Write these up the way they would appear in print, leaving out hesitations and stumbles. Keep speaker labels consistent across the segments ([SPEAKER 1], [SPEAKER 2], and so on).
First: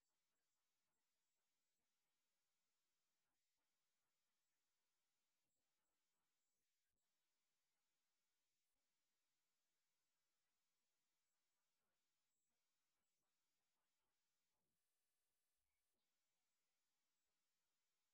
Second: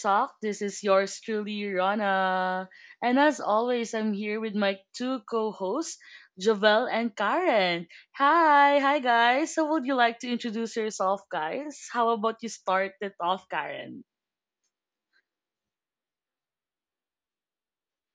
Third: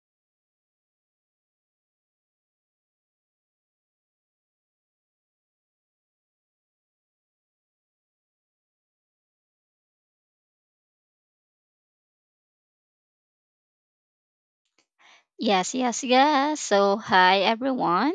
[SPEAKER 1] Talk. This is yours truly, Rana. And as always, I'm here with my two co hosts, Jovel and Karen. Hi, guys. So, would you like to introduce yourself, guys? How about you start it off, Karen?
[SPEAKER 2] Yes, yes, yes. Hi everyone.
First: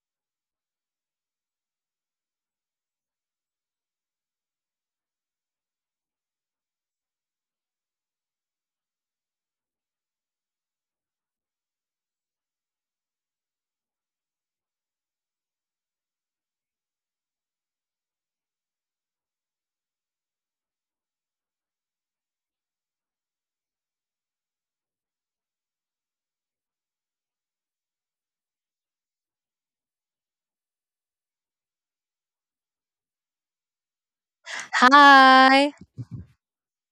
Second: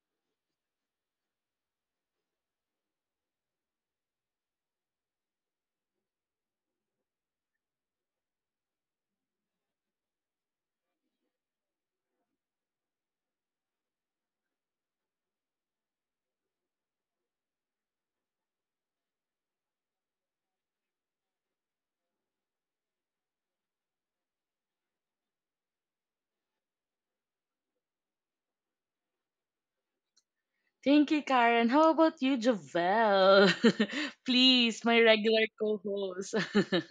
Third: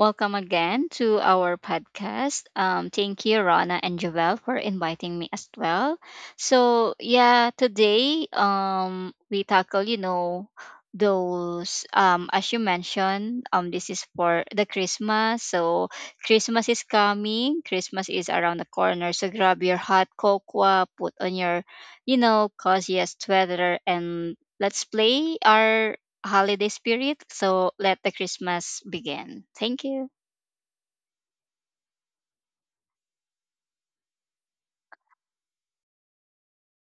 [SPEAKER 2] Welcome again to our podcast. Thank you, Rana and Joel, for inviting me as well. Yeah, today we tackle, you know, those as you mentioned this is for the Christmas. So Christmas is coming, Christmas is around the corner, so grab your hot cocoa, put on your you know coziest sweater, and let's play our holiday spirit. So let the Christmas begin. Thank you.
[SPEAKER 1] Thank you, Karen. How about you, Jovel? Please, my regular
[SPEAKER 3] Hi.
[SPEAKER 1] co host.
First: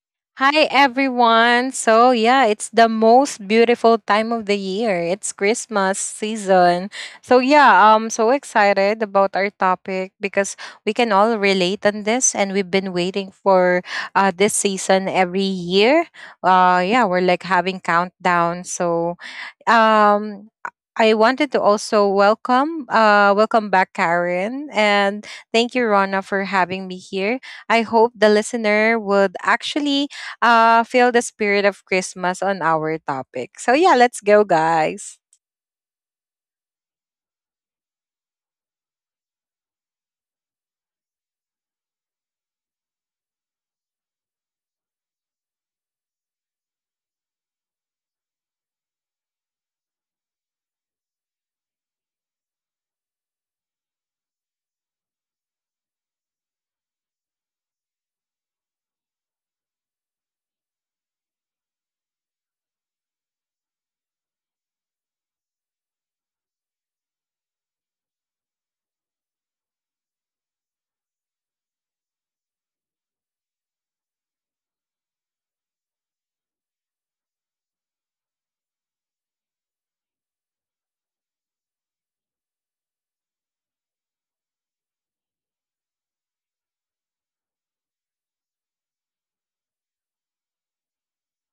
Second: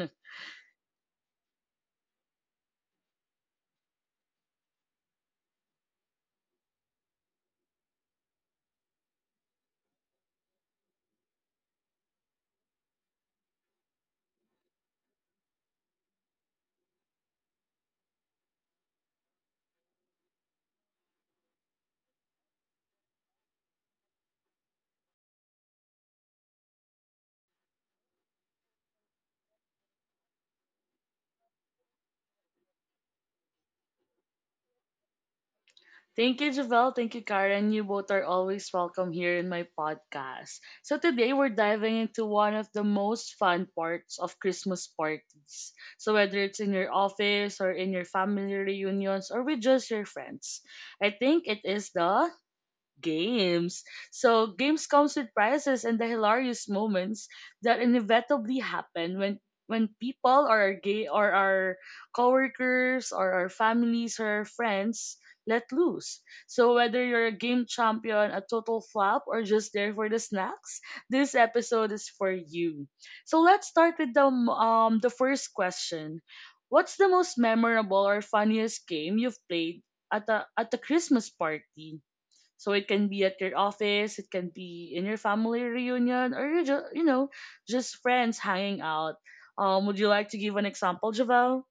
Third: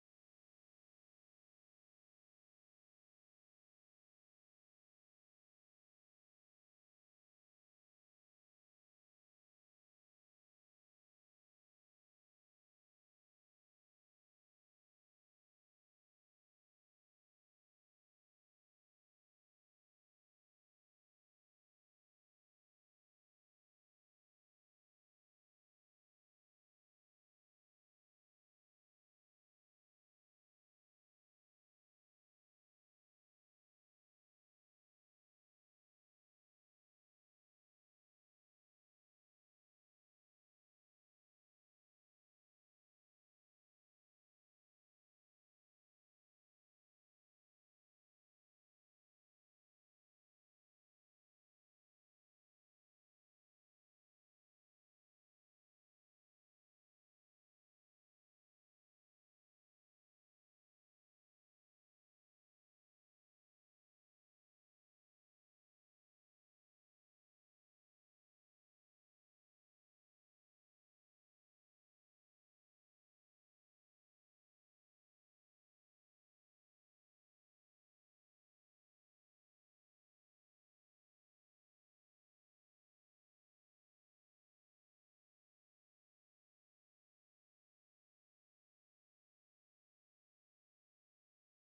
[SPEAKER 3] Hi, everyone. So, yeah, it's the most beautiful time of the year. It's Christmas season. So, yeah, I'm so excited about our topic because we can all relate on this, and we've been waiting for this season every year. Yeah, we're like having countdown. So, um, I wanted to also welcome, welcome back, Karen, and thank you, Rona, for having me here. I hope the listener would actually feel the spirit of Christmas on our topic. So yeah, let's go, guys.
[SPEAKER 1] Thank you, Javel. Thank you, Karen. You both are always welcome here in my podcast. So, today we're diving into one of the most fun parts of Christmas parties. So, whether it's in your office or in your family reunions or with just your friends, I think it is the games. So games comes with prizes and the hilarious moments that inevitably happen when people or our gay or our coworkers or our families or our friends let loose. So whether you're a game champion, a total flop, or just there for the snacks, this episode is for you. So let's start with the the first question. What's the most memorable or funniest game you've played at a Christmas party? So it can be at your office, it can be in your family reunion, or you just just friends hanging out. Would you like to give an example, Javel?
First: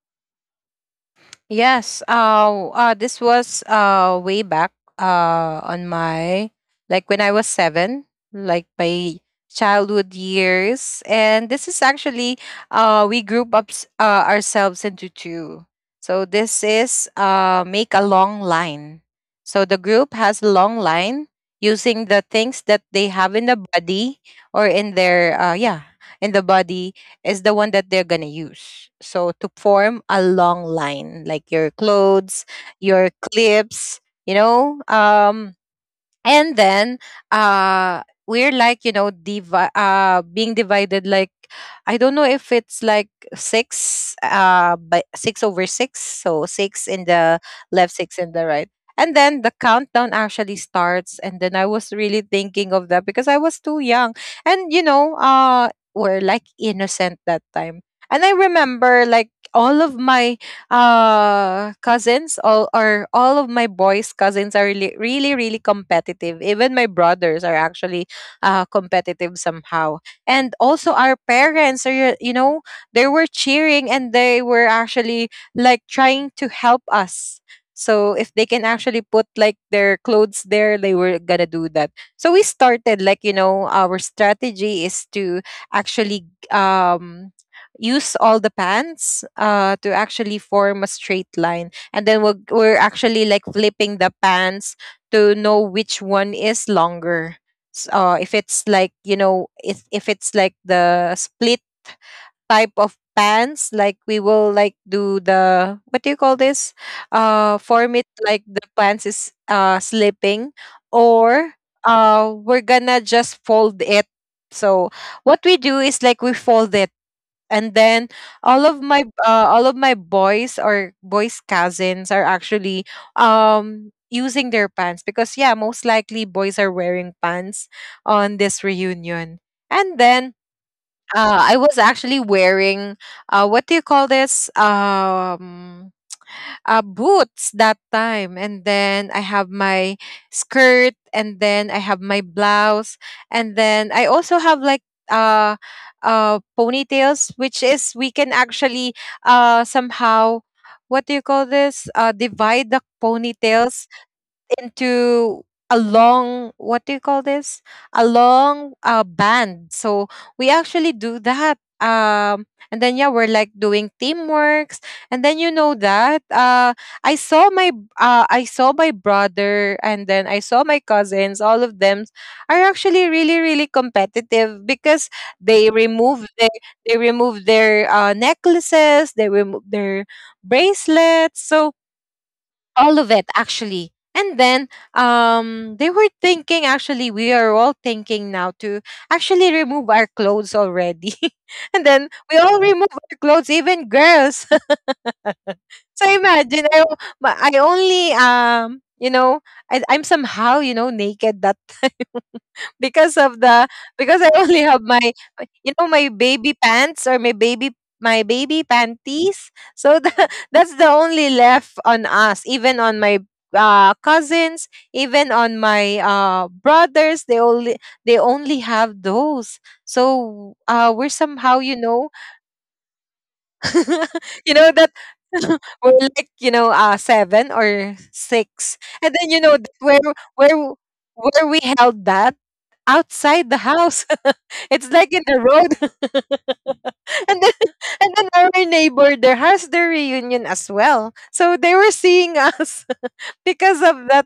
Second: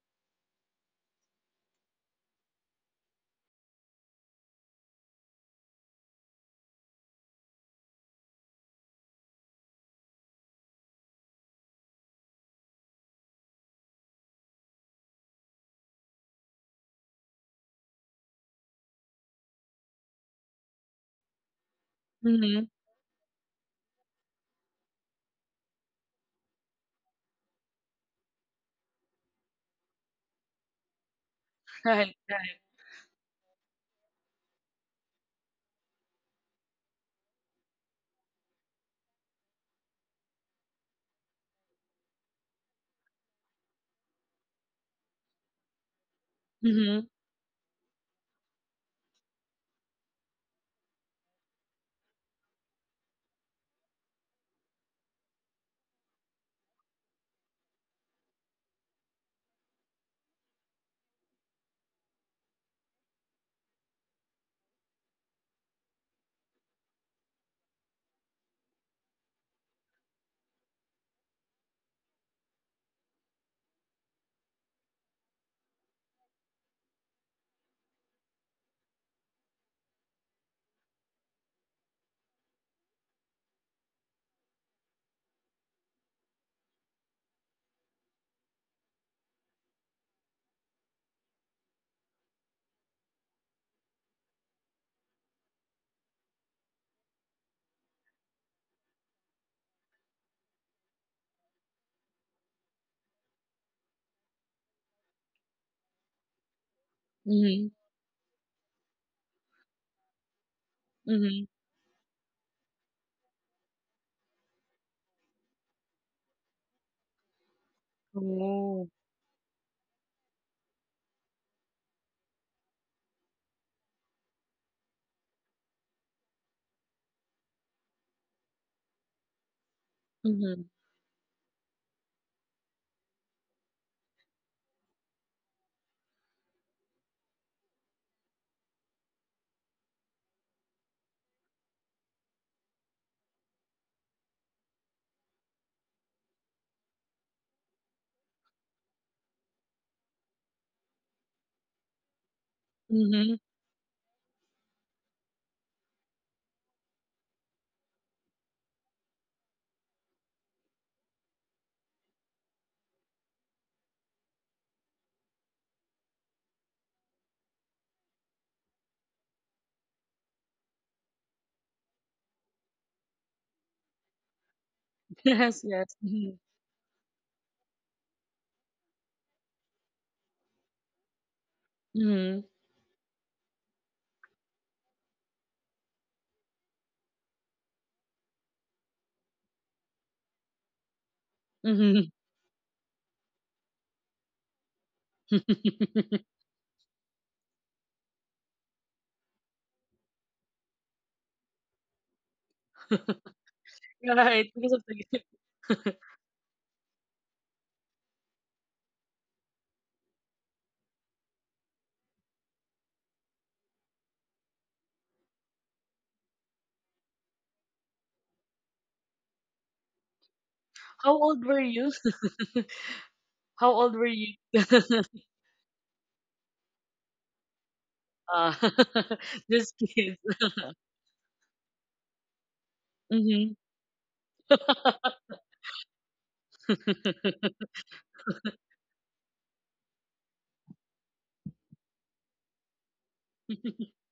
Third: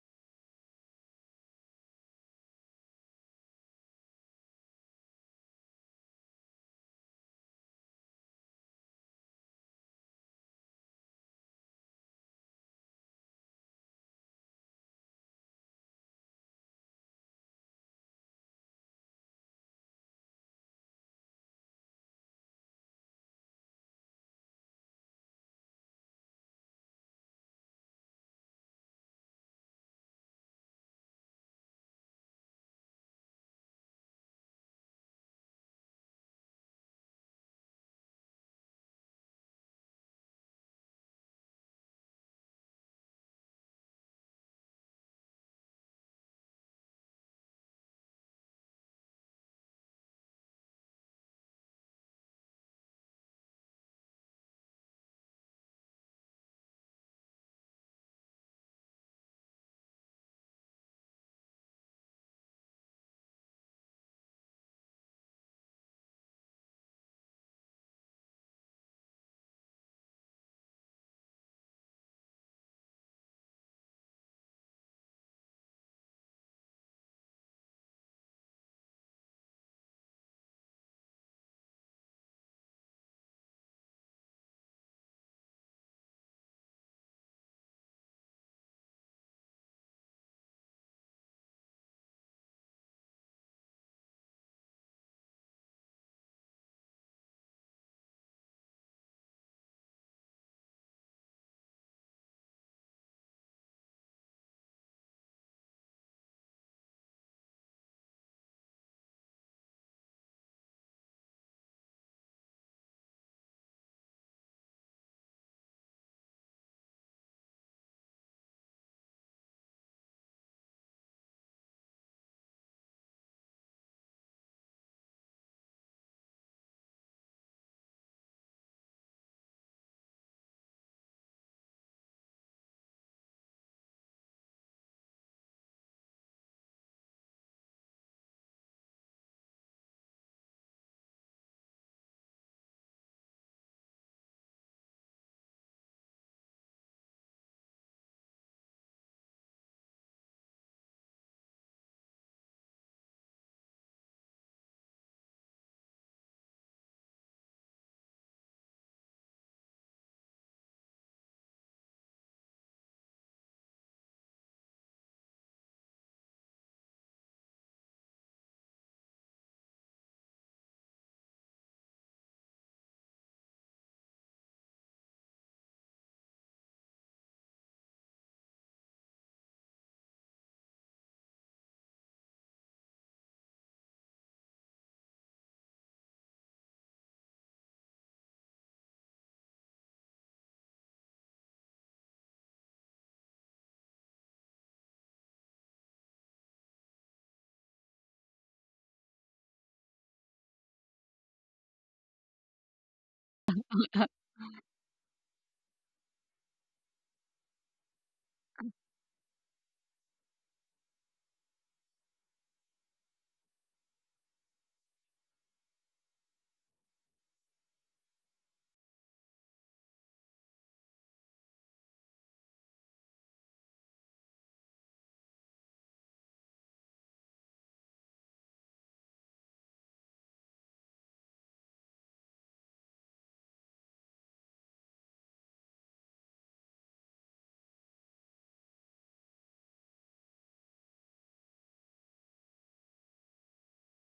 [SPEAKER 3] Yes. This was way back on my, like when I was seven, like my childhood years. And this is actually, we group up ourselves into two. So this is make a long line. So the group has a long line using the things
[SPEAKER 1] Mm-hmm.
[SPEAKER 3] that they have in the body or in their yeah, in the body is the one that they're going to use. So to form a long line, like your
[SPEAKER 1] Right,
[SPEAKER 3] clothes,
[SPEAKER 1] right.
[SPEAKER 3] your clips, you know, and then we're like, you know, being divided like, I don't know if it's like six by six over six, so six in
[SPEAKER 1] Mm-hmm.
[SPEAKER 3] the left, six in the right. And then the countdown actually starts, and then I was really thinking of that because I was too young. And, you know, we're like innocent that time, and I remember like all of my cousins, all are, all of my boys cousins are really, really, really competitive. Even my brothers are actually competitive somehow. And also our parents are, you know, they were cheering, and they were actually like trying to help us. So if they can actually put like their clothes there, they were gonna do that. So we started like, you know, our strategy is to actually, um use all the pans to actually form a straight line. And then we're actually like flipping the pans to know which one is longer. If it's like, you know, if it's like the split type of pans, like we will like do the, what do you call this?
[SPEAKER 1] Mm-hmm.
[SPEAKER 3] Form it like the pans is, slipping, or
[SPEAKER 1] Mm-hmm.
[SPEAKER 3] we're gonna just fold it. So what we do is like we fold it, and then all of
[SPEAKER 1] Oh.
[SPEAKER 3] my, all of my boys or boys cousins are actually using their pants, because yeah, most likely boys are wearing pants on this reunion. And then
[SPEAKER 1] Mm-hmm.
[SPEAKER 3] I was actually wearing what do you call this, boots that time. And then I have my skirt, and then I have my blouse, and then I also have like uh ponytails, which is we can actually somehow, what do you call this, divide the
[SPEAKER 1] Mm-hmm.
[SPEAKER 3] ponytails into a long, what do you call this, a long, band. So we actually do that, and then, yeah, we're like doing teamworks. And then, you know, that I saw my, I saw my brother, and then I saw my cousins. All of them are actually really, really competitive because they
[SPEAKER 1] Yes.
[SPEAKER 3] remove
[SPEAKER 1] Mm-hmm.
[SPEAKER 3] their, they remove their necklaces, they remove their bracelets. So
[SPEAKER 1] Mm-hmm.
[SPEAKER 3] all of it actually. And then they were thinking, actually we are all thinking now to actually remove our clothes already, and then
[SPEAKER 1] Mm-hmm.
[SPEAKER 3] we all remove our clothes, even girls. So imagine, I only, you know, I'm somehow, you know, naked that time because of the,
[SPEAKER 2] Mhm.
[SPEAKER 3] because I
[SPEAKER 1] right,
[SPEAKER 3] only
[SPEAKER 1] because of
[SPEAKER 3] have my,
[SPEAKER 1] the
[SPEAKER 3] you know, my baby pants or my baby, my baby panties. So the, that's the only left on us. Even on my cousins, even on my brothers, they only, they only have those. So we're
[SPEAKER 1] How old were
[SPEAKER 3] somehow, you
[SPEAKER 1] you?
[SPEAKER 3] know,
[SPEAKER 1] How old were you?
[SPEAKER 3] you know that. We're like, you know, seven or
[SPEAKER 1] uh,
[SPEAKER 3] six. And then, you know,
[SPEAKER 1] just
[SPEAKER 3] where,
[SPEAKER 1] kids.
[SPEAKER 3] where w- where we held that outside
[SPEAKER 1] Mm-hmm.
[SPEAKER 3] the house. It's like in the road. And then, and then our neighbor there has their reunion as well. So they were seeing us because of that,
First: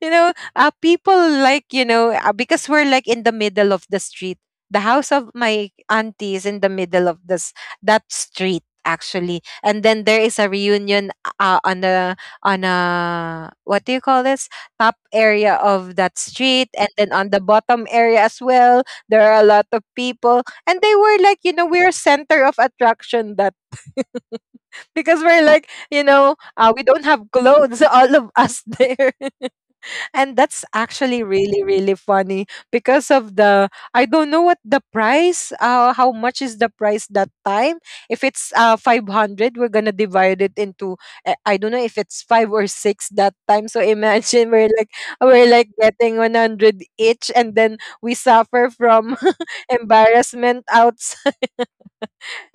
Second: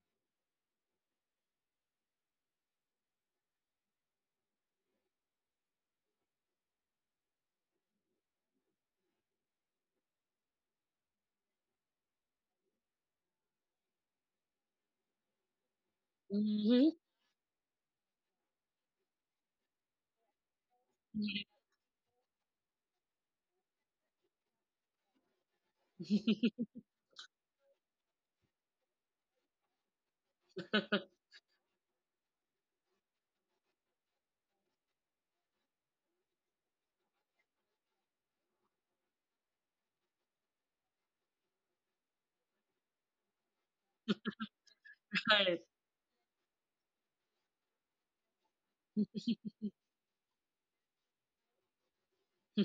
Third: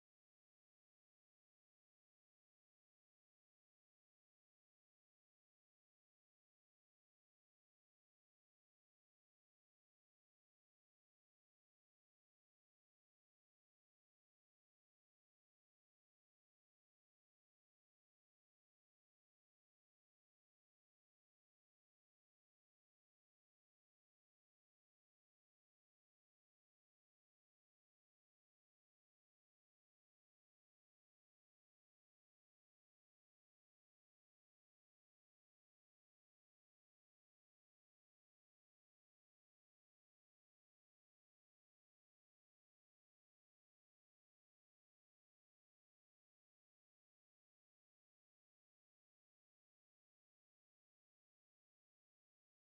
[SPEAKER 3] you know, people like, you know, because we're like in the middle of the street. The house of my auntie is in the middle of this, that street actually. And then there is a reunion uh, on a on a what do you call this, top area of that street, and then on the bottom area as well. There are a lot of people, and they were like, you know, we're center of attraction that because we're like, you know, we don't have clothes, all of us there. And that's actually really, really funny because of the, I don't know what the price, how much is the price that time. If it's 500, we're going to divide it into, I don't know if it's 5 or 6 that time. So imagine,
[SPEAKER 1] Right.
[SPEAKER 3] we're like getting 100 each, and then we suffer from embarrassment outside.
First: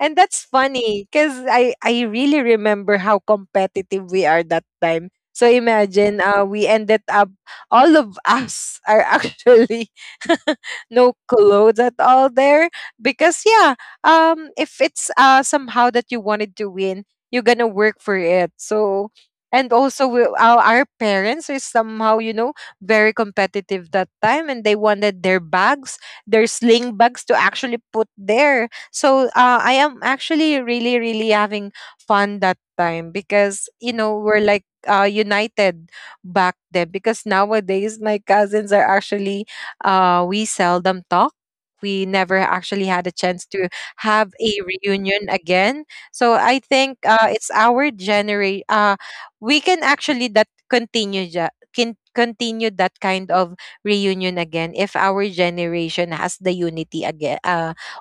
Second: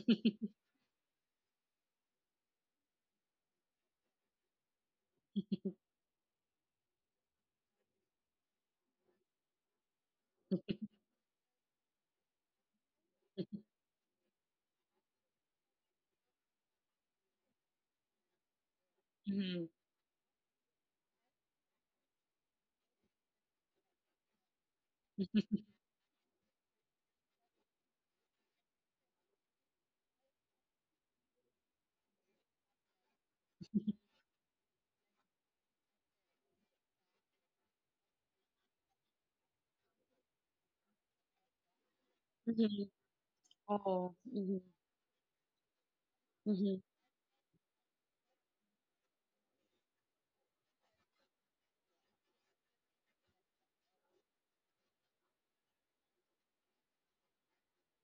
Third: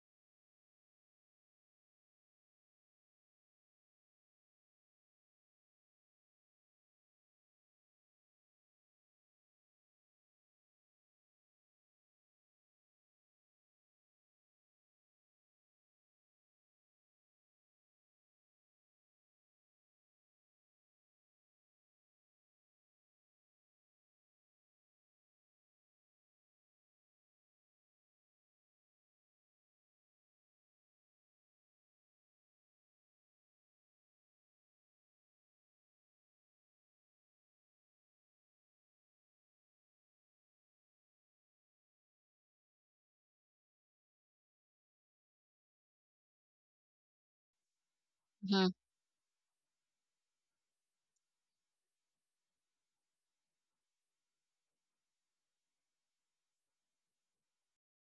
[SPEAKER 3] And that's funny because I really remember how competitive we are that time. So imagine, we ended up, all of us are actually no clothes at all there. Because, yeah, if it's, somehow that you wanted to win, you're going to work for it. So, and
[SPEAKER 1] Mhm.
[SPEAKER 3] also we, our parents are somehow, you know, very competitive that time. And they wanted their bags, their sling bags to actually put there. So, I am actually really, really having fun that time because, you know, we're like, united back then. Because nowadays, my cousins are actually, we seldom talk. We never
[SPEAKER 1] Mhm.
[SPEAKER 3] actually had a chance to
[SPEAKER 1] Oh.
[SPEAKER 3] have a
[SPEAKER 1] Mhm.
[SPEAKER 3] reunion again. So I
[SPEAKER 1] Mhm.
[SPEAKER 3] think, it's our generation. We can actually that continue, can continue that kind of reunion again if our generation has the unity again,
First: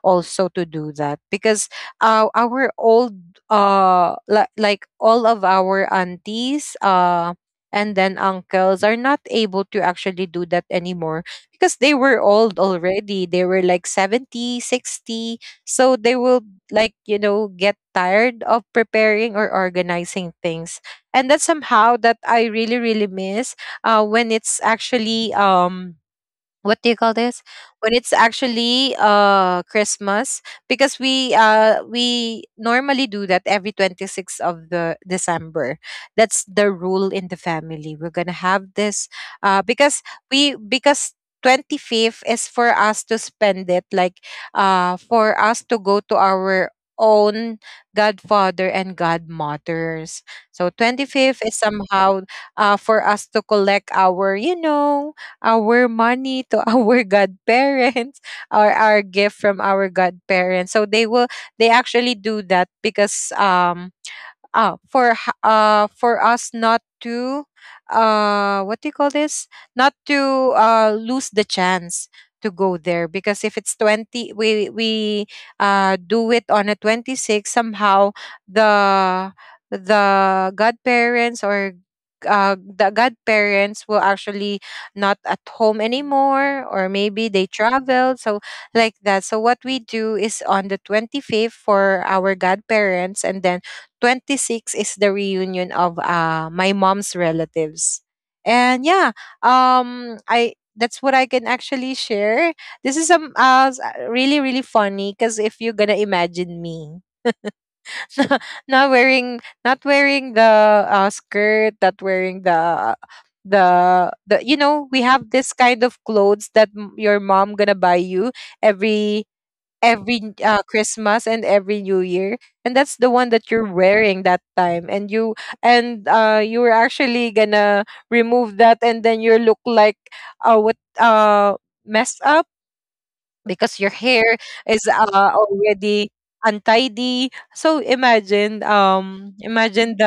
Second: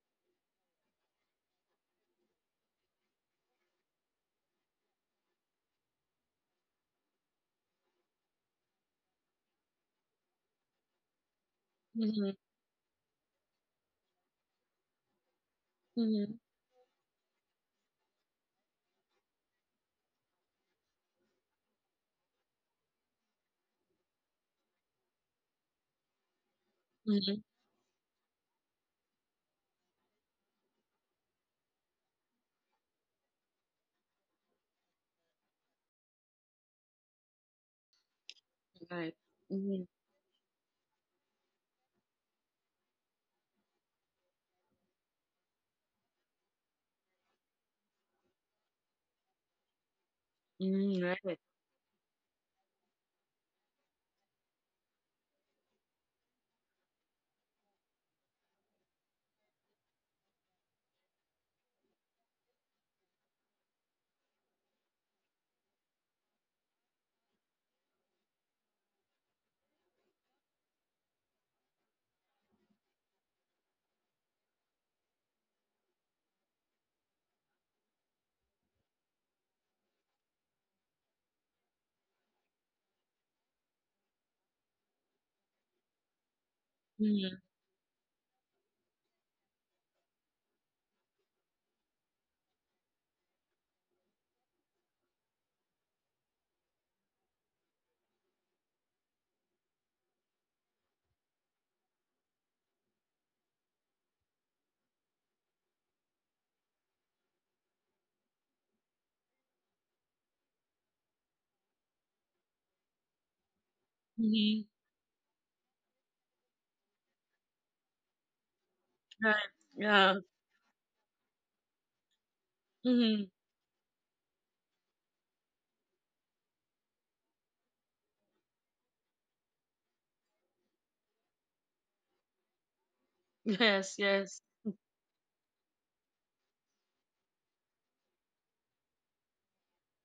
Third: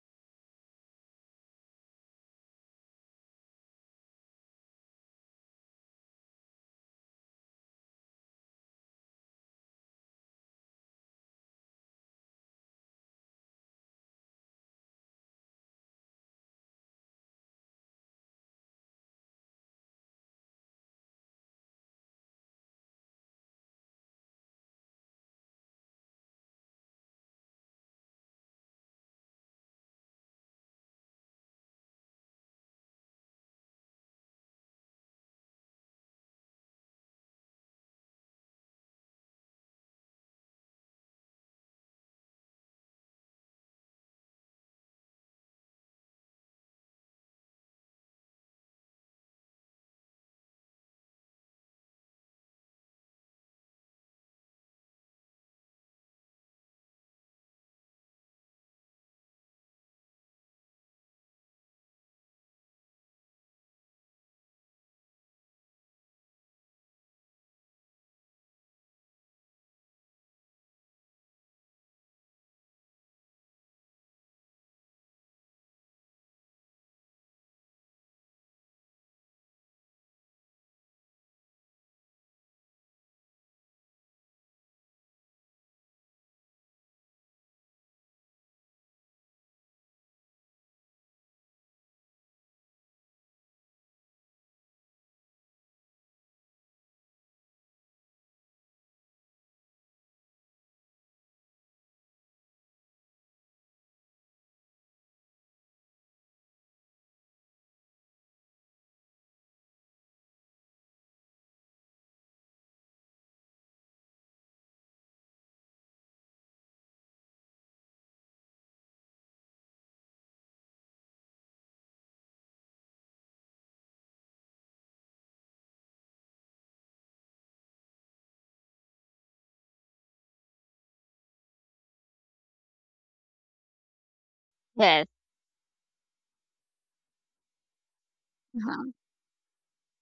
[SPEAKER 3] also to do that. Because our old, like all of our aunties and then uncles are not able to actually do that anymore because they were
[SPEAKER 1] Mhm.
[SPEAKER 3] old already. They were like 70, 60, so they will
[SPEAKER 1] Mhm.
[SPEAKER 3] like, you know, get tired of preparing or organizing things. And that's somehow that I really, really miss when it's actually, what do you call this,
[SPEAKER 1] Mhm.
[SPEAKER 3] when it's actually Christmas. Because we, we normally do that every 26th of the December. That's the rule in the family. We're gonna have this
[SPEAKER 1] Right.
[SPEAKER 3] because
[SPEAKER 1] Mhm.
[SPEAKER 3] we, because 25th is for us to spend it like, for us to go to our own godfather and godmothers. So
[SPEAKER 1] Mhm. Right.
[SPEAKER 3] 25th is somehow for us to collect our, you know, our money to our godparents, or our gift from our godparents. So they will, they actually do that because oh, for for us not to, what do you call this, not to lose the chance to go there. Because if it's 20, we do it on a 26, somehow the the godparents or, the godparents will actually not at home anymore, or maybe they
[SPEAKER 1] Mhm.
[SPEAKER 3] traveled. So like that. So what we do is on the 25th for our godparents, and then 26 is the reunion of my mom's relatives. And yeah, I, that's what I can actually share. This is really, really funny because if you're gonna imagine me, not wearing the, skirt, not wearing the, the you
[SPEAKER 1] Mhm.
[SPEAKER 3] know, we have this kind of clothes that your mom gonna buy you every
[SPEAKER 1] Right. Yeah.
[SPEAKER 3] every Christmas and every New Year, and that's the one
[SPEAKER 1] Mhm.
[SPEAKER 3] that you're wearing that time. And you, and you were actually gonna remove that, and then you look like what messed up because your
[SPEAKER 1] Yes.
[SPEAKER 3] hair
[SPEAKER 1] Yes.
[SPEAKER 3] is,
[SPEAKER 2] Yes.
[SPEAKER 3] already untidy. So imagine,
[SPEAKER 2] Mhm.
[SPEAKER 3] imagine the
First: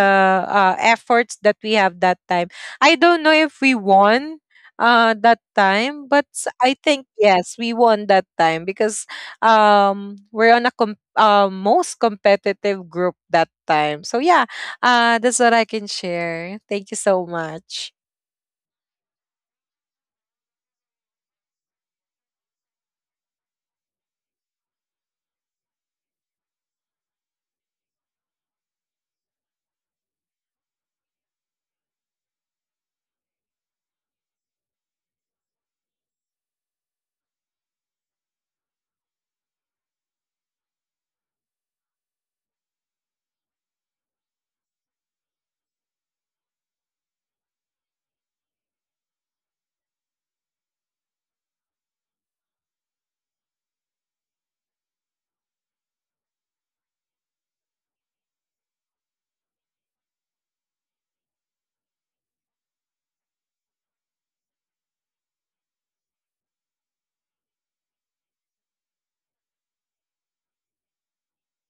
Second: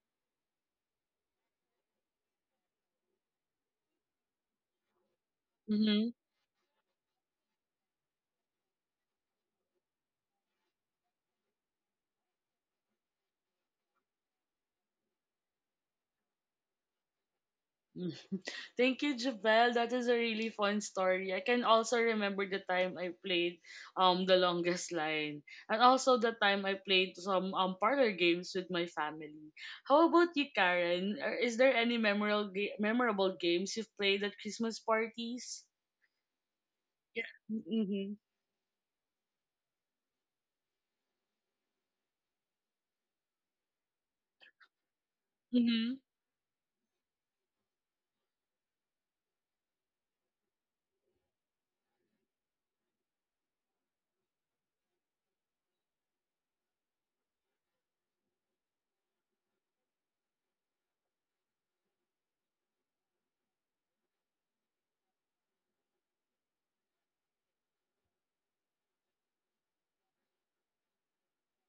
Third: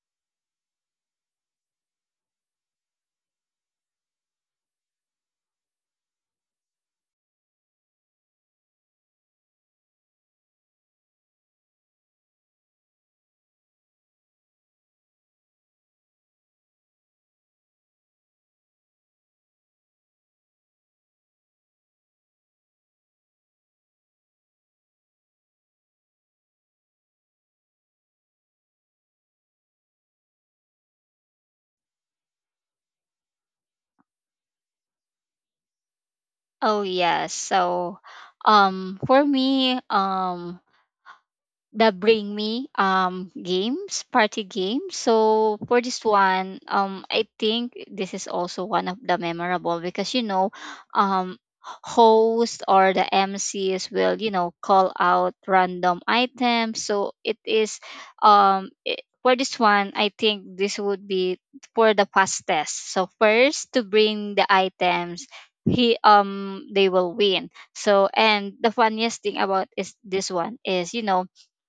[SPEAKER 3] efforts that we have that time. I don't know if we won that time,
[SPEAKER 1] Mhm.
[SPEAKER 3] but I think yes, we won that time because we're on a most competitive group that time. So yeah, that's what I can share. Thank you so much.
[SPEAKER 1] Thank you, Jabel. That is a really fun story. I can also remember the time I played the longest line, and also the time I played some parlor games with my family. How about you, Karen? Is there any memorable games you've played at Christmas parties?
[SPEAKER 2] Oh
[SPEAKER 1] Yeah.
[SPEAKER 2] yes. So
[SPEAKER 1] hmm
[SPEAKER 2] for me, the bring me games, party games. So for
[SPEAKER 1] hmm
[SPEAKER 2] this one, I think this is also one of the memorable, because you know, host or the MCs will, you know, call out random items. So it is, for this one I think this would be for the fastest, so first to bring the items he they will win. So, and the funniest thing about is this one is, you know,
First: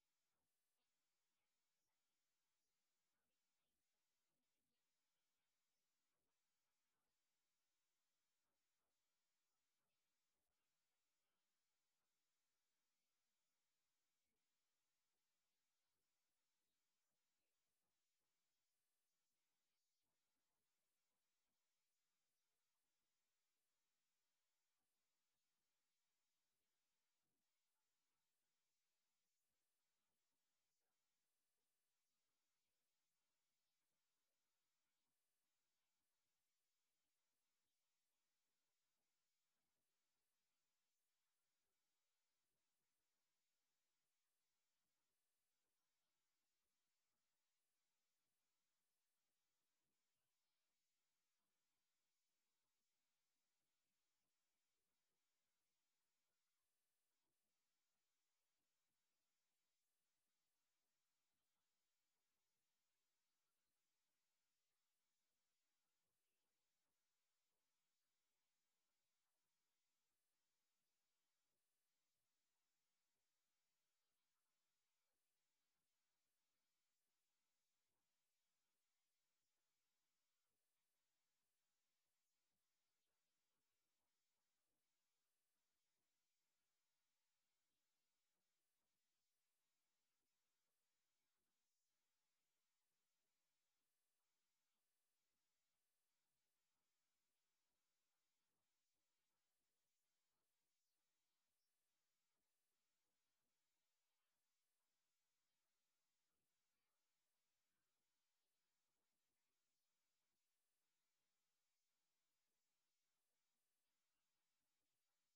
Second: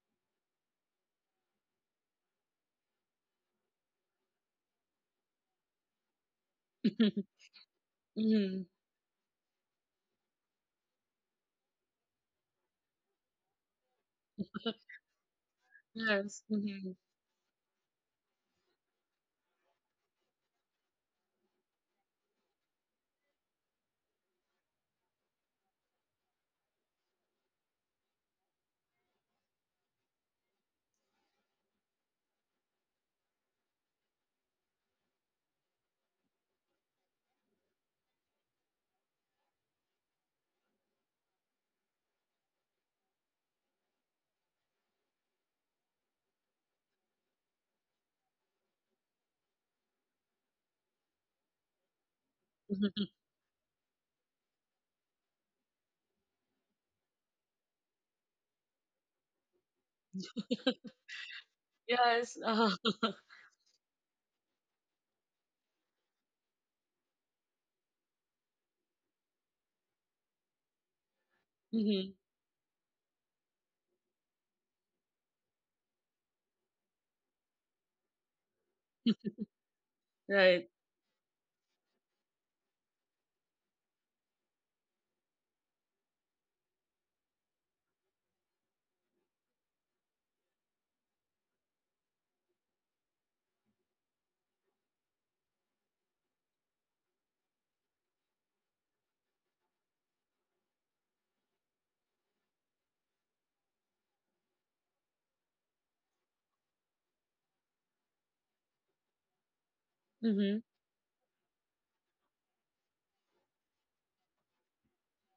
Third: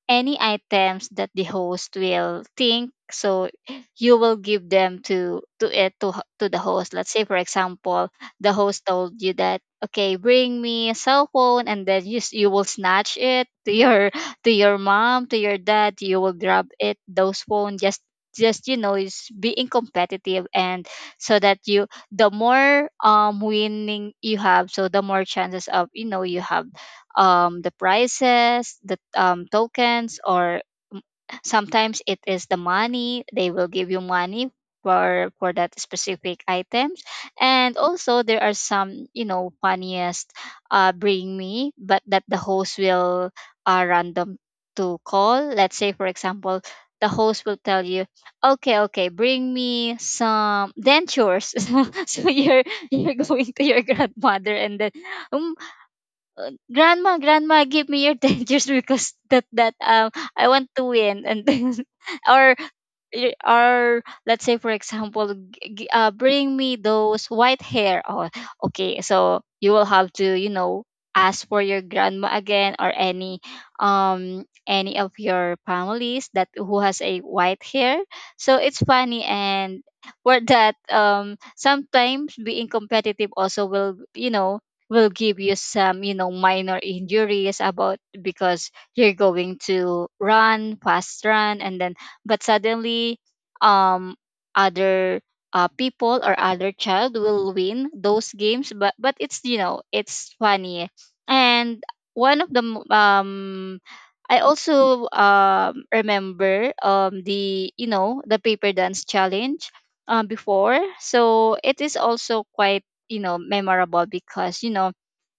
[SPEAKER 2] any items that the host will think, so you will give them to to the host. Let's say, for example, the
[SPEAKER 1] hmm
[SPEAKER 2] host told you that, okay, bring me a cell phone, and then you will snatch it to your to your mom, to your dad, you will
[SPEAKER 1] Yes.
[SPEAKER 2] grab
[SPEAKER 1] hmm
[SPEAKER 2] it, those phone just, you know, is being competitive. And so that you the more winning you have, so the more chances of you know you have the prices, the tokens, or sometimes it is the money. They will give you money for that specific items. And also there are some, you know, funniest bring me, but that the host will random to call. Let's say for example. The host will tell you, okay, okay, bring me some dentures. So you're going to your grandmother, and then, grandma grandma, give me your 10 years, because that that I want to win. And then,
[SPEAKER 1] yes.
[SPEAKER 2] or or let's say for example bring me those white hair. Oh, okay, so you will have to, you know, ask for your
[SPEAKER 1] Hmm
[SPEAKER 2] grandma again, or any of your families that who has a white hair. So it's funny. And for
[SPEAKER 1] Right.
[SPEAKER 2] that, sometimes being competitive also will, you know, will give you some, you know, minor injuries about, because you're going to run fast run, and then but suddenly, um other people or other child will win those games. But it's, you know, it's funny. And one of the I also remember the, you know, the paper dance challenge
[SPEAKER 1] hmm
[SPEAKER 2] before. So it is also quite, you know, memorable, because you know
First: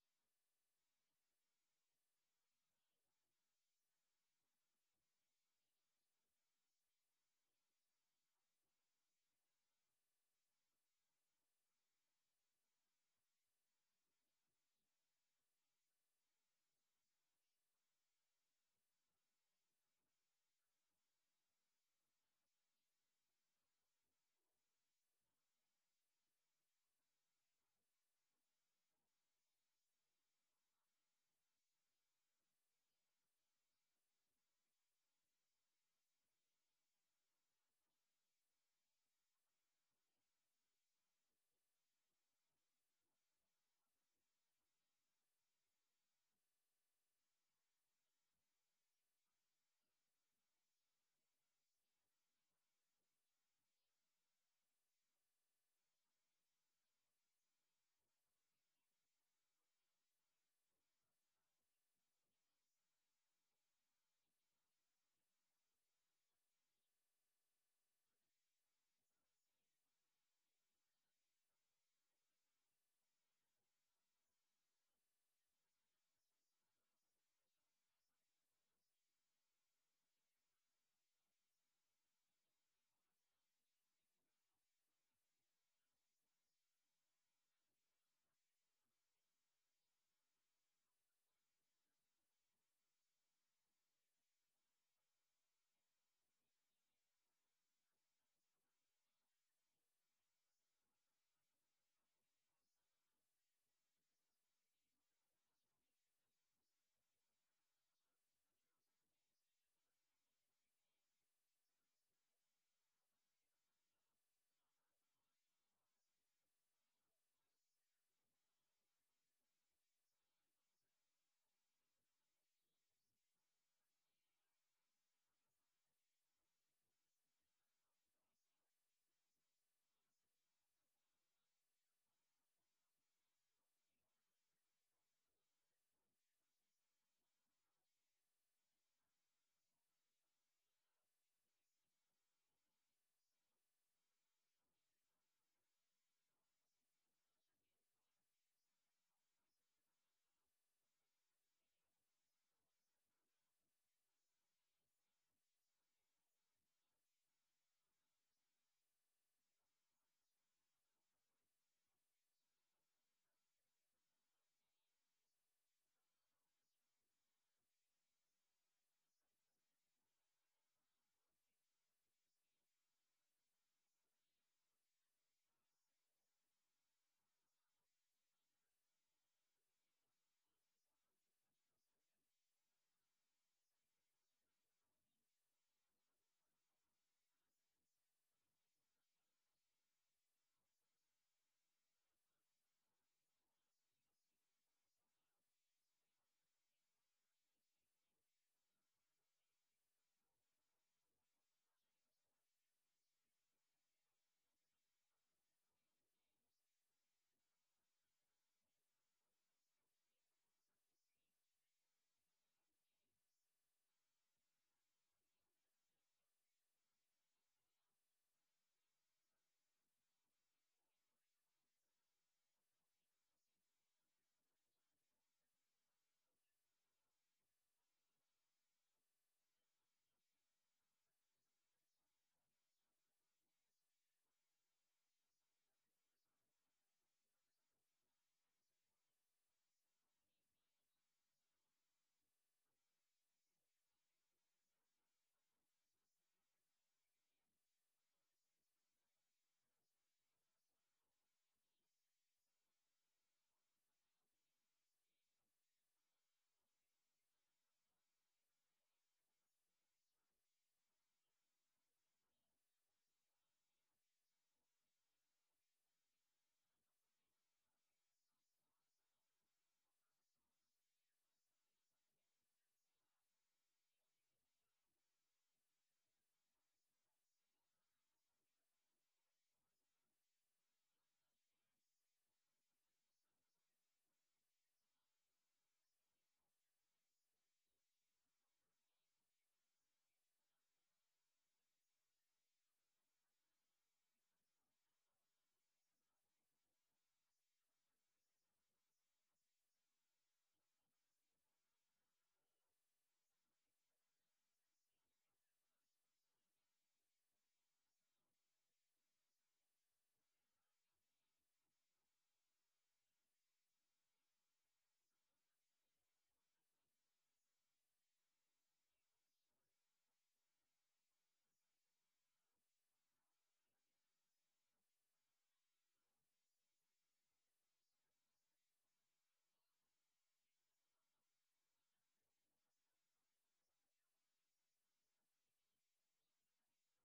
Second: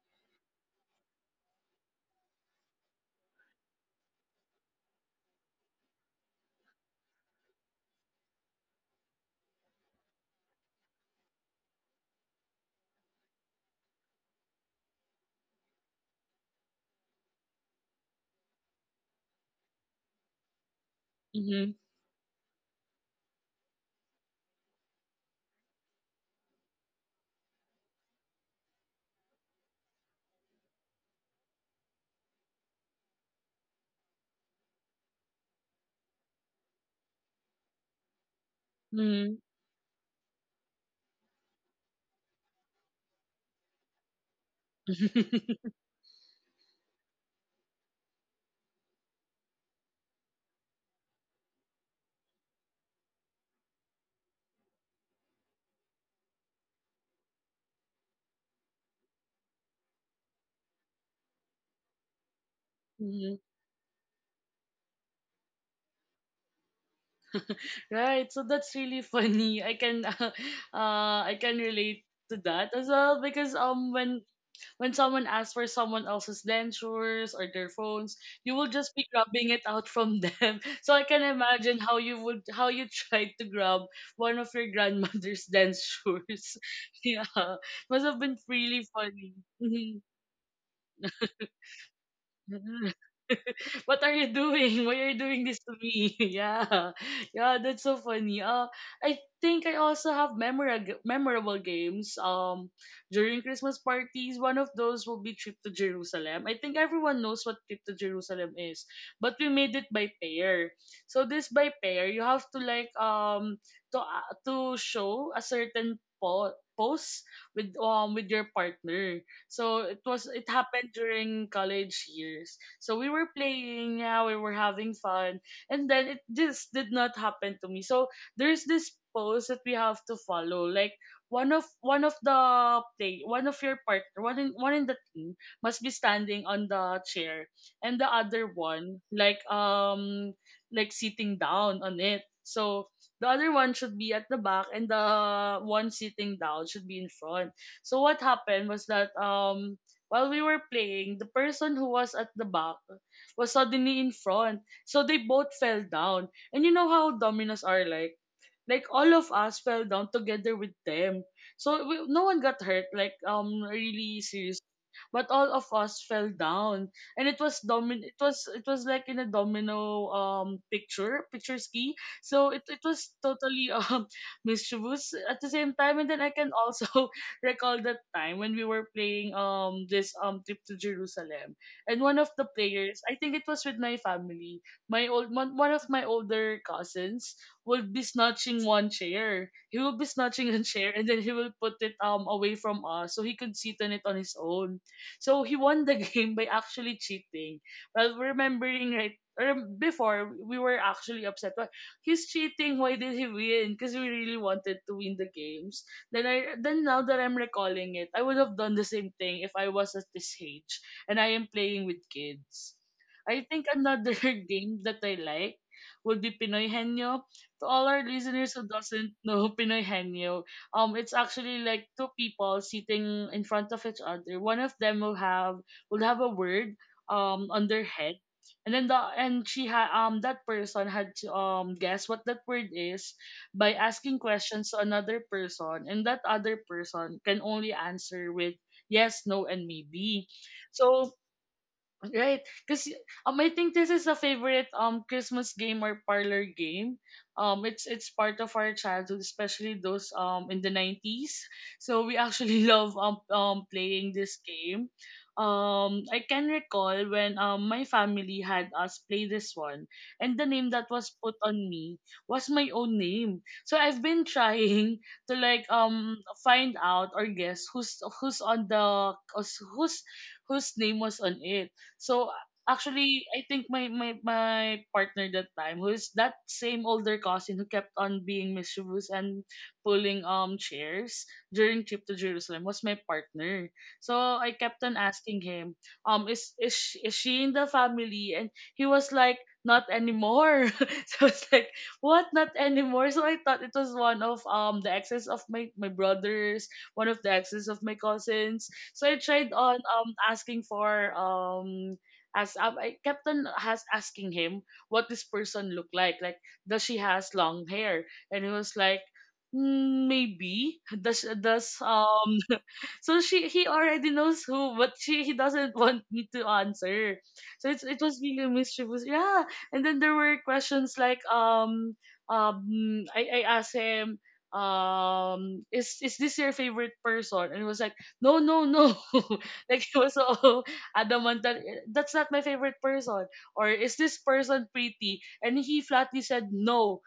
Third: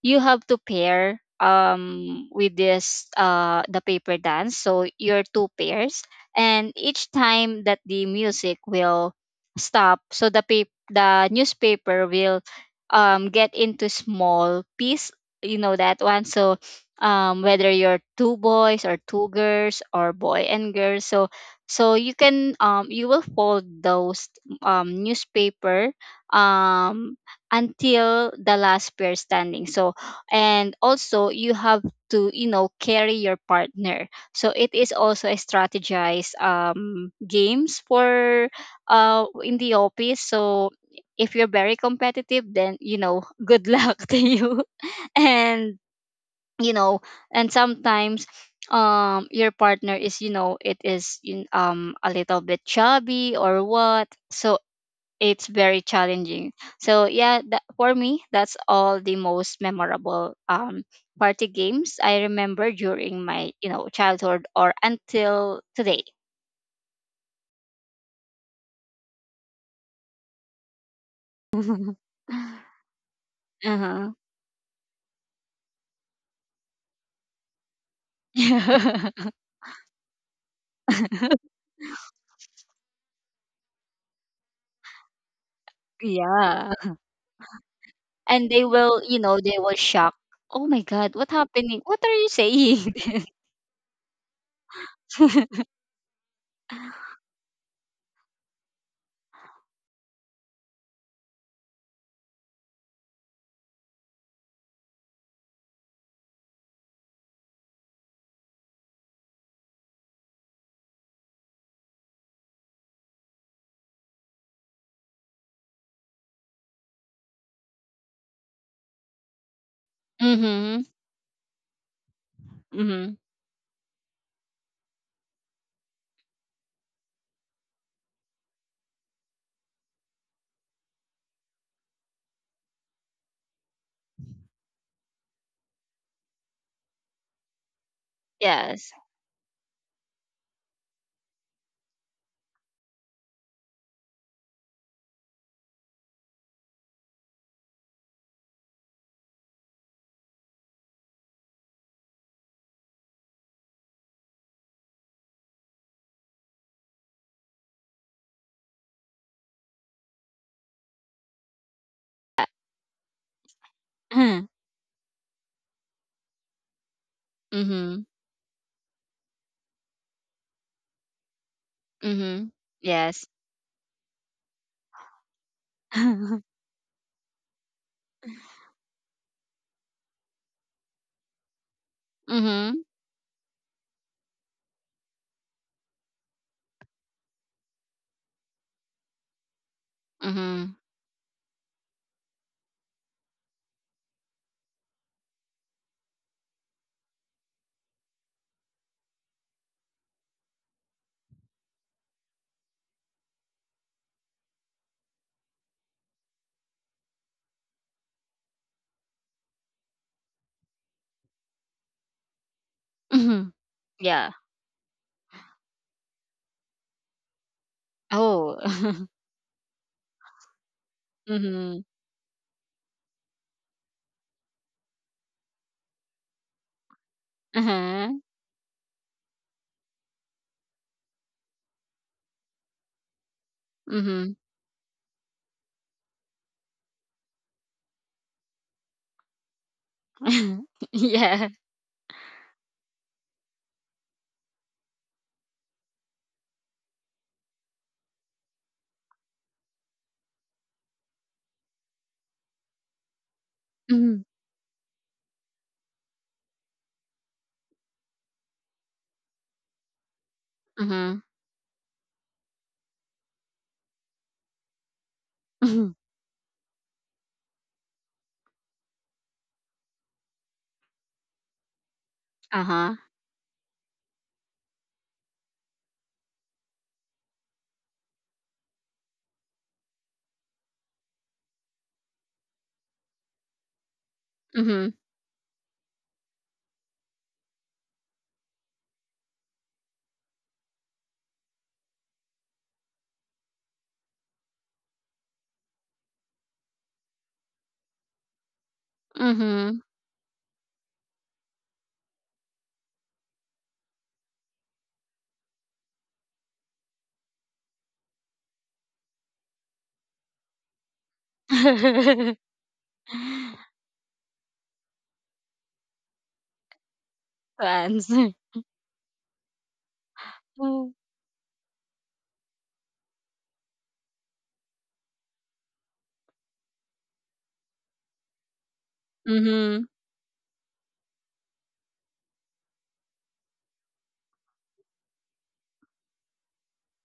[SPEAKER 2] you have to pair with this the paper dance. So you're two pairs, and each time that the music will stop, so the newspaper will get into small piece, you know that one. So whether you're two boys or two girls or boy and girl, so
[SPEAKER 1] hmm
[SPEAKER 2] so you can you will fold those newspaper um until the last pair standing. So, and also you have to, you know, carry your partner, so it is also a strategized games for in the office. So if you're very competitive, then you know good luck to you. And you know, and sometimes your partner is, you know, it is in, a little bit chubby or what. So it's very challenging. So yeah, that, for me, that's all the most memorable party games I remember during
[SPEAKER 1] hmm
[SPEAKER 2] my, you know, childhood or until today.
[SPEAKER 1] Right, so that's really funny. I can I can relate to that as well because um
[SPEAKER 2] Uh-huh.
[SPEAKER 1] when when someone asks for someone else's dentures or their phones, you will just be grabbing it out from them. So I can imagine how you tried to grab one of your grandmother's dentures.
[SPEAKER 2] Yeah,
[SPEAKER 1] yeah, must have been
[SPEAKER 2] and they
[SPEAKER 1] really
[SPEAKER 2] will, you
[SPEAKER 1] funny.
[SPEAKER 2] know, they will
[SPEAKER 1] Mm-hmm.
[SPEAKER 2] shock. Oh my God, what happening? What are you
[SPEAKER 1] Mhm.
[SPEAKER 2] saying?
[SPEAKER 1] what are you doing? Why are you doing this to me? yeah. Yeah, that's so funny. I think I also have memorable games. During Christmas parties, one of those will be Trip to Jerusalem. I think everyone knows what Trip to Jerusalem is, but we made it by pair. So this by pair, you have to like to show a certain pose with with your partner. So it was it
[SPEAKER 2] Mm-hmm.
[SPEAKER 1] happened during college years. So we
[SPEAKER 2] Mm-hmm.
[SPEAKER 1] were playing, yeah, we were having fun, and then it just did not happen to me. So there's this post that we have to follow, like one of the play one of your partner one in one in the team must be standing on the chair and the other
[SPEAKER 2] Yes.
[SPEAKER 1] one like sitting down on it, so the other one should be at the back and the one sitting down should be in front. So what happened was that while we were playing, the person who was at the back was suddenly in front. So they both fell down. And you know how dominoes are like? Like all of us fell down together with them. So we, no one got hurt like really, but all of us fell down and it was domin
[SPEAKER 2] Mm-hmm.
[SPEAKER 1] it was it was like in a domino picture ski,
[SPEAKER 2] Mm-hmm.
[SPEAKER 1] so it was
[SPEAKER 2] Yes.
[SPEAKER 1] totally mischievous at the same time, and then I can also recall that time when we were playing this trip to Jerusalem and one of the
[SPEAKER 2] Mm-hmm. Mm-hmm.
[SPEAKER 1] players, I think it was with my family, one of my older cousins will be snatching one chair, he will be snatching a chair and then he will put it away from us so he could sit on it on his own, so he won the game by actually cheating. Well, remembering right or before, we were actually upset. Why he's cheating? Why did he win? Because we really wanted to win the games. Then now that I'm recalling it, I would have done the same thing if I was at this age and I am playing with kids. I
[SPEAKER 2] Mm-hmm.
[SPEAKER 1] think another
[SPEAKER 2] Yeah.
[SPEAKER 1] game that I like would be Pinoy Henyo. To all our listeners
[SPEAKER 2] Oh.
[SPEAKER 1] who doesn't know Pinoy Henyo, it's actually
[SPEAKER 2] Mhm.
[SPEAKER 1] like two people sitting in front of each other. One of them will have a word on their head.
[SPEAKER 2] Uh-huh.
[SPEAKER 1] And then the and she had that person had to guess what that word is by asking
[SPEAKER 2] Mhm.
[SPEAKER 1] questions to another person, and that other person can only answer with yes, no and maybe. So
[SPEAKER 2] Yeah.
[SPEAKER 1] Right, because I think this is a favorite Christmas game or parlor game. It's part of our childhood, especially those in the nineties. So we actually love playing
[SPEAKER 2] Mhm.
[SPEAKER 1] this game. I can recall when my family had us play this one, and the name that was
[SPEAKER 2] Mhm.
[SPEAKER 1] put on me was my own name. So I've been trying to like
[SPEAKER 2] Mhm.
[SPEAKER 1] find out or guess who's who's on the who's who's whose name was on it, so
[SPEAKER 2] Uh-huh.
[SPEAKER 1] actually, I think my partner that time, who is that same older cousin who kept on being mischievous and pulling chairs during trip to Jerusalem, was my partner. So I kept
[SPEAKER 2] Mhm.
[SPEAKER 1] on asking him, is she, is she in the family? And he was like, not anymore. so it's like, what? Not anymore. So I thought it was one of the exes of my brothers, one of the exes of my cousins, so I tried on
[SPEAKER 2] Mhm.
[SPEAKER 1] asking for as I kept on has asking him what this person looked like. Like does she has long hair? And he was like, "Mm, maybe does so she he already knows who, but she he doesn't want me to answer.
[SPEAKER 2] To
[SPEAKER 1] So it's it was
[SPEAKER 2] answer.
[SPEAKER 1] really mischievous. Yeah. And then there were questions like um I asked him is this your favorite person? And he was like no, no, no. like
[SPEAKER 2] Mhm.
[SPEAKER 1] he was so adamant that that's not my favorite person. Or is this person pretty? And he flatly said no.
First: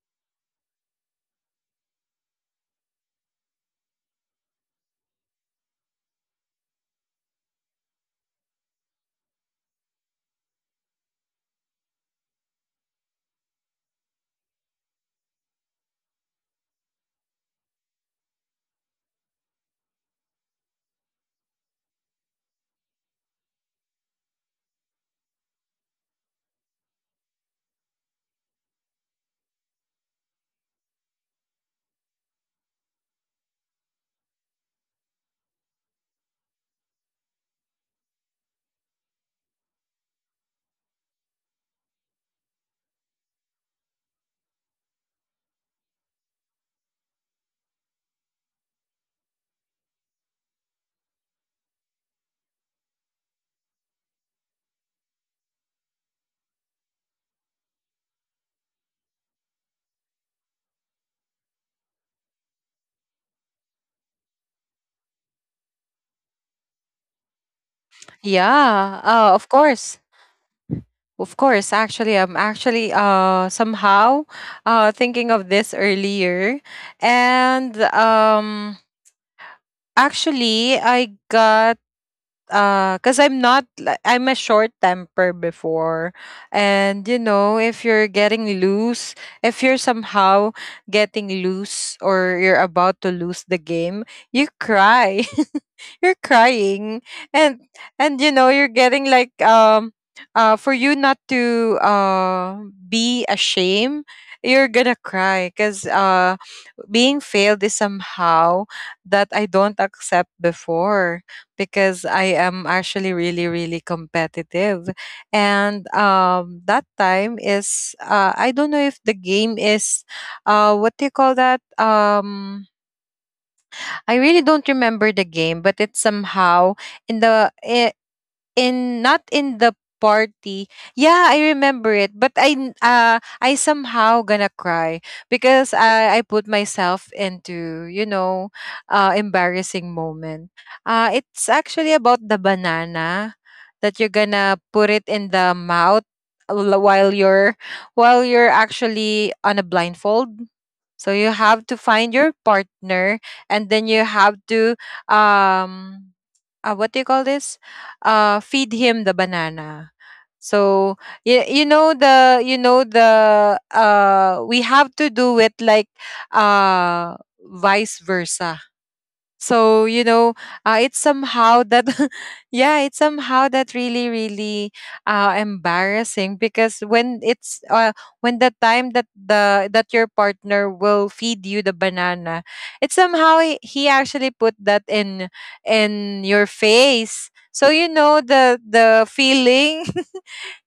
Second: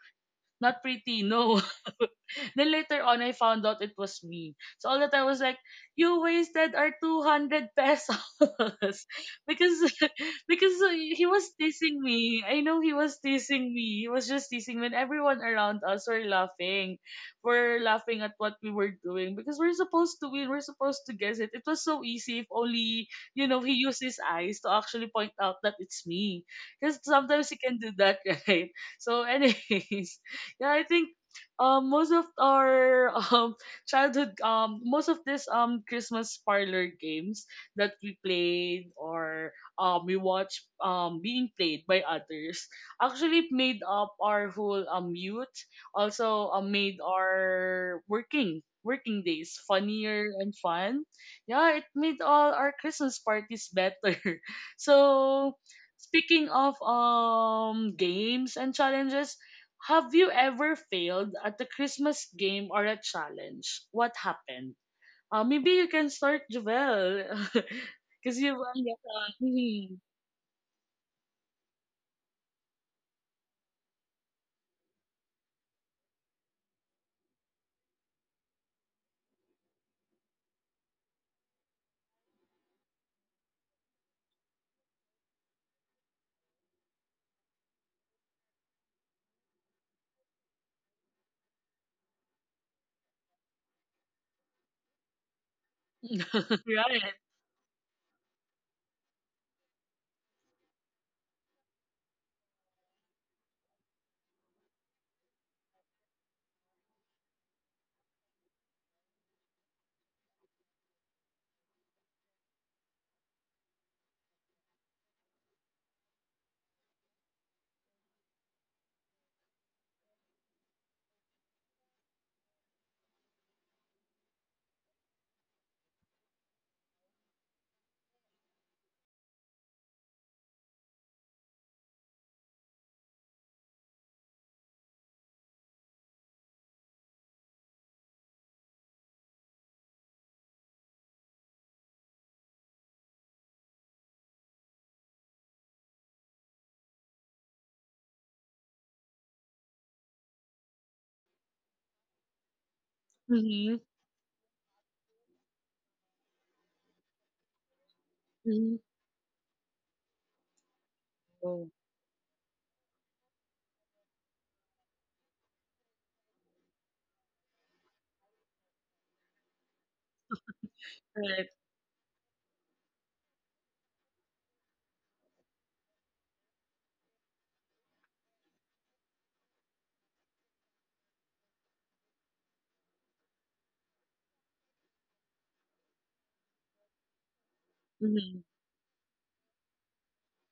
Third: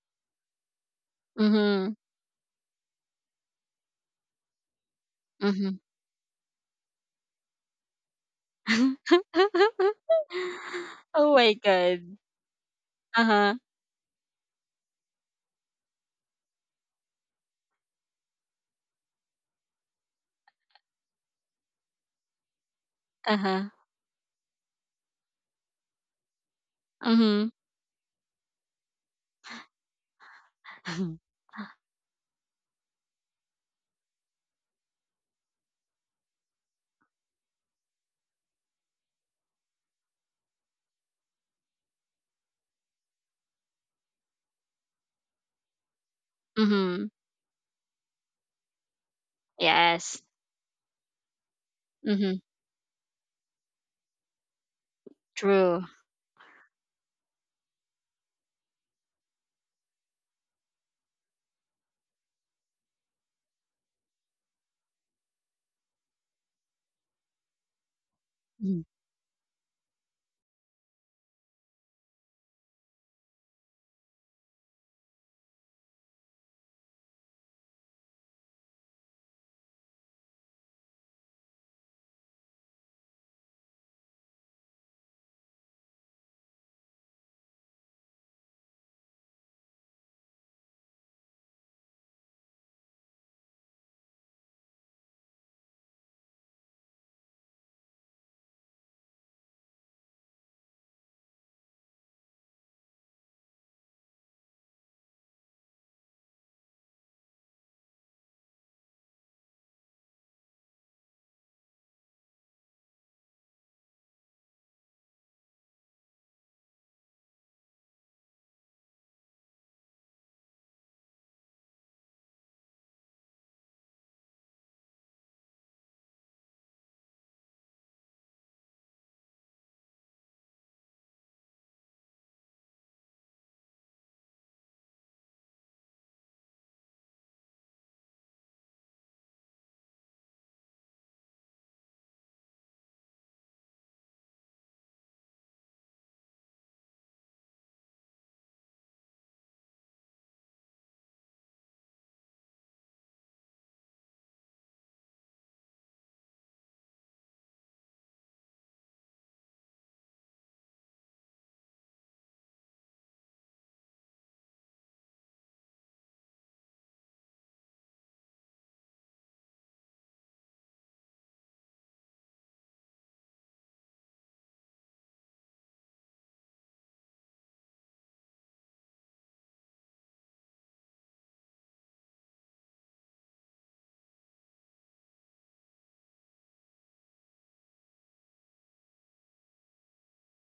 [SPEAKER 1] Not pretty, no.
[SPEAKER 2] Mhm.
[SPEAKER 1] then later on, I found out it was me. So all that I was like,
[SPEAKER 2] Mhm.
[SPEAKER 1] you wasted our 200 pesos. because because he
[SPEAKER 2] Oh
[SPEAKER 1] was
[SPEAKER 2] my
[SPEAKER 1] teasing
[SPEAKER 2] god.
[SPEAKER 1] me. I know he was
[SPEAKER 2] Uh-huh.
[SPEAKER 1] teasing me. He was just teasing when everyone around us were laughing. We're laughing at what we were doing because we're supposed to win. We're supposed to guess it. It was so easy if only, you know,
[SPEAKER 2] Uh-huh.
[SPEAKER 1] he used his eyes to actually point out that it's me. Because sometimes
[SPEAKER 2] Mhm.
[SPEAKER 1] he can do that, right? So, anyways, yeah, I think most of our childhood, most of this Christmas parlor games that we played or we watched being played by others actually made up our whole youth, also made
[SPEAKER 2] Mhm.
[SPEAKER 1] our working days
[SPEAKER 2] Yes.
[SPEAKER 1] funnier and fun. Yeah, it made
[SPEAKER 2] Mhm.
[SPEAKER 1] all our Christmas parties better. so
[SPEAKER 2] True.
[SPEAKER 1] speaking of games and challenges, have you ever failed at a Christmas game or a challenge? What happened? Maybe you can start, Javel. Because you've
[SPEAKER 2] Mhm.
[SPEAKER 1] run
[SPEAKER 3] Yeah,
[SPEAKER 1] that
[SPEAKER 3] of course.
[SPEAKER 1] on.
[SPEAKER 3] Of course, actually, I'm actually somehow thinking of this earlier. And actually I got, because I'm not li- I'm a short temper before. And you know, if you're getting loose, if you're somehow getting loose, or you're about to lose the game, you cry. You're crying,
[SPEAKER 1] right.
[SPEAKER 3] and, you know, you're getting like, for you not to be ashamed, you're gonna cry. Because being failed is somehow that I don't accept before, because I am actually really, really competitive. And that time is, I don't know if the game is, what do you call that? I really don't remember the game, but it's somehow in not in the party. Yeah, I remember it, but I somehow gonna cry because I put myself into, embarrassing moment. It's actually about the banana that you're gonna put it in the mouth l- while you're while you're actually on a blindfold. So you have to find your partner and
[SPEAKER 1] Mm-hmm.
[SPEAKER 3] then you have to um what do you call this? Feed
[SPEAKER 1] Mm-hmm.
[SPEAKER 3] him the banana. So you
[SPEAKER 1] Oh,
[SPEAKER 3] know the we have to do it like uh vice versa, so you know, it's
[SPEAKER 1] right.
[SPEAKER 3] somehow that yeah, it's somehow that really, really embarrassing, because when the time that the that your partner will feed you the banana, it's somehow he actually put that in your face, so you know
[SPEAKER 1] Mm-hmm.
[SPEAKER 3] the feeling.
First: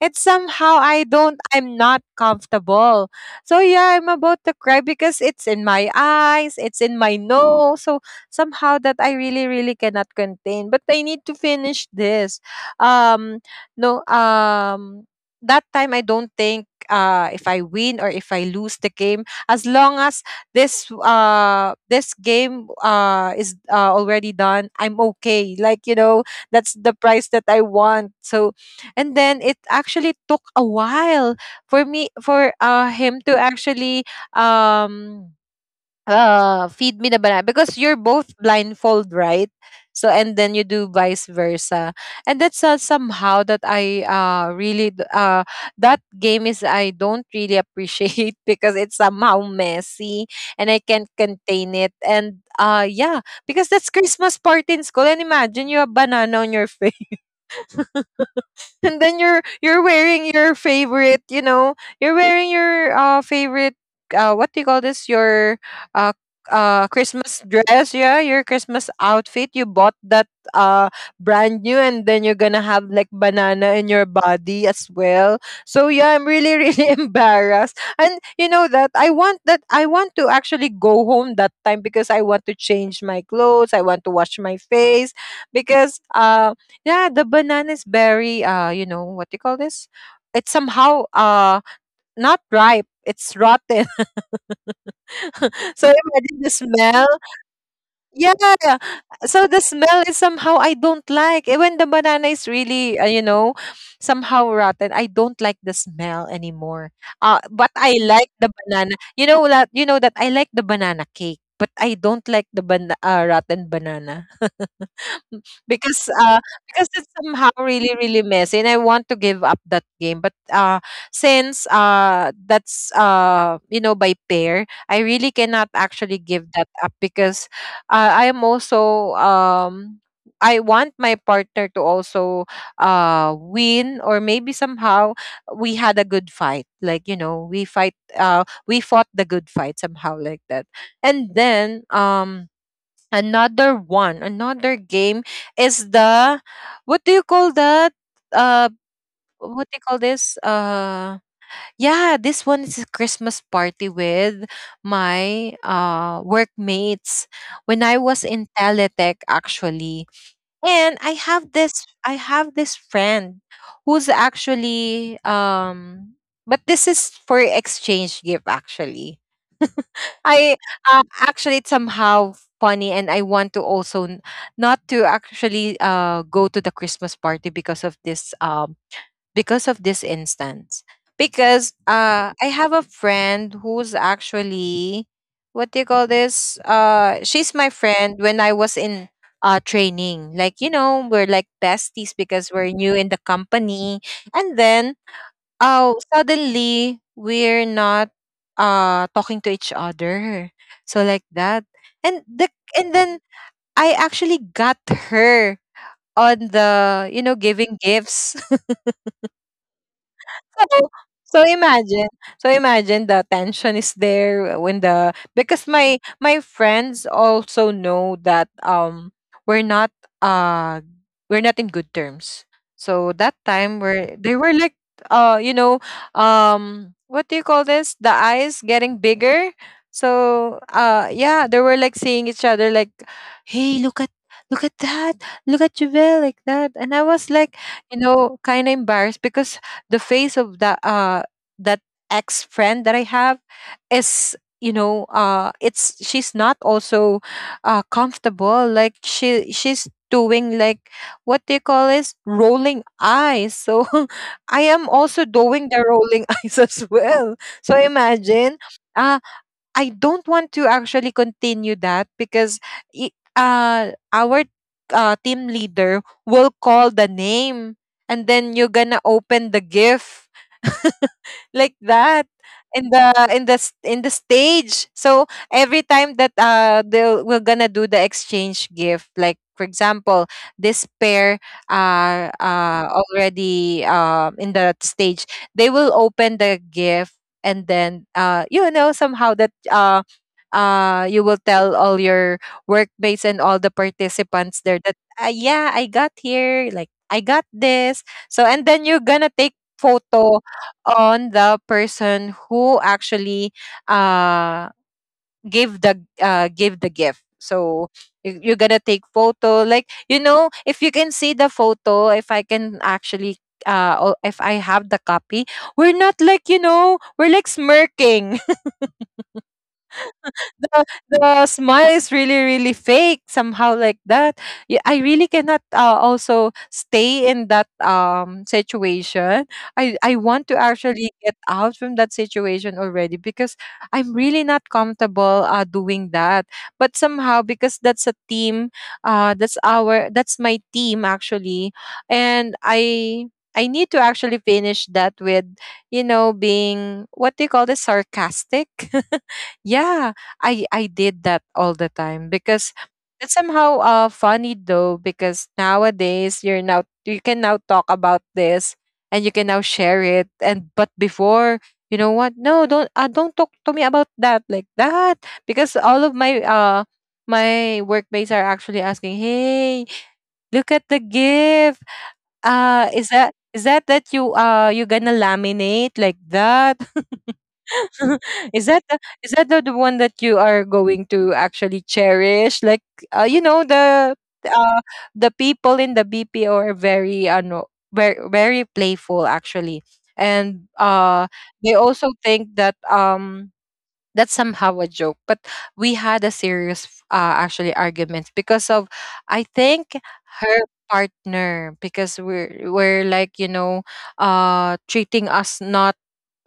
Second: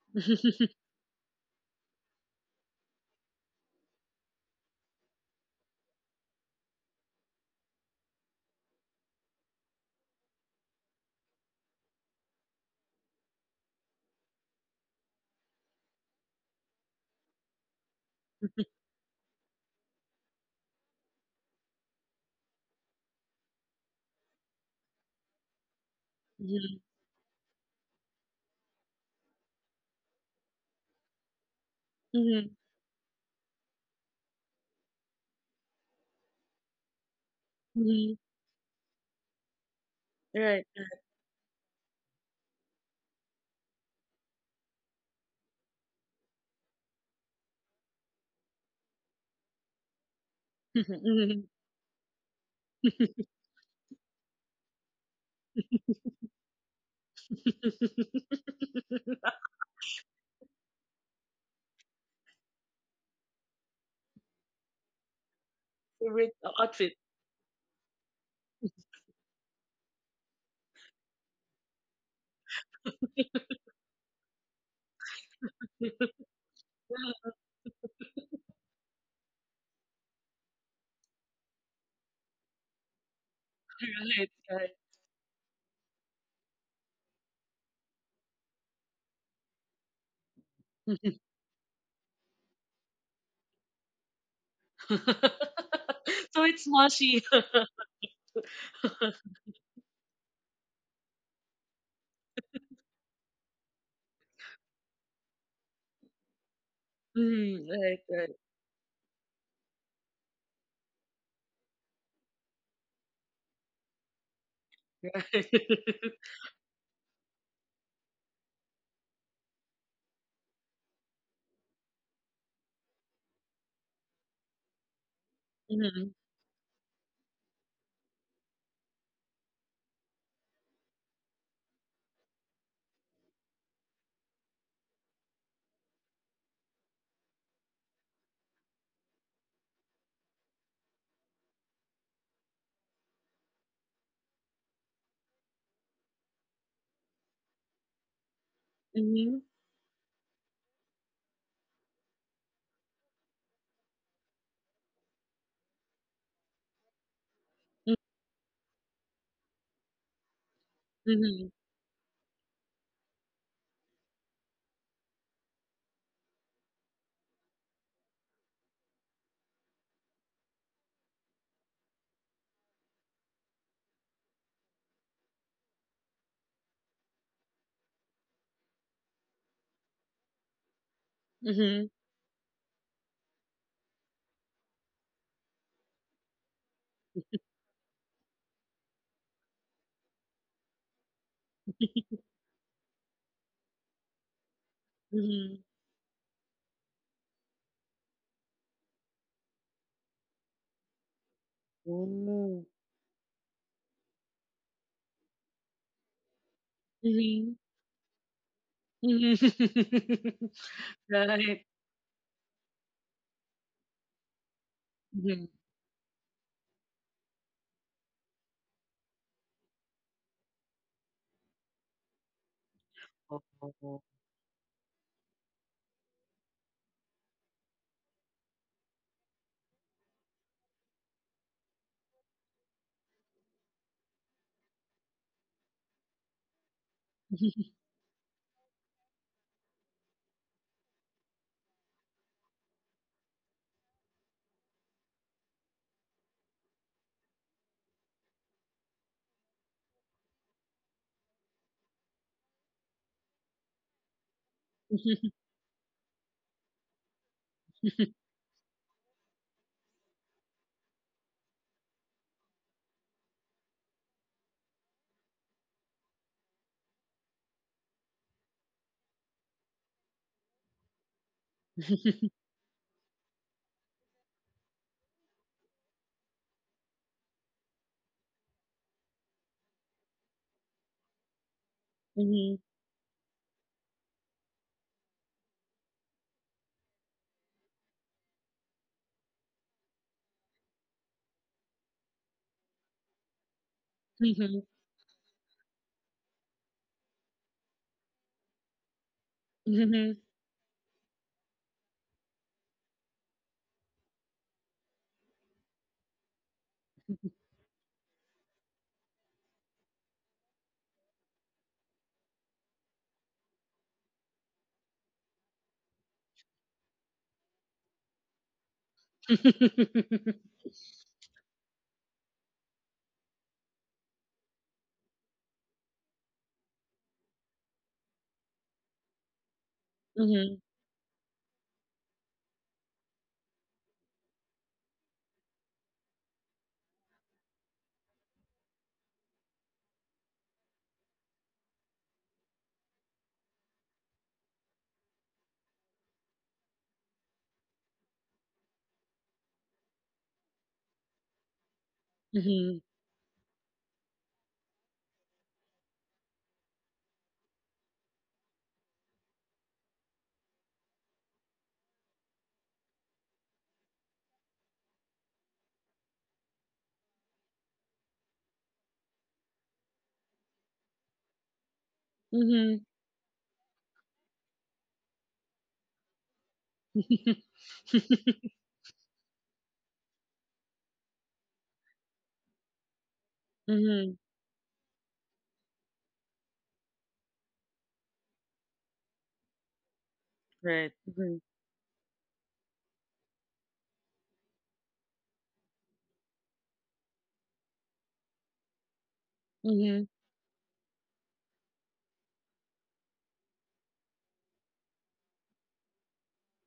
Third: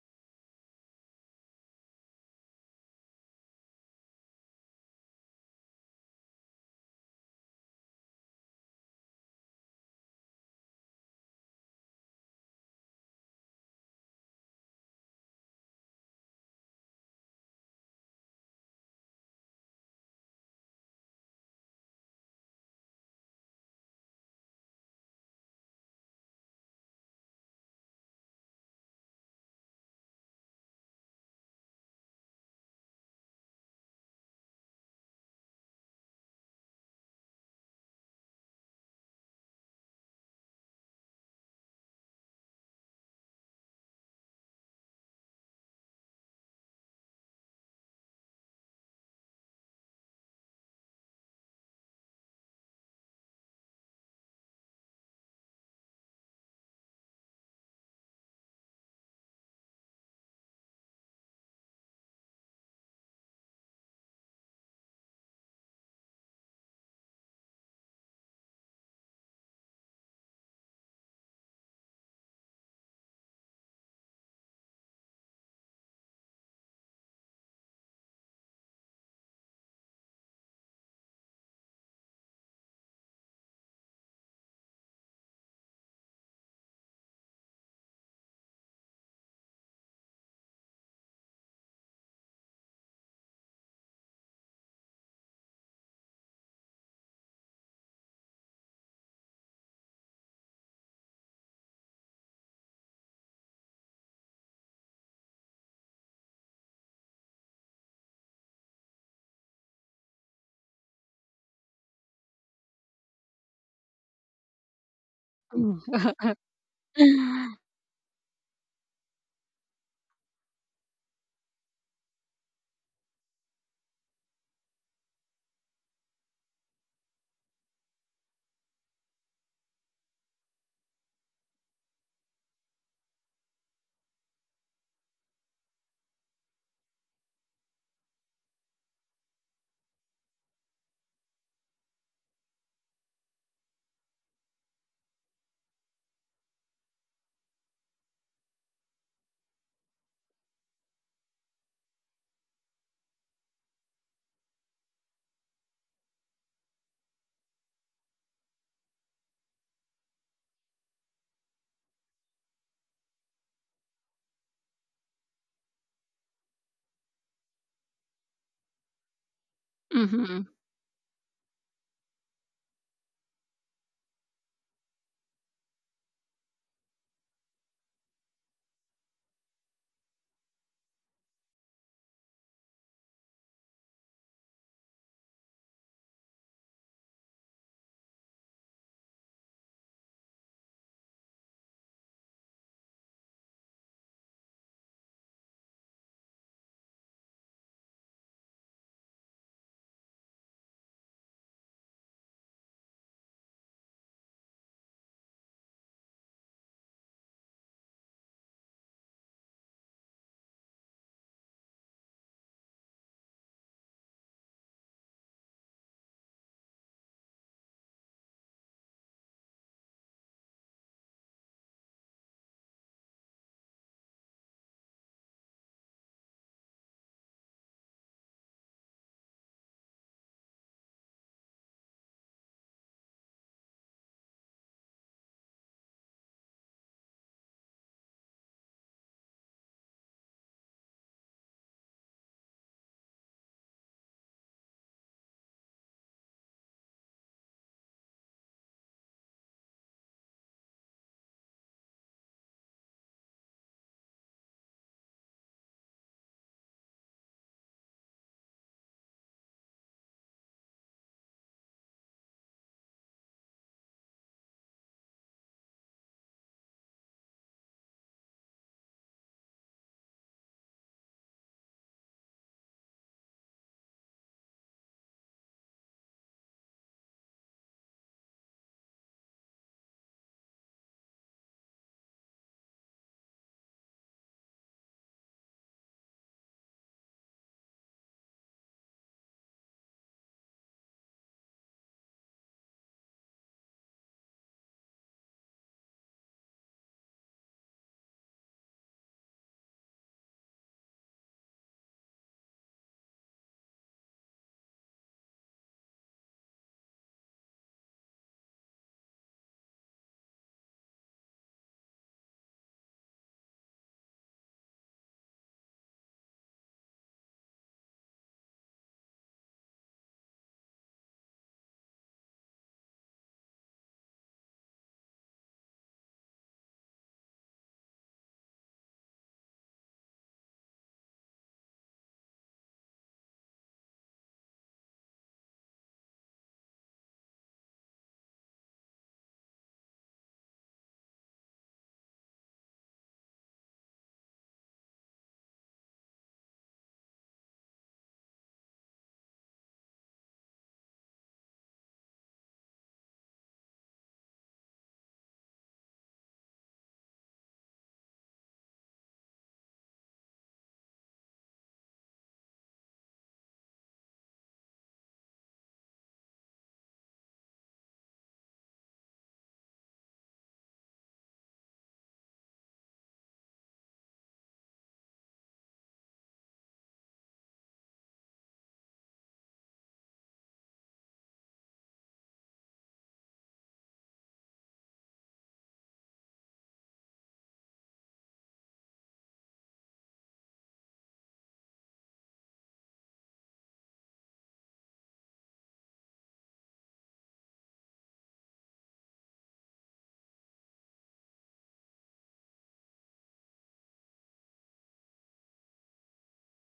[SPEAKER 3] It's somehow I'm not comfortable. So yeah, I'm about to cry because it's in my eyes, it's in my nose. So somehow that I really, really cannot contain. But I need to finish this. Um no um that time I don't think if I win or if I lose the game, as long as this this game is already done, I'm okay, like you know,
[SPEAKER 1] Hmm.
[SPEAKER 3] that's the price that I want. So and then it actually took a while
[SPEAKER 1] hmm
[SPEAKER 3] for him to actually um feed me the banana, because you're
[SPEAKER 1] Mm-hmm.
[SPEAKER 3] both blindfold, right? So and
[SPEAKER 1] Right.
[SPEAKER 3] then you do vice versa. And that's somehow that I really that game is, I don't really appreciate, because it's somehow messy and I can't
[SPEAKER 1] Mhm.
[SPEAKER 3] contain it. And
[SPEAKER 1] Hmm.
[SPEAKER 3] yeah, because that's Christmas party in school, and imagine you have banana on your and then you're wearing your favorite, you know, you're wearing your favorite what do you call this your uh
[SPEAKER 1] Favorite outfit.
[SPEAKER 3] Christmas dress, yeah, your Christmas outfit. You bought that uh brand new, and then you're gonna have like banana in your body as well. So yeah, I'm really really
[SPEAKER 1] right.
[SPEAKER 3] embarrassed, and you know that I want to actually go home that time because I want to change my clothes, I want to wash my
[SPEAKER 1] Right.
[SPEAKER 3] face, because yeah, the banana is very you know, what do you call this? It's somehow not ripe. It's rotten. So imagine
[SPEAKER 1] so
[SPEAKER 3] the
[SPEAKER 1] it's
[SPEAKER 3] smell.
[SPEAKER 1] mushy.
[SPEAKER 3] Yeah. So the smell is somehow I don't like. When the banana is really, somehow rotten, I don't like the smell anymore.
[SPEAKER 1] Hmm.
[SPEAKER 3] But
[SPEAKER 1] right.
[SPEAKER 3] I
[SPEAKER 1] Right.
[SPEAKER 3] like the banana. You know that I like the banana cake, but I don't like the rotten banana. because uh because it's somehow really, really messy, and I want to give up that game. But since that's you know, by pair, I really cannot
[SPEAKER 1] Mhm,
[SPEAKER 3] actually give that up, because I am also I want my partner to also win, or maybe somehow we had a good fight. Like, you know, we fight, we fought the good fight, somehow like that. And then another one, another game is the, what do you call that, uh
[SPEAKER 1] mhm,
[SPEAKER 3] what do you call this yeah, this one is a Christmas party with my workmates when I
[SPEAKER 1] mm,
[SPEAKER 3] was in Teletech actually. And I have
[SPEAKER 1] mhm,
[SPEAKER 3] this, I have this friend who's actually, but this is for exchange gift actually.
[SPEAKER 2] Mhm.
[SPEAKER 3] I Actually, it's somehow funny, and I want to also not to actually go to the Christmas party because of this, because of this instance. Because
[SPEAKER 1] mhm,
[SPEAKER 3] I have a friend who's actually, what do you call this? She's my friend when I was in training. Like, you know, we're like besties because we're new in the company. And then,
[SPEAKER 1] mhm.
[SPEAKER 3] oh, suddenly we're not talking to each other. So, like that. And, the,
[SPEAKER 1] Oh.
[SPEAKER 3] and then I actually got her on the, you know,
[SPEAKER 1] Mhm,
[SPEAKER 3] giving gifts.
[SPEAKER 1] mhm.
[SPEAKER 3] So so
[SPEAKER 1] Right.
[SPEAKER 3] imagine, so imagine the tension is there when the,
[SPEAKER 1] Mhm.
[SPEAKER 3] because my friends also know that we're not uh we're not in good terms. So that time
[SPEAKER 1] Oh.
[SPEAKER 3] where they were like you know, what do you call this? The eyes getting bigger. So yeah, they were like seeing each other like, hey, look at, look at that, look at Javel, like that. And I was like, you know, kind of embarrassed because the face of that that ex friend that I have is, you know, it's she's not also comfortable, like she's doing like what they call is rolling eyes. So I am
[SPEAKER 1] Mhm,
[SPEAKER 3] also doing the rolling eyes as well. So imagine, uh, I don't want to actually continue that, because our team leader will call the name, and then you're gonna open the gift like that in the in the stage. So every time that they we're gonna do the exchange gift, like for example, this pair are already in that stage, they will open the gift, and then you know, somehow that you will tell all your workmates and all the participants
[SPEAKER 1] mhm,
[SPEAKER 3] there that yeah, I got here, like I got this. So and then you're gonna take
[SPEAKER 1] mhm.
[SPEAKER 3] photo on the person who actually uh gave the gift. So you're gonna take photo, like, you know, if you can see the photo, if I can actually or if I have the copy, we're not, like, you know, we're like smirking. the the smile is really, really fake, somehow like that. Yeah, I really cannot also stay in that situation. I
[SPEAKER 1] Mhm,
[SPEAKER 3] want to actually get out from that situation already, because I'm really not comfortable doing that. But somehow, because that's a team, that's my team actually, and I need to actually finish that with, you know, being, what do you call this, sarcastic? Yeah, I did that all the time. Because
[SPEAKER 1] mhm,
[SPEAKER 3] it's somehow funny though, because nowadays you're now, you can now talk about this, and you can now share it. And but before, you know what, no, don't, don't talk to me about that, like that, because all of my my workmates are actually asking, hey, look at the gift,
[SPEAKER 1] mhm.
[SPEAKER 3] is that, is that that you, you gonna laminate, like that? Is that the, is that the one that you are going to actually cherish? Like, you know,
[SPEAKER 1] Mhm,
[SPEAKER 3] uh, the people in the BPO are very no, very, very playful actually. And
[SPEAKER 1] right. Mhm,
[SPEAKER 3] they also think that that's somehow a joke. But we had a serious actually arguments because of, I
[SPEAKER 1] mhm,
[SPEAKER 3] think, her partner, because we're like, you know, treating us not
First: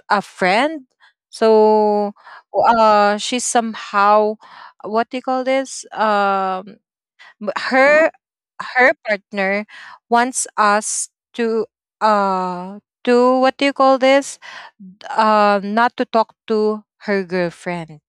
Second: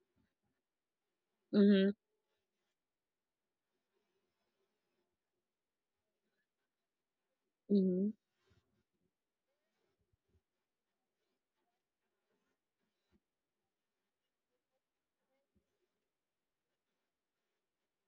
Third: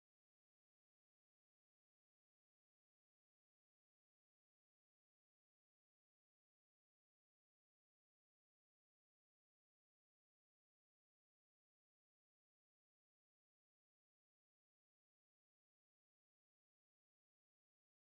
[SPEAKER 3] a friend.
[SPEAKER 1] mhm,
[SPEAKER 3] So she somehow, what do you call this? M- her
[SPEAKER 1] mhm.
[SPEAKER 3] her partner wants us to uh to what do you call this? Not to talk to her girlfriend.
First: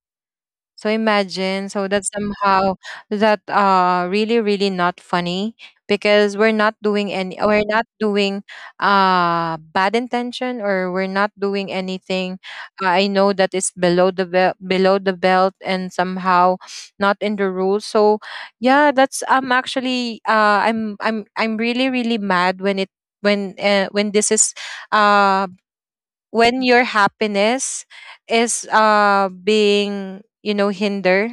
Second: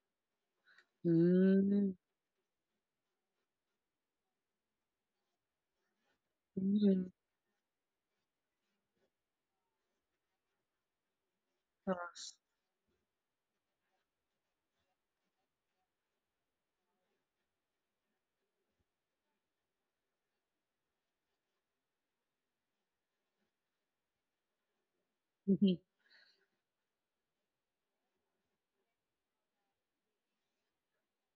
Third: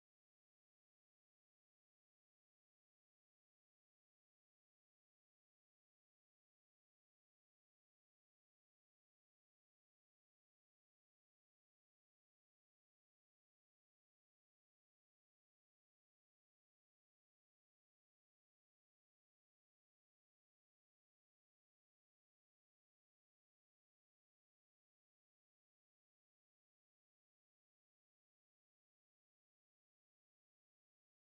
[SPEAKER 3] So imagine, so
[SPEAKER 1] Mm,
[SPEAKER 3] that somehow that really, really not funny, because we're not
[SPEAKER 1] mhm.
[SPEAKER 3] doing any, we're not doing bad intention, or we're not doing
[SPEAKER 1] Yes.
[SPEAKER 3] anything. I know that it's below the belt, below the belt, and somehow not in the rules. So yeah, that's, I'm actually I'm really, really mad when it, when this is uh
[SPEAKER 1] Mhm,
[SPEAKER 3] when your happiness is being, you know, hindered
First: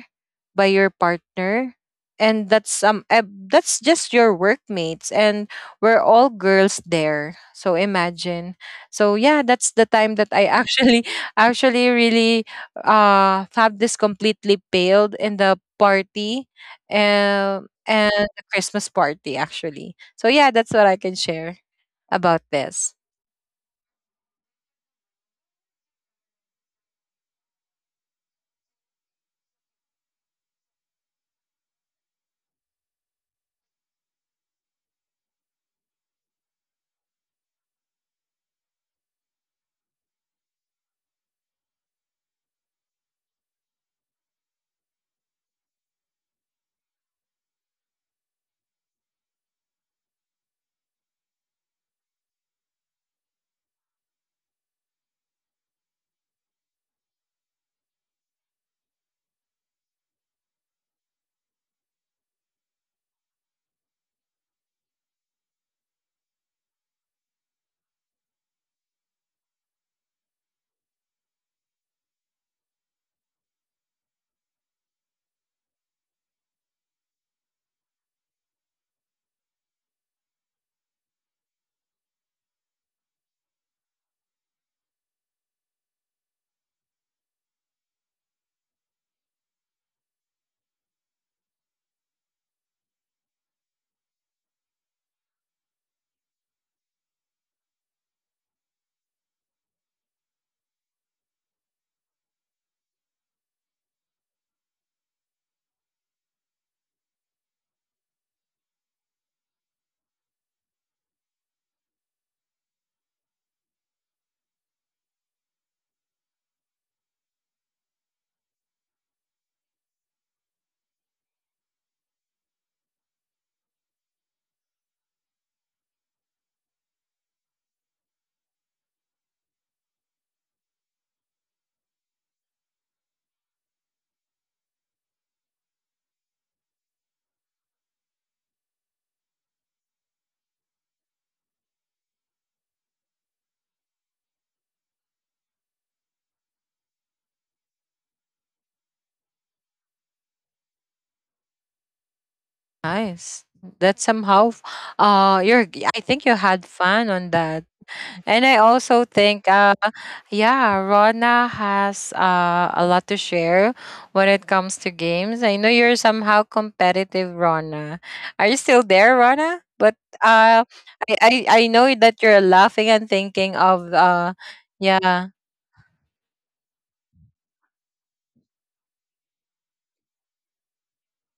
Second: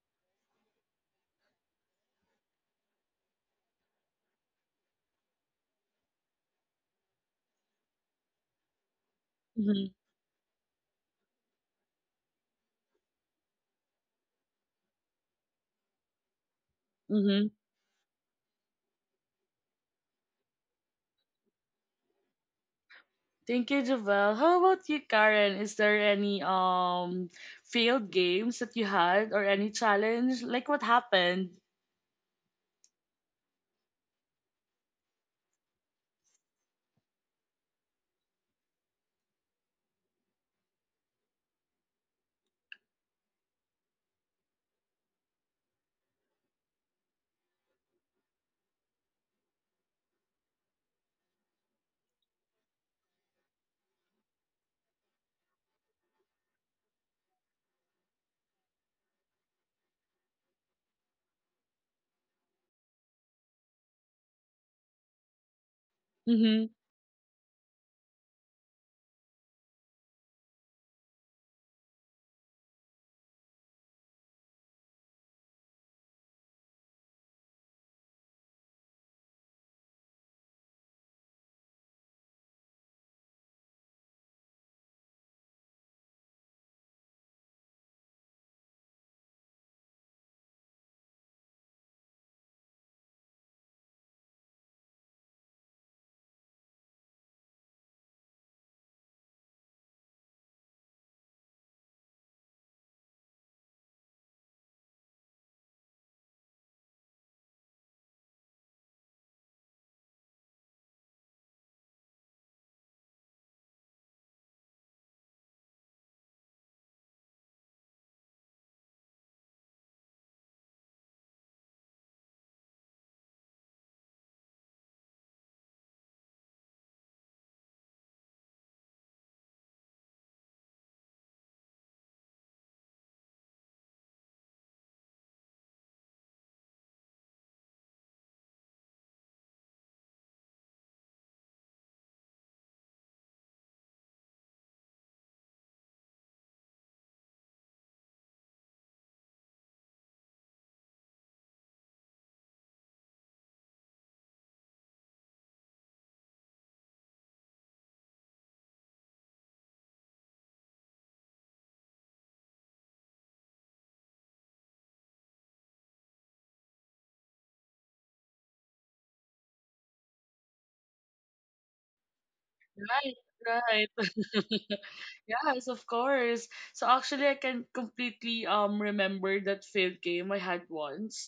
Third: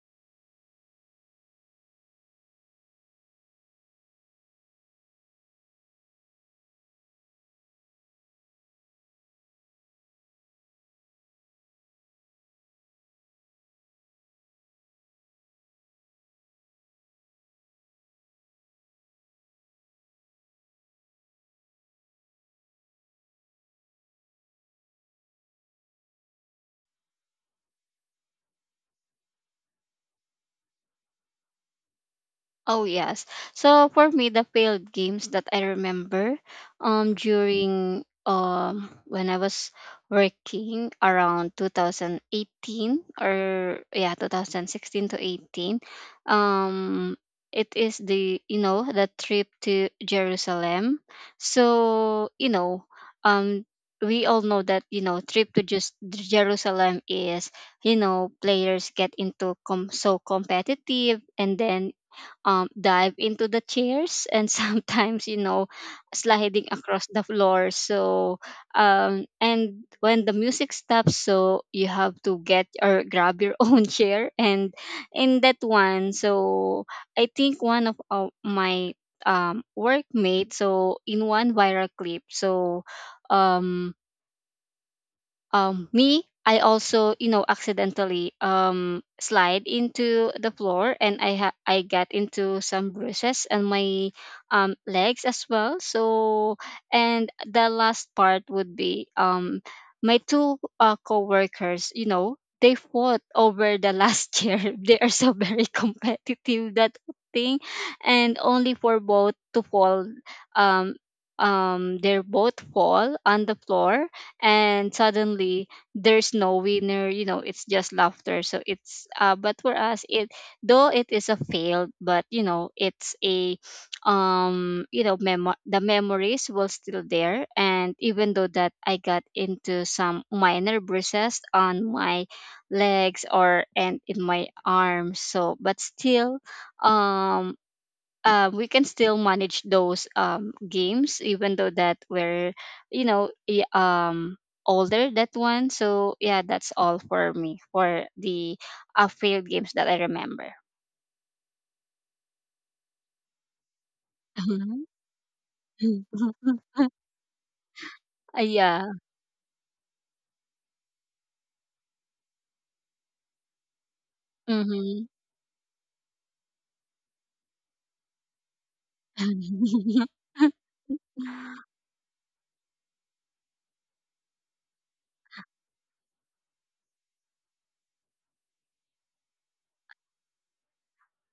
[SPEAKER 3] by your partner. And that's just your workmates, and we're all girls there, so imagine. So yeah, that's the
[SPEAKER 1] mhm,
[SPEAKER 3] time that I actually actually really have this completely paled in the party,
[SPEAKER 1] mhm.
[SPEAKER 3] and the Christmas party actually. So yeah, that's what I can share about this.
[SPEAKER 1] Thank you, Javel. How about you, Karen? Is there any failed games that you had or any challenge? Like what happened?
[SPEAKER 2] Oh yes. So for me, the failed games that I remember, during when I was working around 2018 or yeah 2016 to 18, um, it is, the you know, the trip to Jerusalem. So you know, um, we all know that you know trip to just Jerusalem is, you know, players get into so competitive, and then dive into the chairs, and sometimes, you know, sliding
[SPEAKER 1] Mm-hmm.
[SPEAKER 2] across the floor. So and when the music stops, so you have to get or grab your own chair, and in that one. So I think one of my workmate, so in one viral clip. So um me, I also, you know, accidentally slide into the floor, and I got into some bruises and my legs as well. So, and the last part would be my two co-workers, you know, they fought over the last chair. They are so very competitive that thing, and only for both to fall. um they are both fall on the floor, and suddenly there's no winner, you know, it's just laughter. So it's, but for us, it though it is a failed, but you know it's a you know memo- the memories were still there. And even though that I got into some minor bruises on my legs or and in my arms, so but still, um we can still manage those games, even though that we're you know older that one. So yeah, that's all for me for the failed games that I remember.
[SPEAKER 3] Nice. That's somehow
[SPEAKER 2] Uh-huh.
[SPEAKER 3] I think you had fun on that. And I
[SPEAKER 2] Yeah.
[SPEAKER 3] also think yeah, Rona has a lot to share when it comes to
[SPEAKER 2] Mm-hmm.
[SPEAKER 3] games. I know you're somehow competitive, Rona. Are you still there, Rona? But uh I I, I know that you're laughing and
[SPEAKER 1] Right,
[SPEAKER 3] thinking of
[SPEAKER 1] right.
[SPEAKER 3] yeah,
[SPEAKER 1] Yes, of course. So actually, I can completely remember that failed game I had once.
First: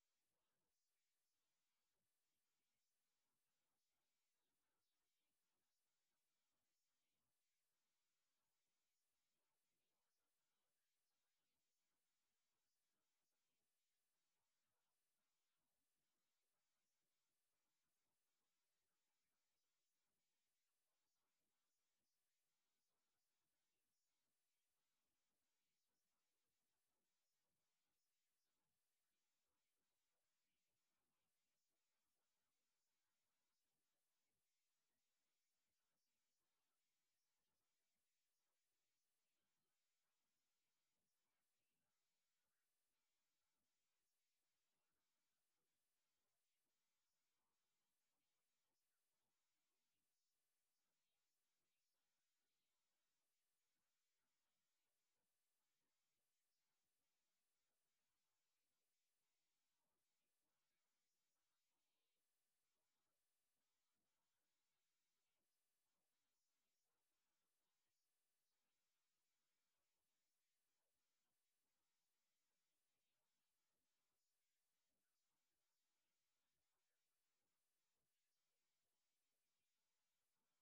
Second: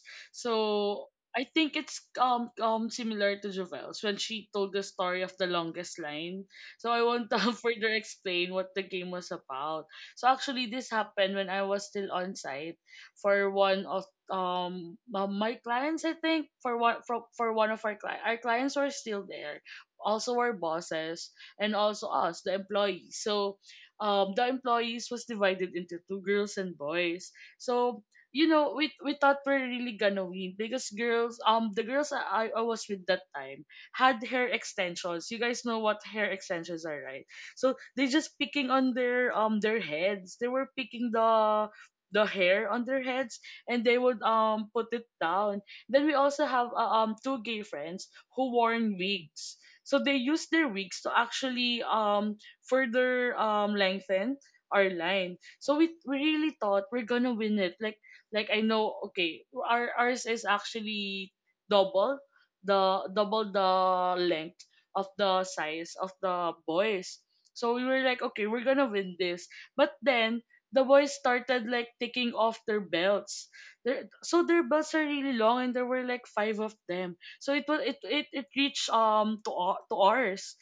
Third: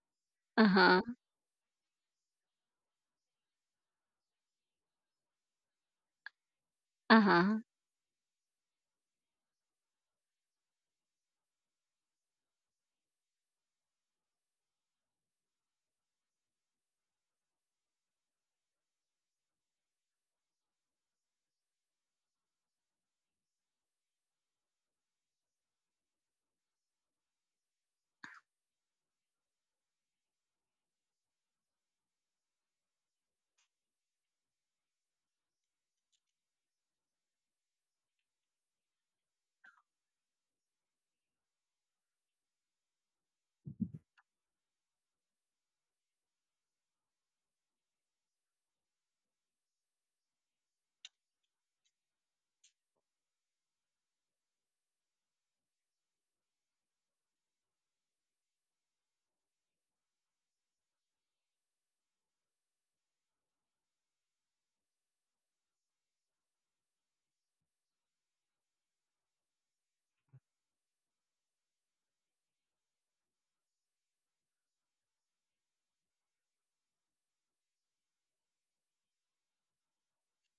[SPEAKER 2] Uh-huh.
[SPEAKER 1] So I think it's similar to Jovel's when she told the story of the longest line. So I won't
[SPEAKER 2] Uh-huh.
[SPEAKER 1] further explain what the game was about. So actually, this happened when I was still on site for one of my clients. I think for one for one of our clients were still there, also our bosses and also us, the employees. The employees was divided into two, girls and boys. So we thought we're really gonna win because girls, the girls I was with that time had hair extensions. You guys know what hair extensions are, right? So they just picking on their heads. They were picking the hair on their heads, and they would put it down. Then we also have two gay friends who wore wigs. So they used their wigs to actually further lengthen our line. So we really thought we're gonna win it. Like I know okay, ours is actually double double the length of the size of the boys. So we were like, okay, we're gonna win this. But then the boys started like taking off their belts. So their belts are really long, and there were like five of them. So it was it reached to ours.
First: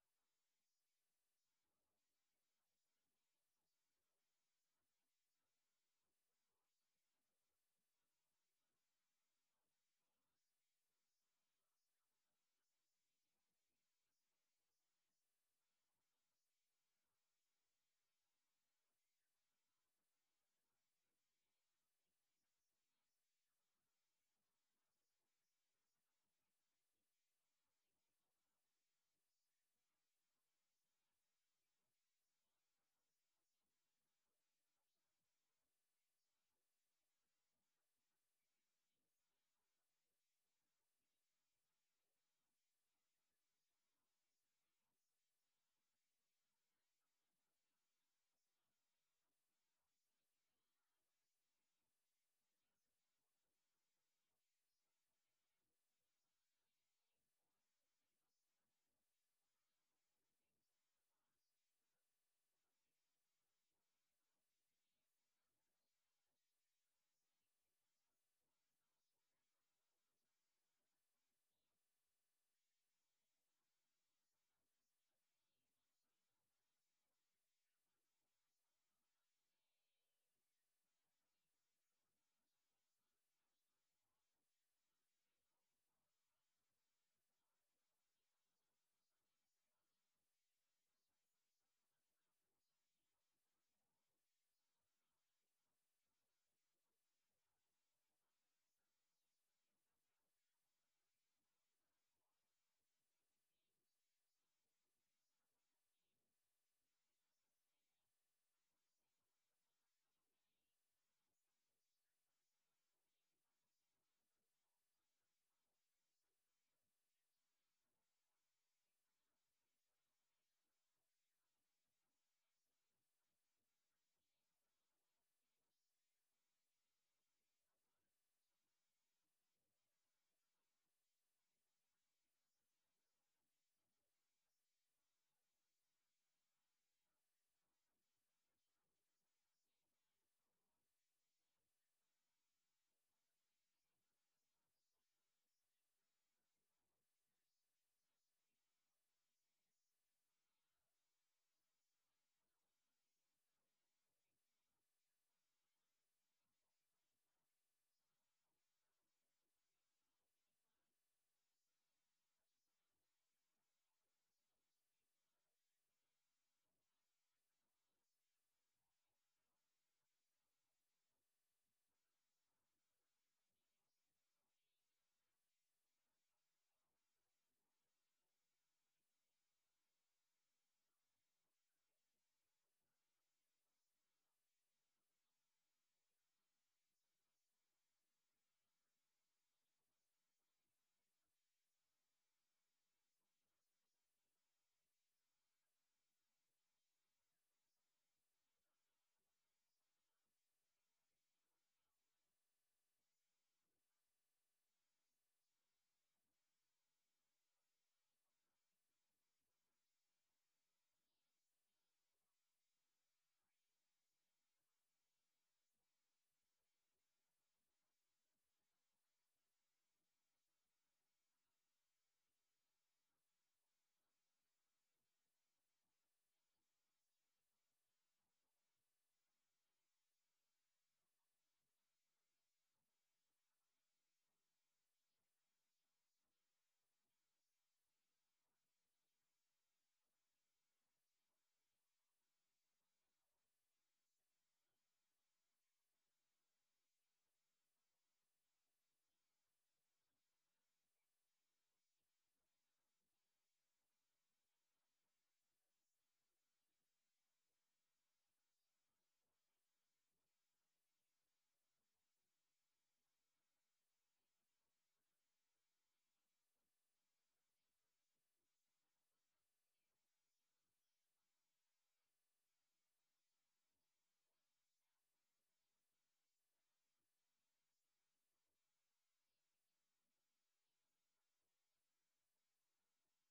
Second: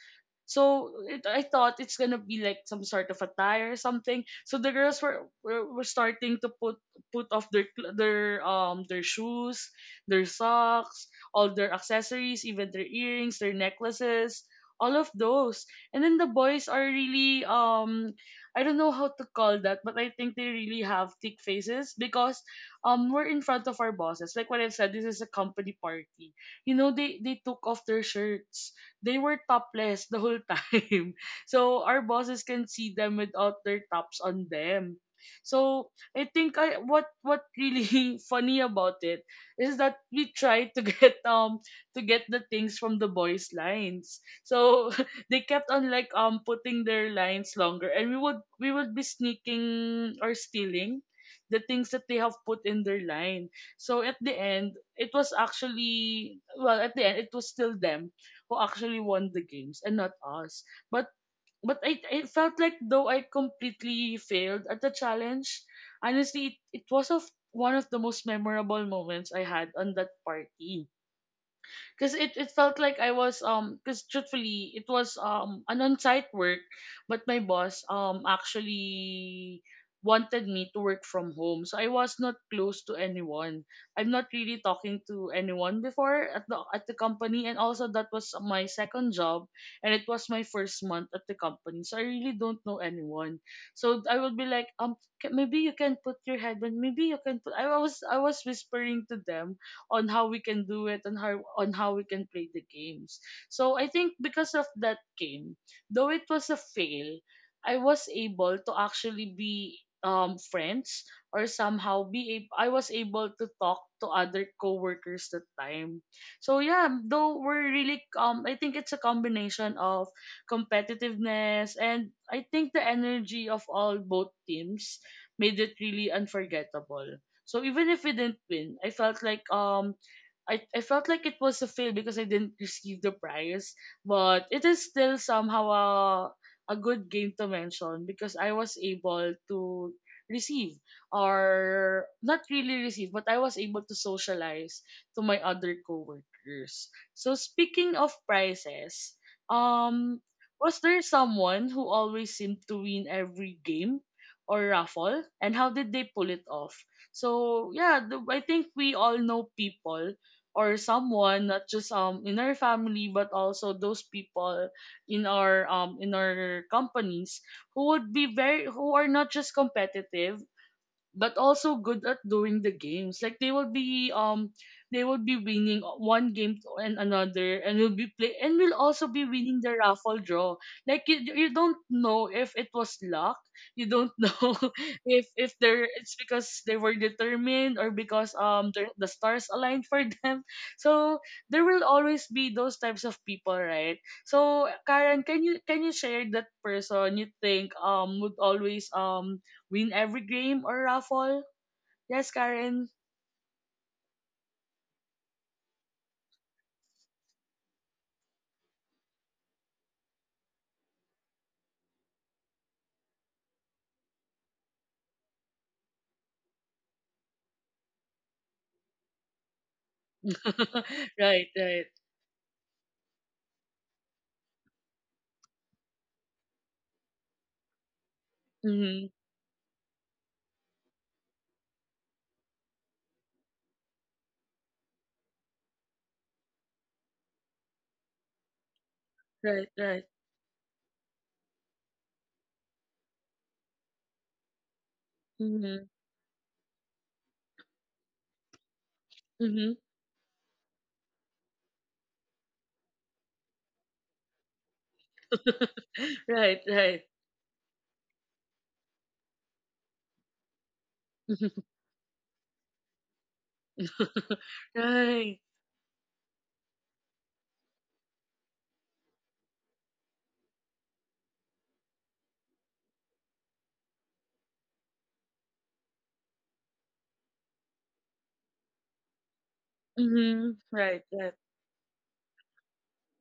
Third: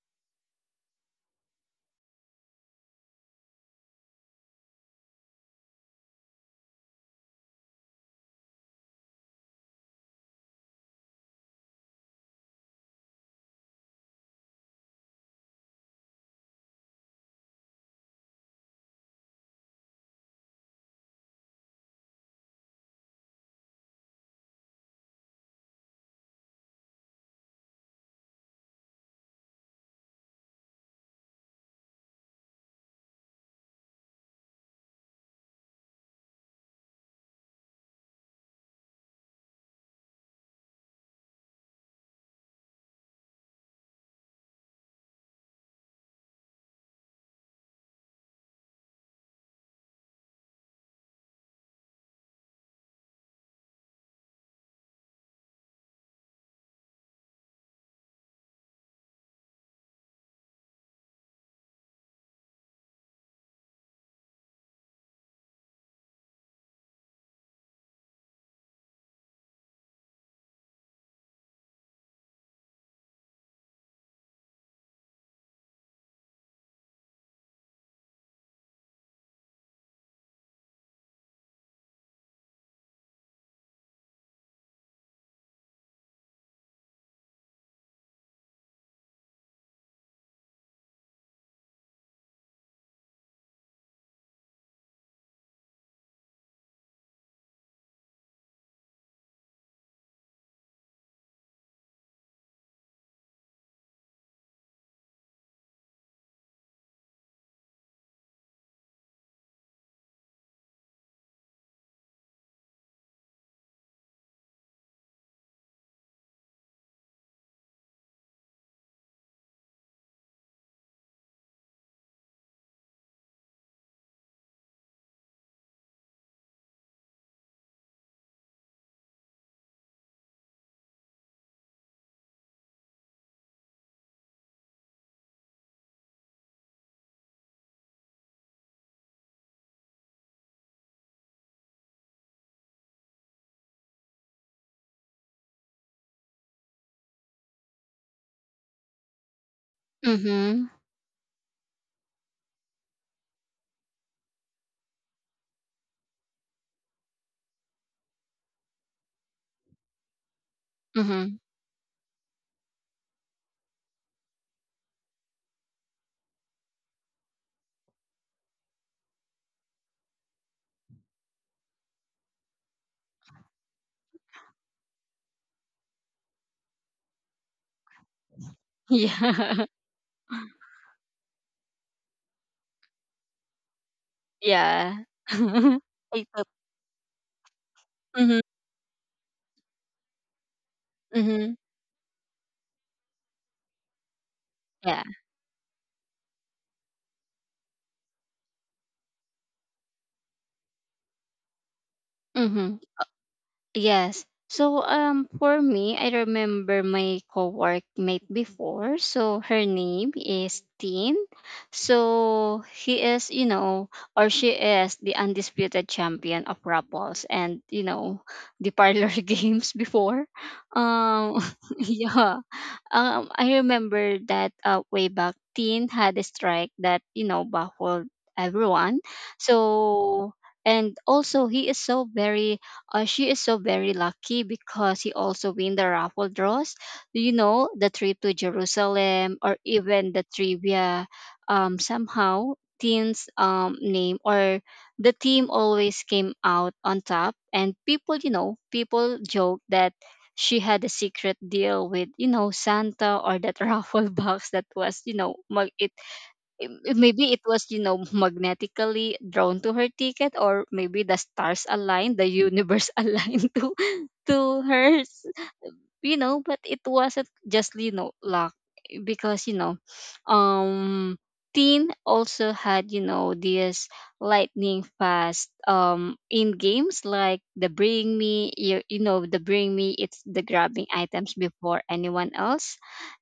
[SPEAKER 1] I thought it's gonna be like some sort of attire or something. So the girls were starting to put off their shoes, their socks, all their accessories, even their earrings, their necklaces, all of those. And then the boys are really I don't know how to call that, but I think they really have thick faces because we're in front of our bosses. Like what I've said, this is a company party. You know, they took off their shirts, they were topless the whole time. So our bosses can see them without their tops on them. So I think I what really funny about it is that we tried to get the things from the boys' lines. So they kept on like putting their lines longer, and we would be sneaking or stealing the things that they have put in their line. So at the end, it was actually well at the end it was still them who actually won the games and not us. But but I it felt like though I completely failed at the challenge. Honestly, it was of one of the most memorable moments I had on that party, because it felt like I was because truthfully it was an on-site work, but my boss actually wanted me to work from home, so I was not close to anyone. I'm not really talking to anyone before at the company, and also that was my second job, and it was my first month at the company, so I really don't know anyone. So I would be like, Maybe you can put your headband. Maybe you can put." I was whispering to them on how we can do it and how on how we can play the games. So I think because of that game, though it was a fail, I was able to actually be friends, or somehow I was able to talk to other coworkers that time. So yeah, though we're really I think it's a combination of competitiveness and I think the energy of all both teams made it really unforgettable. So even if we didn't win, I felt like I felt like it was a fail because I didn't receive the prize, but it is still somehow a good game to mention because I was able to receive, or not really receive, but I was able to socialize to my other coworkers. So speaking of prizes, um,
[SPEAKER 2] Mm-hmm.
[SPEAKER 1] was there someone who always seemed to win every game or raffle, and how did they pull it off? So yeah, I think we all know people, or
[SPEAKER 2] Mm-hmm.
[SPEAKER 1] someone not just in our family but also those people in our companies, who would be very, who are not just competitive but also good at doing the games. Like they will be winning one and another, and will be play and will also be winning
[SPEAKER 2] Yeah.
[SPEAKER 1] the raffle draw. Like you don't know if it was luck. You don't know
[SPEAKER 2] Yeah.
[SPEAKER 1] if they're it's
[SPEAKER 2] I thought-
[SPEAKER 1] because they were determined, or because
[SPEAKER 2] Mhm.
[SPEAKER 1] the stars aligned for them. So
[SPEAKER 2] Mhm.
[SPEAKER 1] there will always be those types of people, right? So
[SPEAKER 2] Yeah.
[SPEAKER 1] Karen, can you share that person you think would always win every game or raffle. Yes,
[SPEAKER 2] Mm-hmm.
[SPEAKER 1] Karen.
[SPEAKER 2] Yes. So for me, I remember my co-workmate before. So her name is Tin. So he is, you know, or she is the undisputed champion of Rapples and, you know, the parlor games before. Um
[SPEAKER 1] Right, right.
[SPEAKER 2] yeah. I remember that way back Tin had a strike that, you know, baffled everyone.
[SPEAKER 1] Mm-hmm.
[SPEAKER 2] So and also he is so very she is so very lucky, because he also win the raffle draws. Do you know, the trip to Jerusalem or
[SPEAKER 1] Right, right.
[SPEAKER 2] even the trivia. Somehow team's name or the team
[SPEAKER 1] Mm-hmm.
[SPEAKER 2] always came out on top, and people, you know, people joke
[SPEAKER 1] Mm-hmm.
[SPEAKER 2] that she had a secret deal with you know Santa or that raffle box, that was, you know, it
[SPEAKER 1] Right, right.
[SPEAKER 2] maybe it was, you know, magnetically drawn to her ticket, or maybe the stars aligned, the universe aligned to hers,
[SPEAKER 1] Right.
[SPEAKER 2] you know. But it wasn't just, you know, luck, because you know, um teen also had, you know, this lightning fast in games like the bring me, you know, the bring me, it's the
[SPEAKER 1] Mm-hmm.
[SPEAKER 2] grabbing
[SPEAKER 1] Right, right.
[SPEAKER 2] items before anyone else.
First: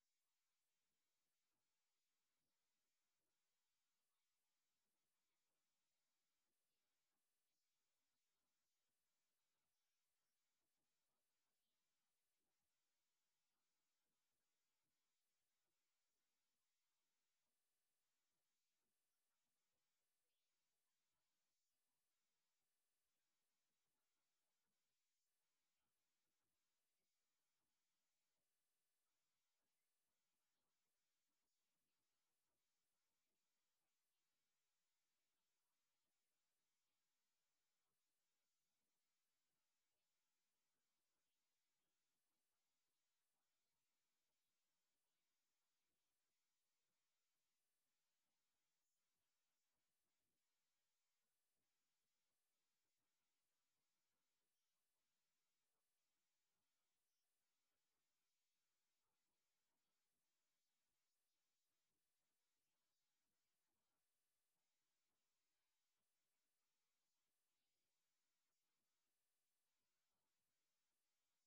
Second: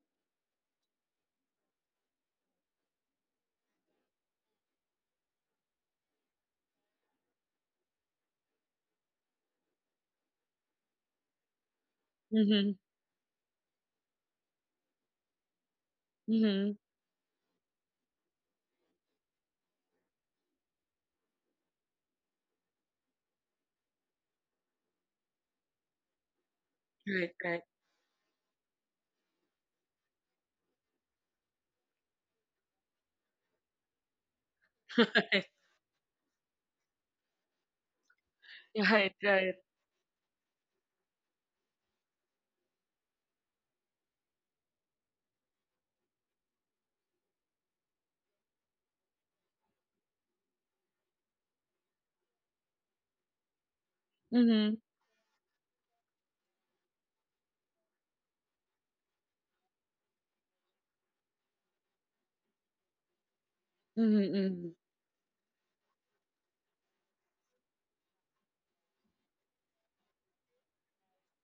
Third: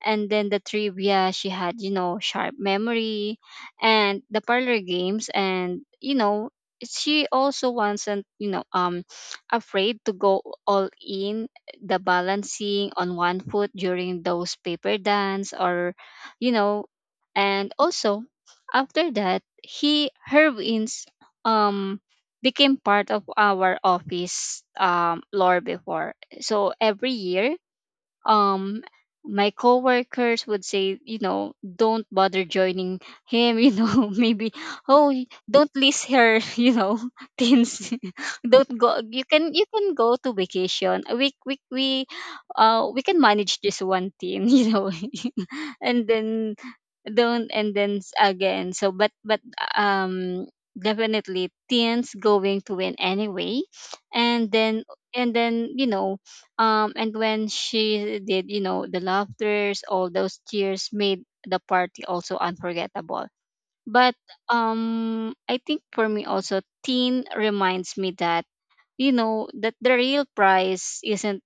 [SPEAKER 2] And then the trivia, she had, you know, sharp memory, and the parlor games, and you know she also wasn't, you know, afraid to go all in, the
[SPEAKER 1] Mm-hmm.
[SPEAKER 2] balancing on one foot during those paper dance, or you
[SPEAKER 1] Mm-hmm.
[SPEAKER 2] know. And also, after that he her wins um became part of our office lore before. So every
[SPEAKER 1] Right,
[SPEAKER 2] year
[SPEAKER 1] right.
[SPEAKER 2] um my coworkers would say, you know, don't bother joining him, you know, maybe oh
[SPEAKER 1] Right,
[SPEAKER 2] don't list her you know things don't go,
[SPEAKER 1] right. Right.
[SPEAKER 2] you can go to vacation, we we can manage this one thing you know and then don't, and then again. So but, um definitely teens going to win anyway, and
[SPEAKER 1] Mm-hmm.
[SPEAKER 2] then, and then, you know, and when she did, you know, the laughters, all those cheers made the party also unforgettable. But
[SPEAKER 1] Mm-hmm. Mm-hmm.
[SPEAKER 2] I think for me also, teen reminds me that, you know, that the real prize isn't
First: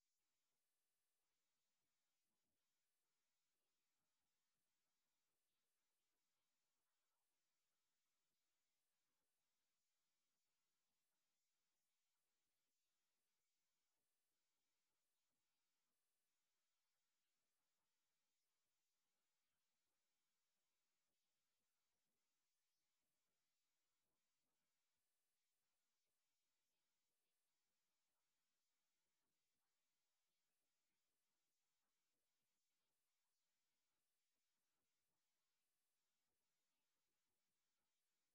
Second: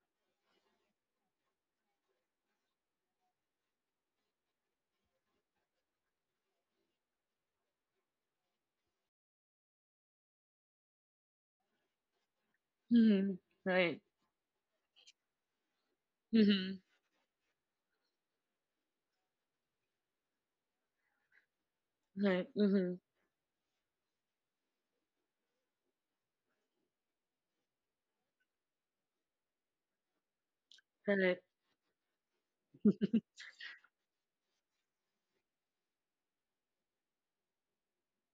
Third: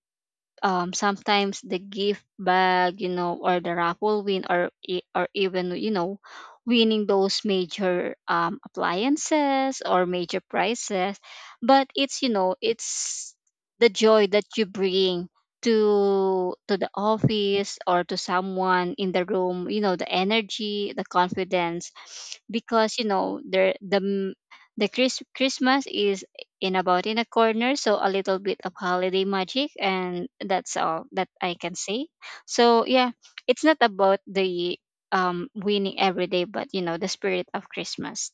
[SPEAKER 2] sometimes the gift bag, you know, or the raffle win, or even, you know, winning those major appliances or major prizes, but it's, you know,
[SPEAKER 1] Mm-hmm.
[SPEAKER 2] it's the
[SPEAKER 1] Right.
[SPEAKER 2] joy that you bring
[SPEAKER 1] Mm-hmm.
[SPEAKER 2] to the office or to someone in the room, you know, the energy, the confidence,
[SPEAKER 1] Right. Mm-hmm.
[SPEAKER 2] because you know there the Christmas is in about in a corner. So a little bit of holiday magic, and that's all that
[SPEAKER 1] Right.
[SPEAKER 2] I can say. So yeah, it's not about the winning every day, but you know, the spirit of Christmas.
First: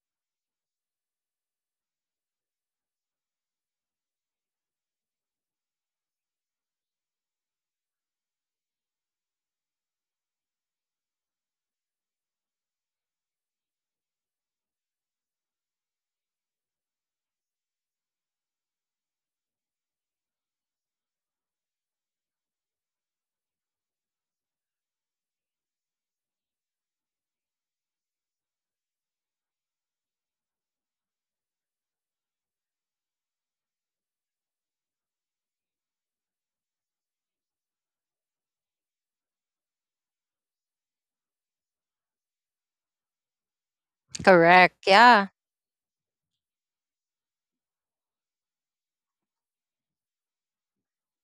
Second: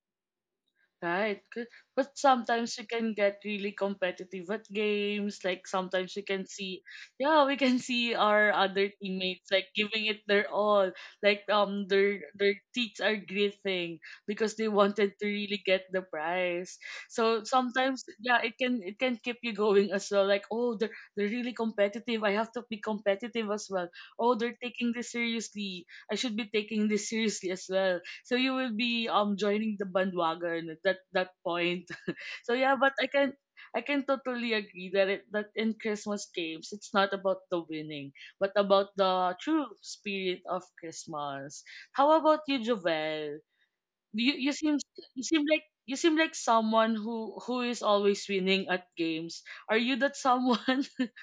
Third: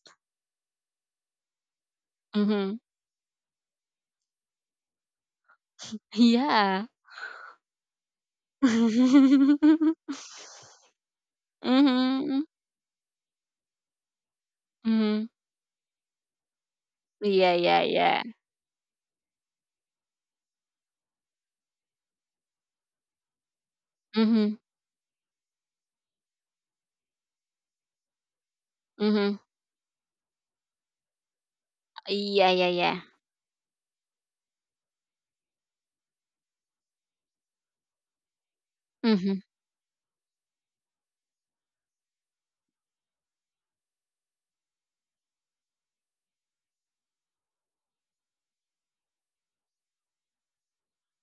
[SPEAKER 1] Right. Good. But
[SPEAKER 2] Mm-hmm.
[SPEAKER 1] sometimes you can get really competitive at games. Like sometimes you can see,
[SPEAKER 2] Yeah.
[SPEAKER 1] yeah, we can see our other teammates like
[SPEAKER 2] Mm-hmm.
[SPEAKER 1] giving it their all. Like their teeth are gritting because they wanted to
[SPEAKER 2] Mm-hmm.
[SPEAKER 1] really get the prize. So
[SPEAKER 2] Yeah, yeah,
[SPEAKER 1] sometimes,
[SPEAKER 2] yeah.
[SPEAKER 1] yeah, it can keep you going as well. Like oh, they're really competitive. I have to be competitive as well. Oh,
[SPEAKER 2] Mm-hmm.
[SPEAKER 1] they're taking this seriously. I should be taking this seriously as well, so you will be
[SPEAKER 2] Mm-hmm.
[SPEAKER 1] joining the bandwagon at that point.
[SPEAKER 2] Yeah,
[SPEAKER 1] So
[SPEAKER 2] yeah,
[SPEAKER 1] yeah, but
[SPEAKER 2] yeah.
[SPEAKER 1] I can totally agree that that in Christmas games it's not about the winning, but about the
[SPEAKER 2] Mm-hmm.
[SPEAKER 1] true spirit of Christmas. How about you, Jovel? You you
[SPEAKER 3] correct.
[SPEAKER 1] seem you
[SPEAKER 3] Yeah.
[SPEAKER 1] seem like, you seem like someone who is always winning at games. Are you that someone?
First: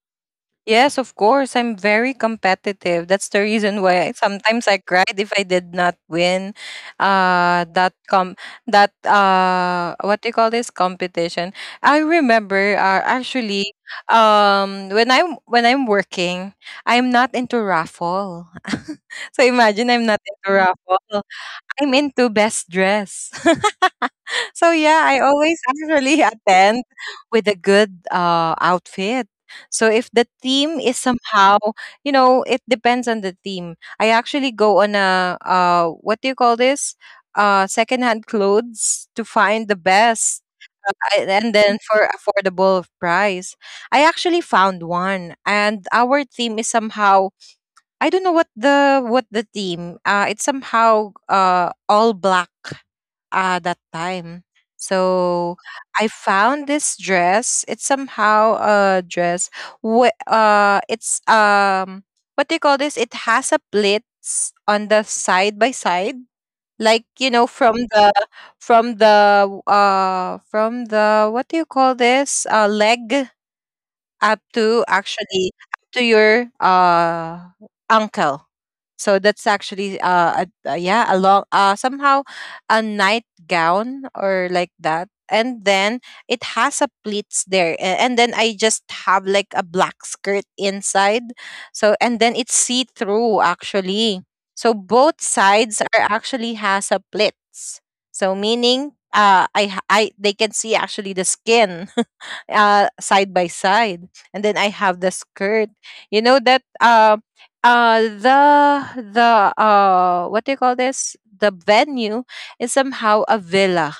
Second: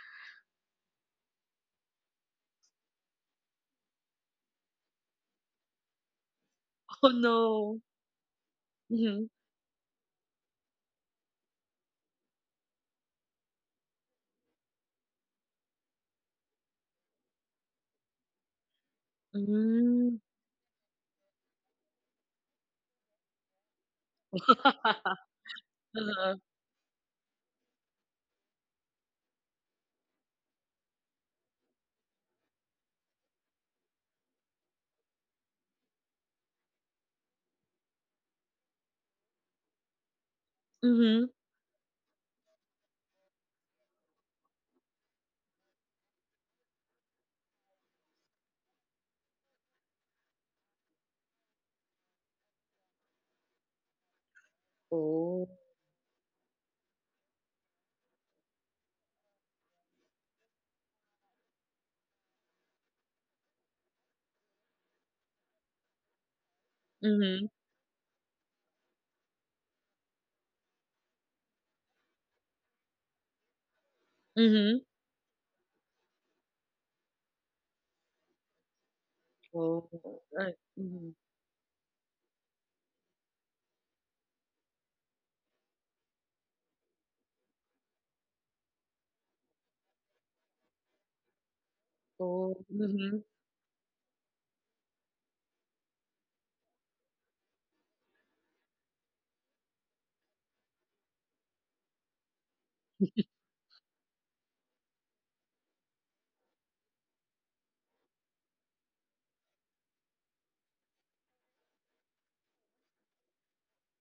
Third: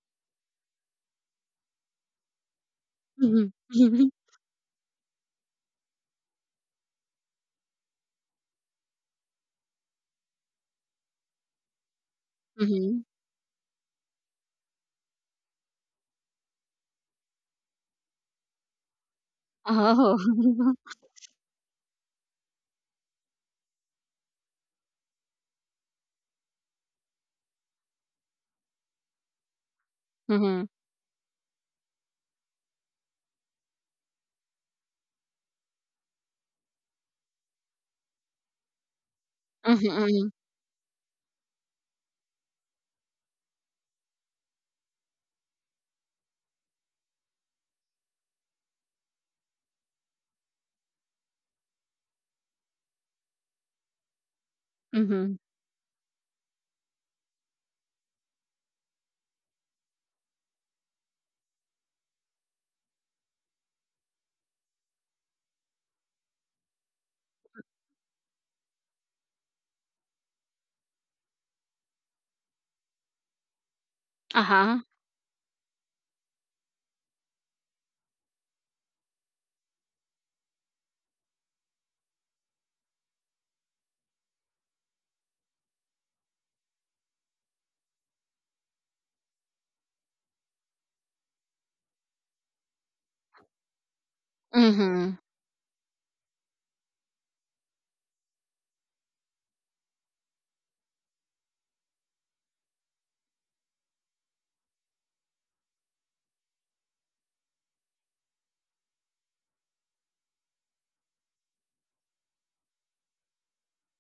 [SPEAKER 3] Yes, of course. I'm very competitive. That's the reason
[SPEAKER 2] Mm-hmm.
[SPEAKER 3] why I, sometimes I cried if I did not win
[SPEAKER 1] Oh no.
[SPEAKER 3] uh that com that,
[SPEAKER 1] Mm-hmm.
[SPEAKER 3] what do you call this, competition. I remember,
[SPEAKER 2] Mm-hmm.
[SPEAKER 3] actually when I'm, when I'm working, I'm not into raffle. So imagine
[SPEAKER 1] Mm-hmm.
[SPEAKER 2] Oh.
[SPEAKER 3] I'm not into raffle. I'm into best dress. So yeah, I always actually attend with a good outfit. So if the
[SPEAKER 2] Mm-hmm.
[SPEAKER 3] theme is somehow, you know, it depends on the theme. I actually go on a what do you call this? Secondhand clothes to find the
[SPEAKER 2] Mm-hmm.
[SPEAKER 3] best uh, And then for affordable price, I actually found one, and our theme is somehow, I don't know what the theme. It's somehow all black, that time.
[SPEAKER 2] Mm-hmm.
[SPEAKER 1] Oh.
[SPEAKER 3] So I found this dress. It's somehow a dress. It's what do you call this? It has a pleats on the side by side, like you
[SPEAKER 1] Mm-hmm.
[SPEAKER 3] know, from the what do you call this? Leg up
[SPEAKER 1] Mm-hmm.
[SPEAKER 2] Uh-huh.
[SPEAKER 3] to actually up to your ankle, so that's
[SPEAKER 1] Oh,
[SPEAKER 3] actually
[SPEAKER 1] right. mm Mhm.
[SPEAKER 3] yeah, a long somehow a nightgown or like that, and then it has a pleats there, and then I just have like a black skirt inside, so and then
[SPEAKER 1] Oh,
[SPEAKER 3] it's see
[SPEAKER 1] mhm,
[SPEAKER 3] through actually. So both sides are actually has a pleats. So meaning I they can see actually the skin side by side, and then I have the skirt. You know that, the what do you call this, the venue is somehow a villa,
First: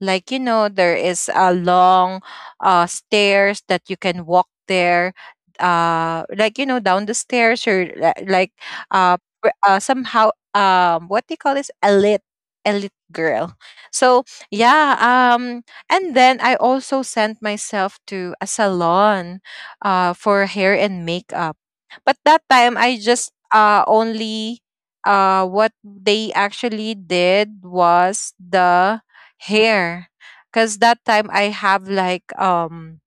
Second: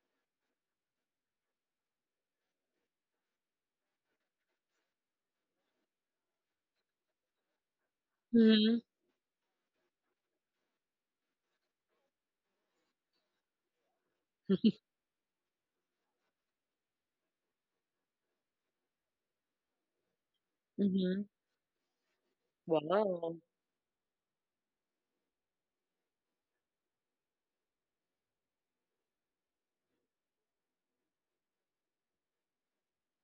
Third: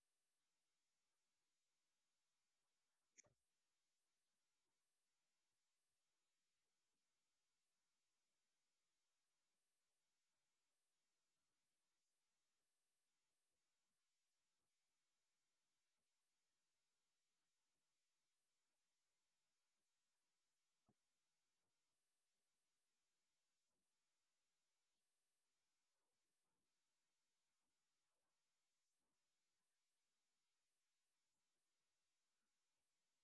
[SPEAKER 3] like you know there is a long stairs that you can walk there, like you know, down the stairs, or like,
[SPEAKER 1] mhm, mhm.
[SPEAKER 3] uh, somehow, what do you call this, elite girl. So yeah. And then I also sent myself to a salon for hair and makeup, but that time I just
[SPEAKER 1] Wow.
[SPEAKER 3] only what they actually did was the hair, because that time I have like,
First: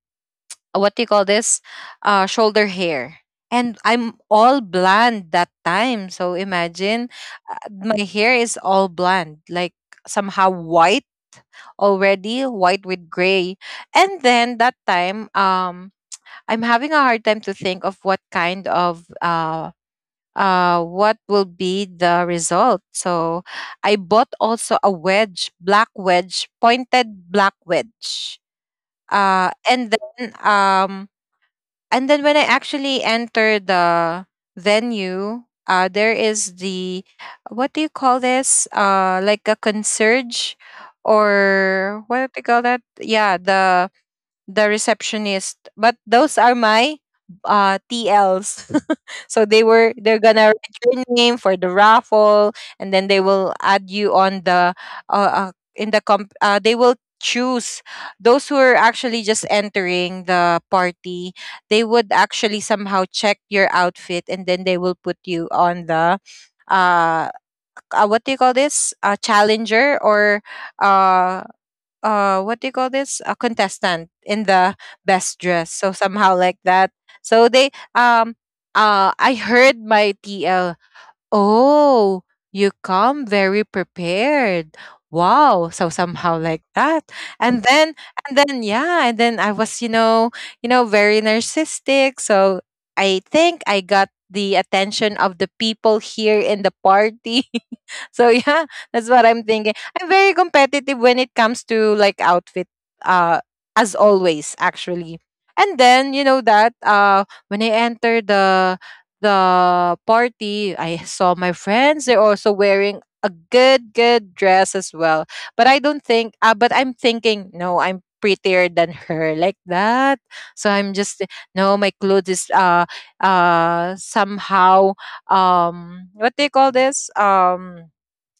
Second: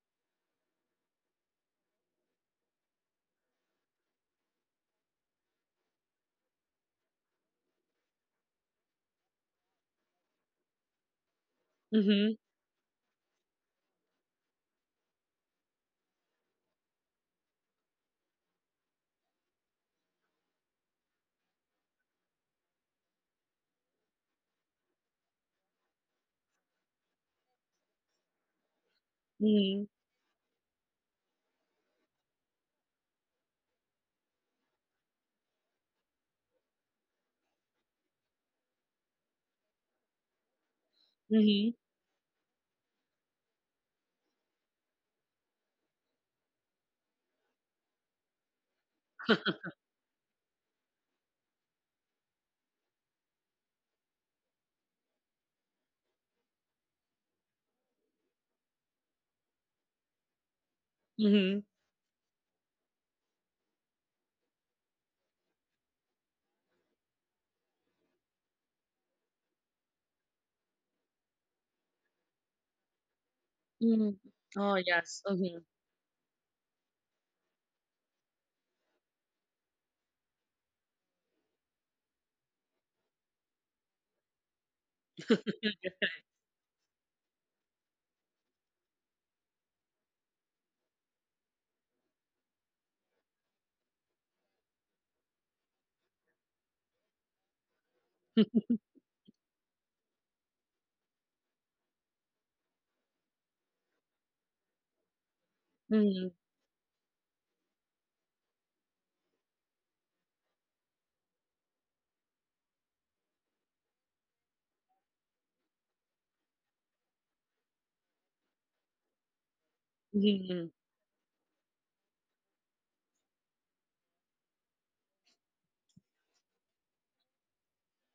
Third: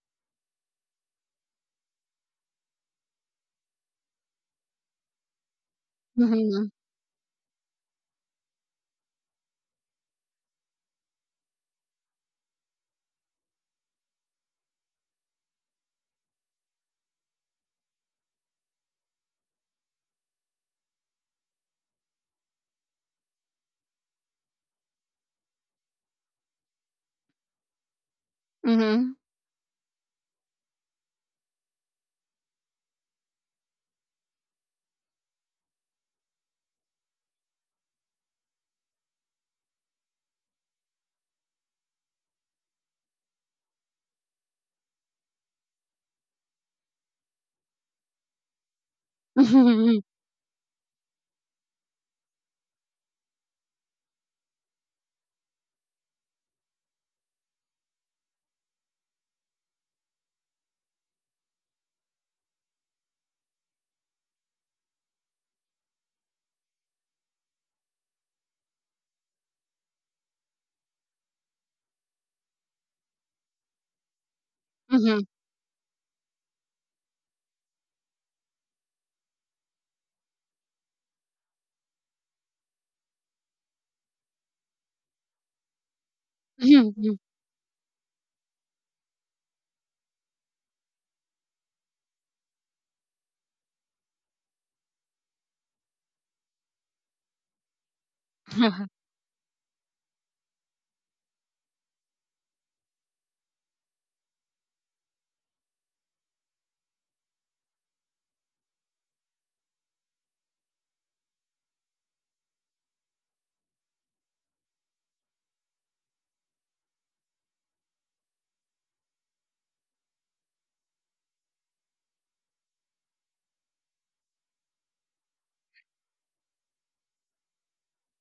[SPEAKER 3] what do you call this, shoulder hair. And I'm all blonde that time, so
[SPEAKER 2] Mm-hmm.
[SPEAKER 3] imagine, my hair is all blonde, like somehow white,
[SPEAKER 1] mm
[SPEAKER 3] already white with gray. And then that time, I'm having a hard time to think of what kind of what will be the result. So I bought also a wedge, black wedge, pointed black wedge.
[SPEAKER 2] Mhm.
[SPEAKER 3] And
[SPEAKER 1] Mhm,
[SPEAKER 3] then and then when I actually enter the venue, there is the, what do you call this? Like a concierge,
[SPEAKER 1] mm
[SPEAKER 3] or what do you call that? Yeah, the receptionist. But those are my TLs. So they're
[SPEAKER 2] Mhm,
[SPEAKER 3] gonna write your name for the raffle, and then they will add you on the in the comp. They will choose those who are actually just entering the party.
[SPEAKER 1] mhm, mm mhm,
[SPEAKER 3] They would actually somehow check your outfit, and then they will put you on the, uh, what do you call this? A challenger, or uh what do you call this, a
[SPEAKER 1] mhm,
[SPEAKER 3] contestant
[SPEAKER 1] mhm.
[SPEAKER 3] in the
[SPEAKER 1] Oh,
[SPEAKER 2] mhm,
[SPEAKER 1] yes.
[SPEAKER 3] best
[SPEAKER 1] mm
[SPEAKER 3] dress, so somehow like that. So they, um I heard my TL, "Oh, you come very prepared. Wow." So somehow like
[SPEAKER 2] mhm,
[SPEAKER 3] that.
[SPEAKER 2] mhm.
[SPEAKER 3] And then, yeah, and then I was, you know, very narcissistic. So I think I got the attention of the people here in the party. So yeah,
[SPEAKER 1] Mhm.
[SPEAKER 3] that's what I'm thinking. I'm very competitive when it comes to like outfit, uh as always actually. And then, you
[SPEAKER 1] mm
[SPEAKER 3] know that when I entered the party, I saw my friends. They're also wearing a good, good dress as well. But I don't think, but I'm thinking, "No, I'm prettier than her," like that.
[SPEAKER 1] Mhm,
[SPEAKER 3] So I'm
[SPEAKER 1] mhm,
[SPEAKER 3] just, "No, my clothes is somehow, what do you call this?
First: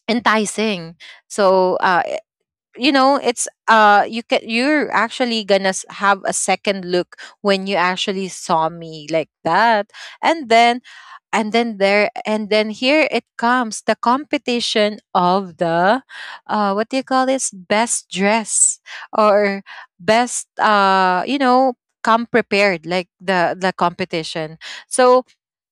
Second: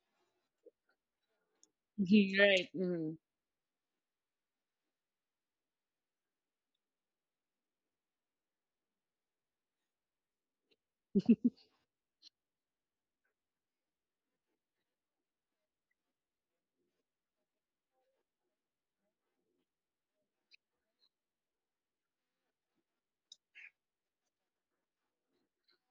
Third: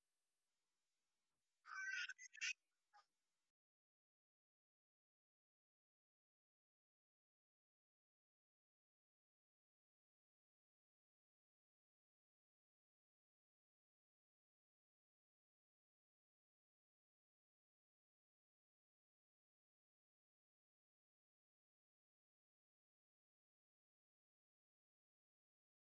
[SPEAKER 3] Enticing." So,
[SPEAKER 1] mhm. Right.
[SPEAKER 3] you know,
[SPEAKER 1] mm
[SPEAKER 3] it's, you're actually gonna have a second look when you actually saw me like that. And then, here it comes the competition of the what do you call this, best dress, or best come prepared, like the competition. So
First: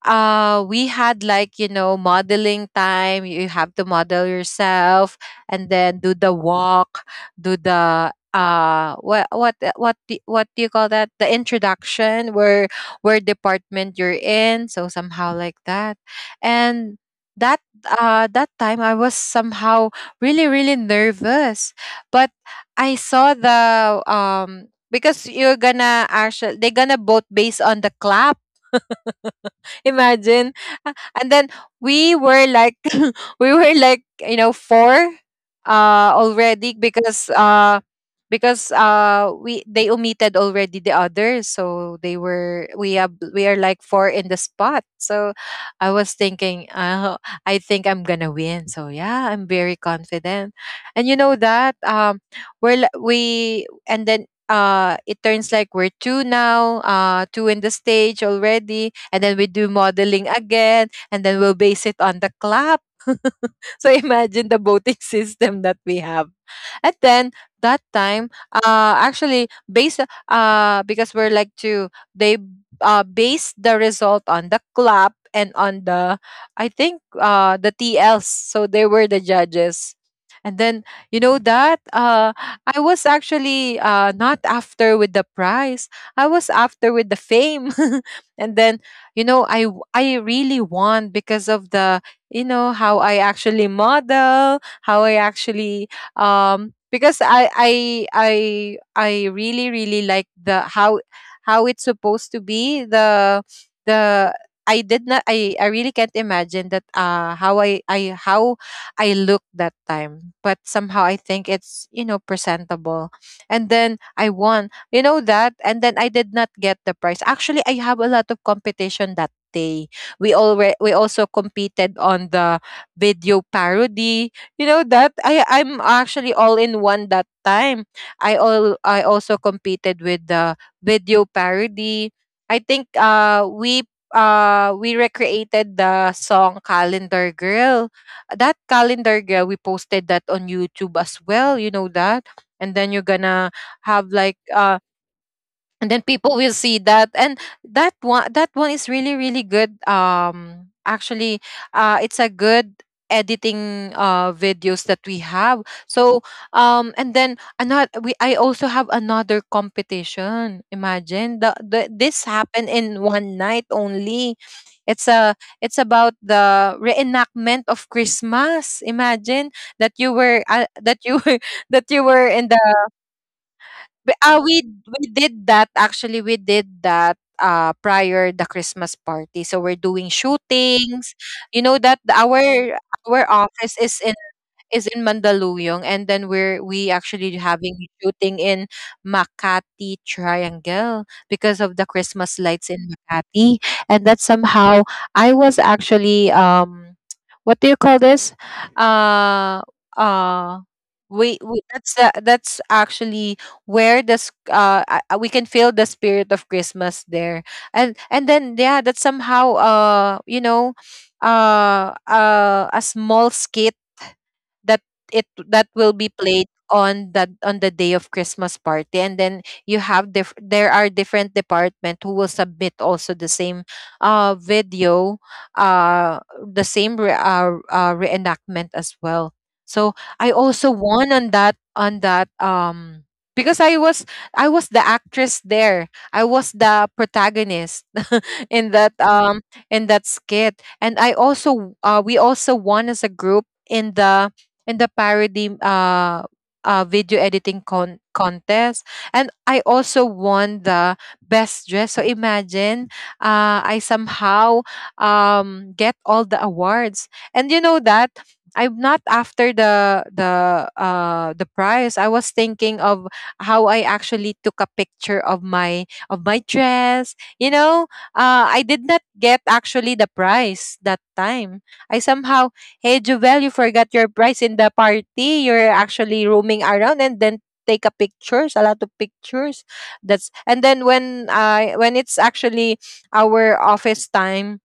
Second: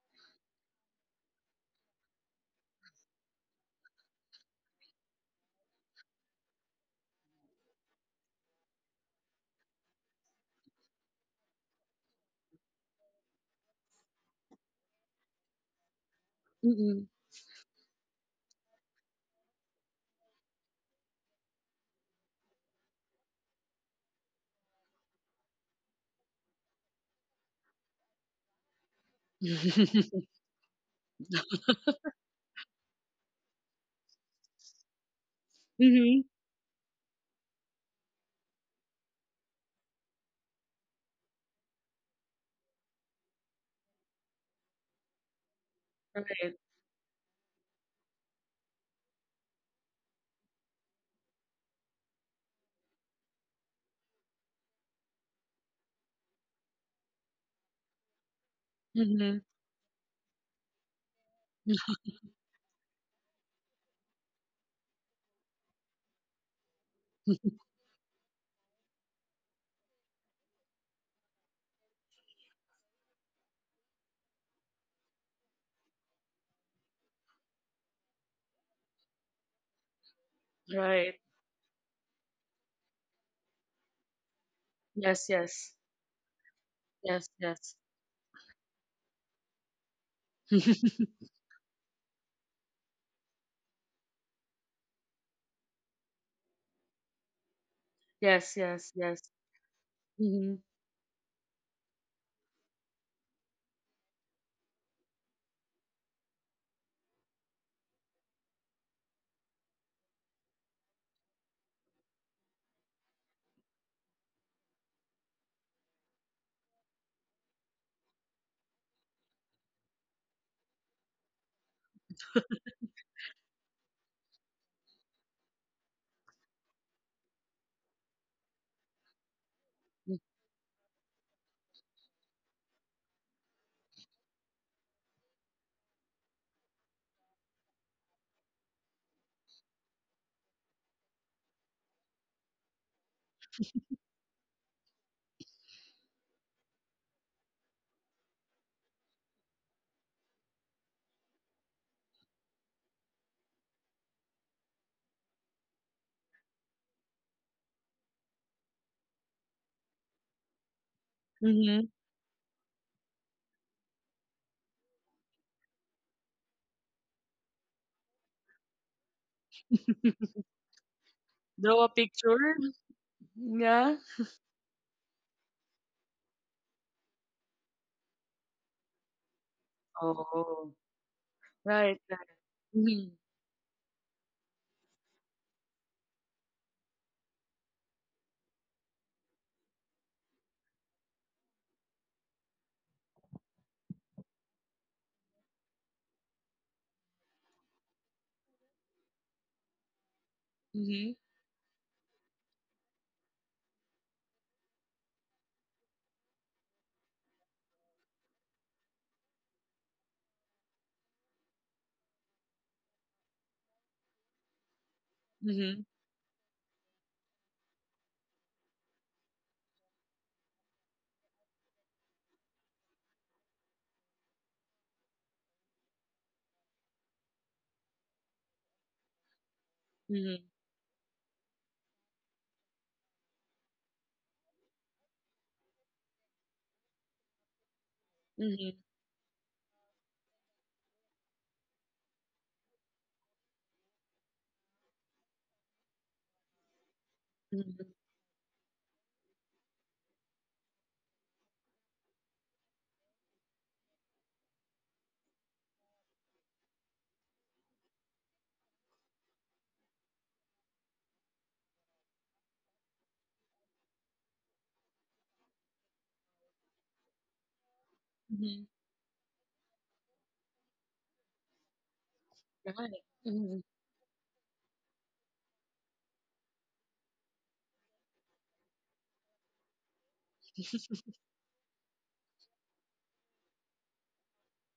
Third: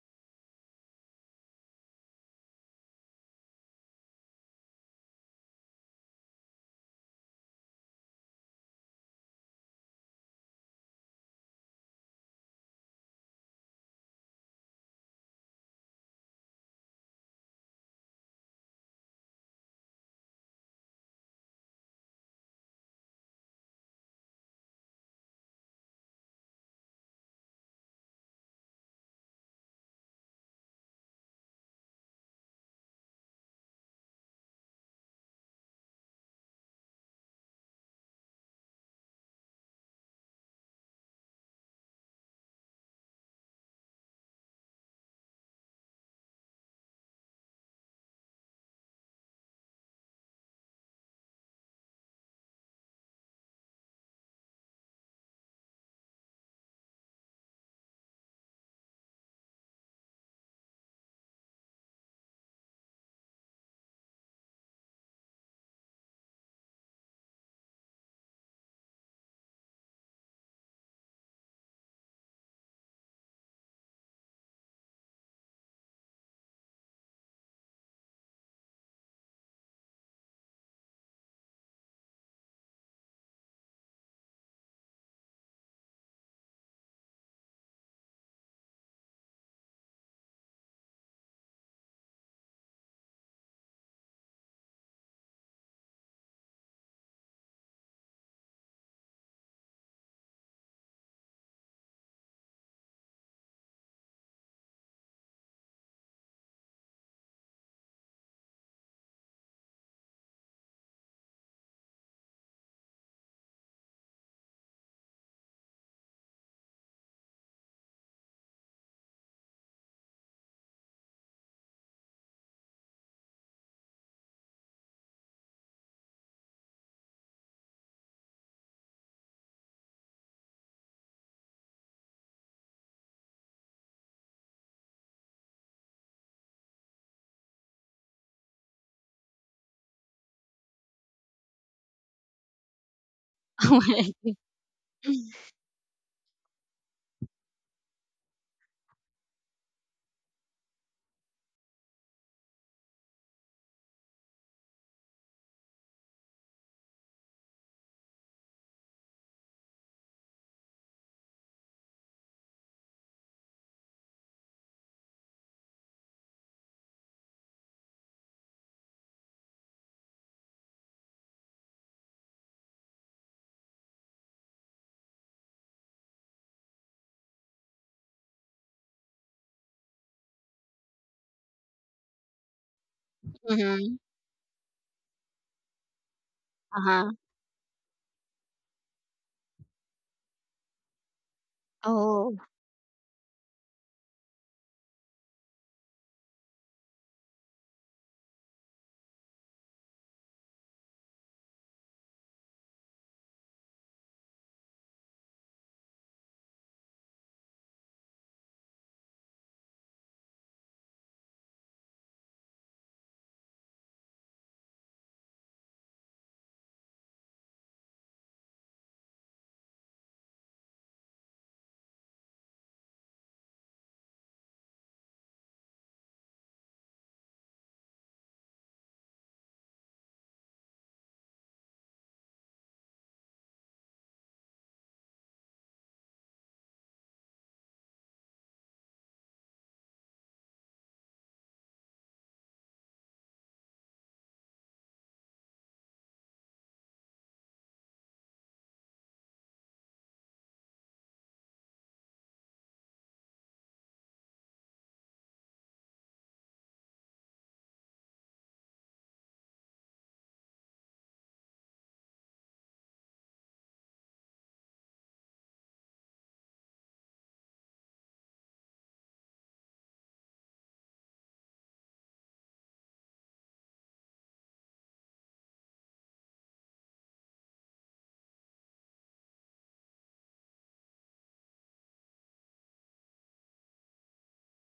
[SPEAKER 3] we had, like you know, modeling time, you have to model yourself, and then do the walk, do the what do you call that, the introduction, where department you're in, so somehow like that. And
[SPEAKER 1] Mhm.
[SPEAKER 3] that that time I was somehow really, really nervous, but I saw the, because you're gonna actually they're gonna vote based on the clap.
[SPEAKER 1] mm
[SPEAKER 3] Imagine. Uh, And then we were like we were like, you know, four
[SPEAKER 1] Mhm. mm Mhm.
[SPEAKER 3] already, because we they omitted already the others, so they were we have we are like four in the spot. So I was thinking,
[SPEAKER 1] Right.
[SPEAKER 3] I think I'm gonna win. So yeah, I'm very confident. And you know that, we're li- we and then it turns like we're two now, two in the stage already,
[SPEAKER 1] mm
[SPEAKER 3] and then
[SPEAKER 1] Mhm.
[SPEAKER 3] we do modeling again, and then we'll base it on the clap. So imagine the voting system that we have. And then that time, actually based, because we're like to, they base the result on the clap, and on the, I think, the T Ls. So they were the judges. And then,
[SPEAKER 1] Right.
[SPEAKER 3] you know that I was actually not
[SPEAKER 1] Yes,
[SPEAKER 3] after with
[SPEAKER 1] yes.
[SPEAKER 3] the prize. I was
[SPEAKER 1] Yes,
[SPEAKER 3] after
[SPEAKER 1] yes.
[SPEAKER 3] with the fame. And then, you know, I really want, because of the, you know, how I actually model, how I actually, because
[SPEAKER 1] Yes, yes, yes.
[SPEAKER 3] I
[SPEAKER 1] mm
[SPEAKER 3] really, really like the how it's supposed to be the, I did not I I really can't imagine that how I how I look that time, but somehow I think it's, presentable. And then I want, you know that? And then I did not get the prize. Actually, I have a lot of competition that day. We also competed on the video parody. You know that? I'm actually all in one that time. I also
[SPEAKER 1] Mhm.
[SPEAKER 3] competed with the video parody. I think we recreated the song Calendar Girl. That Calendar Girl, we posted that on YouTube as well, you know that? And then you're gonna
[SPEAKER 2] Oh my
[SPEAKER 3] have like and then people will see that, and that one is really, really good, actually. It's a good editing videos that we have. So and then another, we I also have another competition.
[SPEAKER 1] mm
[SPEAKER 3] Imagine,
[SPEAKER 1] Mhm.
[SPEAKER 3] the this happened in one night only. it's a it's about the reenactment of Christmas. Imagine that you were,
[SPEAKER 1] Draw a
[SPEAKER 3] that you were
[SPEAKER 1] picture.
[SPEAKER 3] in the
[SPEAKER 1] Yeah.
[SPEAKER 3] B ah, we did that actually, we did that, prior the Christmas party. So we're doing
[SPEAKER 1] Oh,
[SPEAKER 3] shootings, you know
[SPEAKER 1] right.
[SPEAKER 3] that,
[SPEAKER 1] Right.
[SPEAKER 3] our
[SPEAKER 1] Mm-hmm.
[SPEAKER 3] office
[SPEAKER 2] Mhm.
[SPEAKER 3] is in Mandaluyong, and then we
[SPEAKER 2] Uh-huh.
[SPEAKER 3] actually having shooting in Makati Triangle because of the
[SPEAKER 2] Oh.
[SPEAKER 3] Christmas lights in Makati, and that somehow I was actually, what do you call this? Uh, uh.
[SPEAKER 1] Mhm,
[SPEAKER 3] That's actually where this we can feel the spirit of Christmas there. And then, yeah, that's somehow, a small scale, that it that
[SPEAKER 1] mhm,
[SPEAKER 3] will be played on the day of Christmas party. And then, there are different department who will submit also the same video, the same reenactment as well. So I
[SPEAKER 1] mhm,
[SPEAKER 3] also won on that, because I was the actress there. I was the protagonist in
[SPEAKER 1] mhm,
[SPEAKER 3] that, in that skit. And I also we also won as a group in the parody video editing
[SPEAKER 1] mhm,
[SPEAKER 3] contest. And I also won the best dress. So imagine, I somehow, get all the awards. And you know that I'm not after the prize. I was thinking of how I actually took a picture of my dress, you know.
[SPEAKER 1] mhm,
[SPEAKER 3] I did not get actually the price that time. I somehow,
[SPEAKER 1] right,
[SPEAKER 3] "Hey Jovel,
[SPEAKER 1] mhm,
[SPEAKER 3] you forgot your price in the party." You're actually roaming around, and then take a pictures, a lot of pictures. That's, and then when I, when it's actually our office time,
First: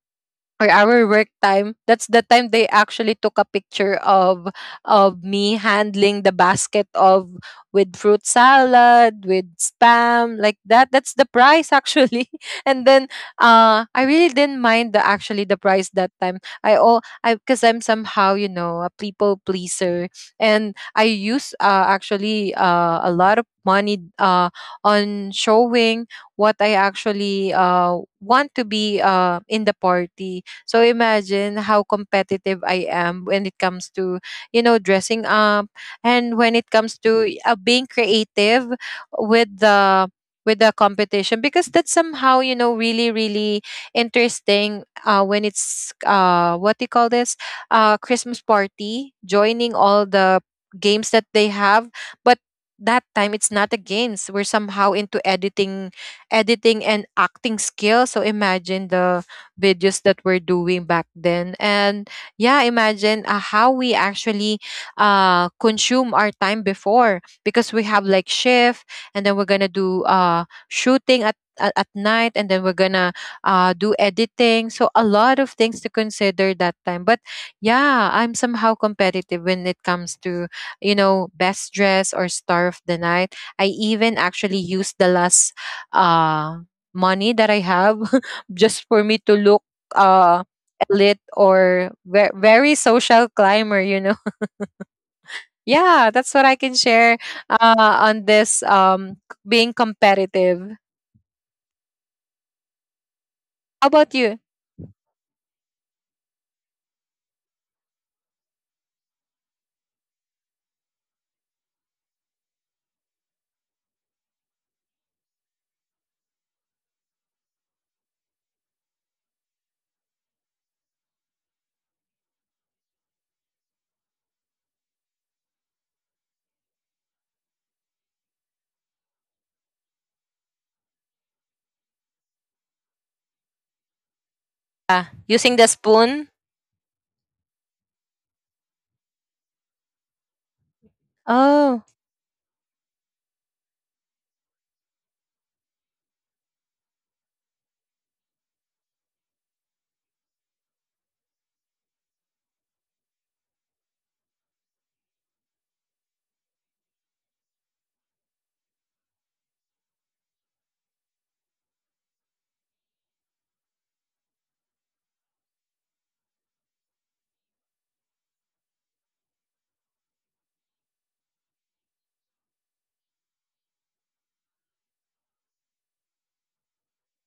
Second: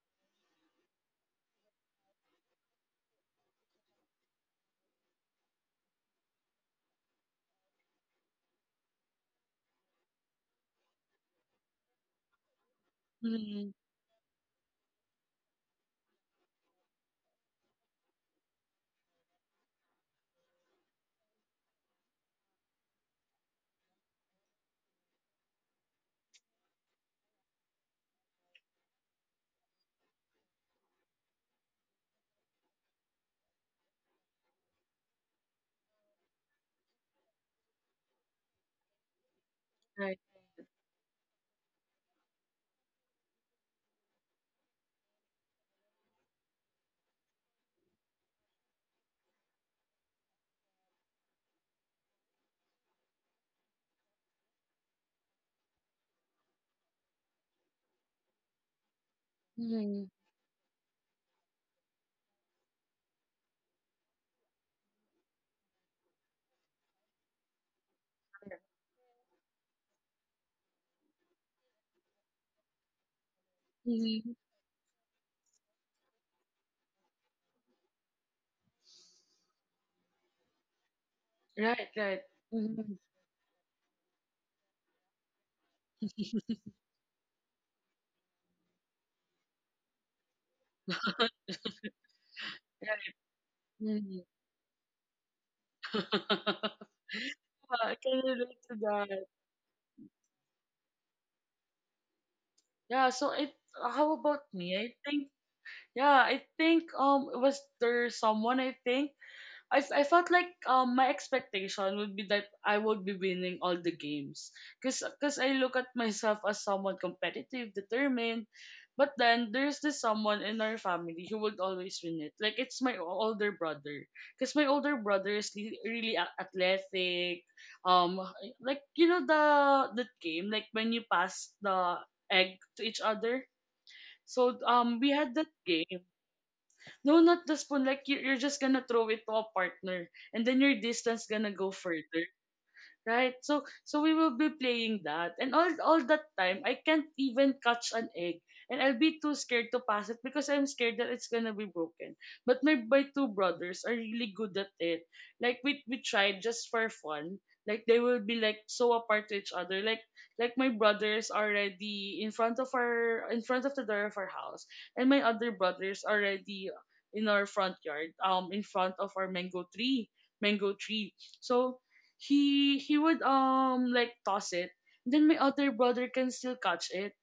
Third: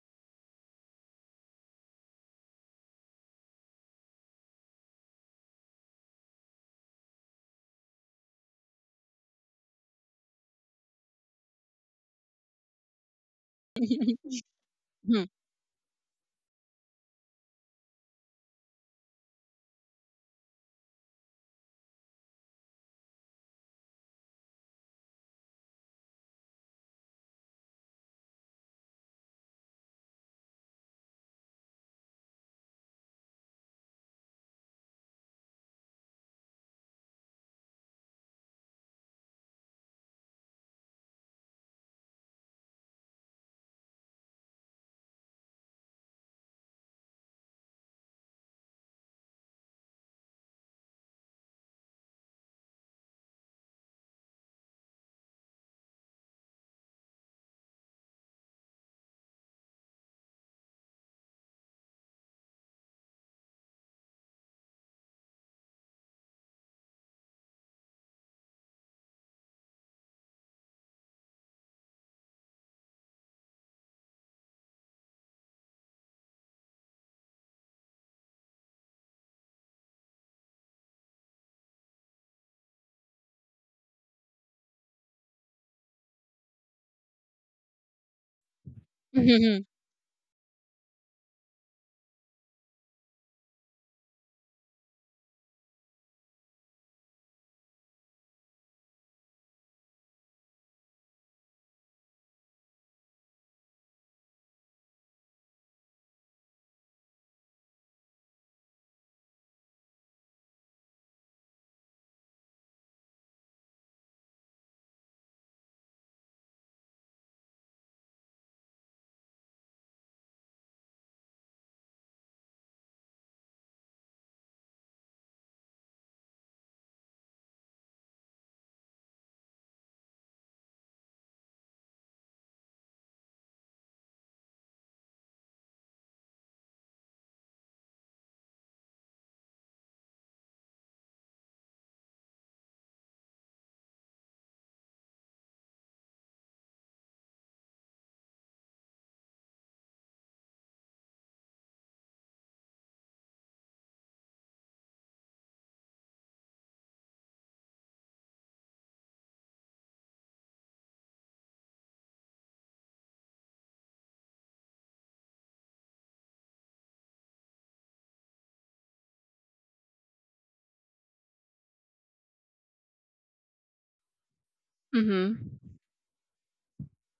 [SPEAKER 3] or our work time, that's the time they actually took a picture of me handling the basket of, with fruit salad with spam, like that. That's the price actually. And then
[SPEAKER 1] mhm,
[SPEAKER 3] I really didn't mind the
[SPEAKER 2] Mhm.
[SPEAKER 3] actually the price that time, I all I because I'm somehow, a people pleaser. And I use, actually, a lot of money on showing what I actually, want to be, in the party. So imagine how competitive I am when it comes to, you know, dressing up, and when it comes to being creative with the
[SPEAKER 1] right,
[SPEAKER 3] competition, because that's somehow, you know, really, really interesting, when it's, what do you call this, Christmas party, joining all the games that they have. But that time it's not a games, we're somehow into editing, editing and acting skills. So imagine the videos
[SPEAKER 1] mhm,
[SPEAKER 3] that we're doing back then. And yeah, imagine, how we actually, consume our time before, because we have like shift, and then we're going to do, shooting at night, and then we're gonna, do
[SPEAKER 1] mhm,
[SPEAKER 3] editing. So a lot of things to consider that time, but yeah, I'm somehow competitive when it comes to, you know, best
[SPEAKER 1] right,
[SPEAKER 3] dress
[SPEAKER 1] right,
[SPEAKER 3] or star of the
[SPEAKER 1] mhm,
[SPEAKER 3] night. I even actually use the last uh money that I have just for me to look,
[SPEAKER 2] Mhm,
[SPEAKER 3] uh elite, or very
[SPEAKER 1] right,
[SPEAKER 3] social climber, you know.
[SPEAKER 1] mhm.
[SPEAKER 3] Yeah, that's what I can share,
[SPEAKER 1] Yeah, I can
[SPEAKER 3] on this,
[SPEAKER 1] relate to that.
[SPEAKER 3] being competitive.
[SPEAKER 1] Yeah, so it
[SPEAKER 3] How about
[SPEAKER 1] how
[SPEAKER 3] you?
[SPEAKER 1] about me? I think was there someone, I think I felt like my expectation would be that I would be winning all the games, because I look at myself as someone competitive, determined, but then there's this someone in our family who would always win it. Like it's my older brother, because my older brother is really athletic. Um, like you know the that game like when you pass the egg to each other. So
[SPEAKER 3] Ah,
[SPEAKER 1] we had that
[SPEAKER 3] using the
[SPEAKER 1] game.
[SPEAKER 3] spoon?
[SPEAKER 1] No, not the spoon. Like you, you're just gonna throw it to a partner, and then your distance gonna go
[SPEAKER 3] Oh.
[SPEAKER 1] further. Right? So so we will be playing that. And all that time I can't even catch an egg. And I'll be too scared to pass it because I'm scared that it's gonna be broken. But my two brothers are really good at it. Like we tried just for fun. Like they will be like so apart to each other. Like my brothers already in front of our, in front of the door of our house. And my other brothers already in our front yard, in front of our mango tree. So he would like toss it. Then my
[SPEAKER 2] mhm,
[SPEAKER 1] other brother can still catch it.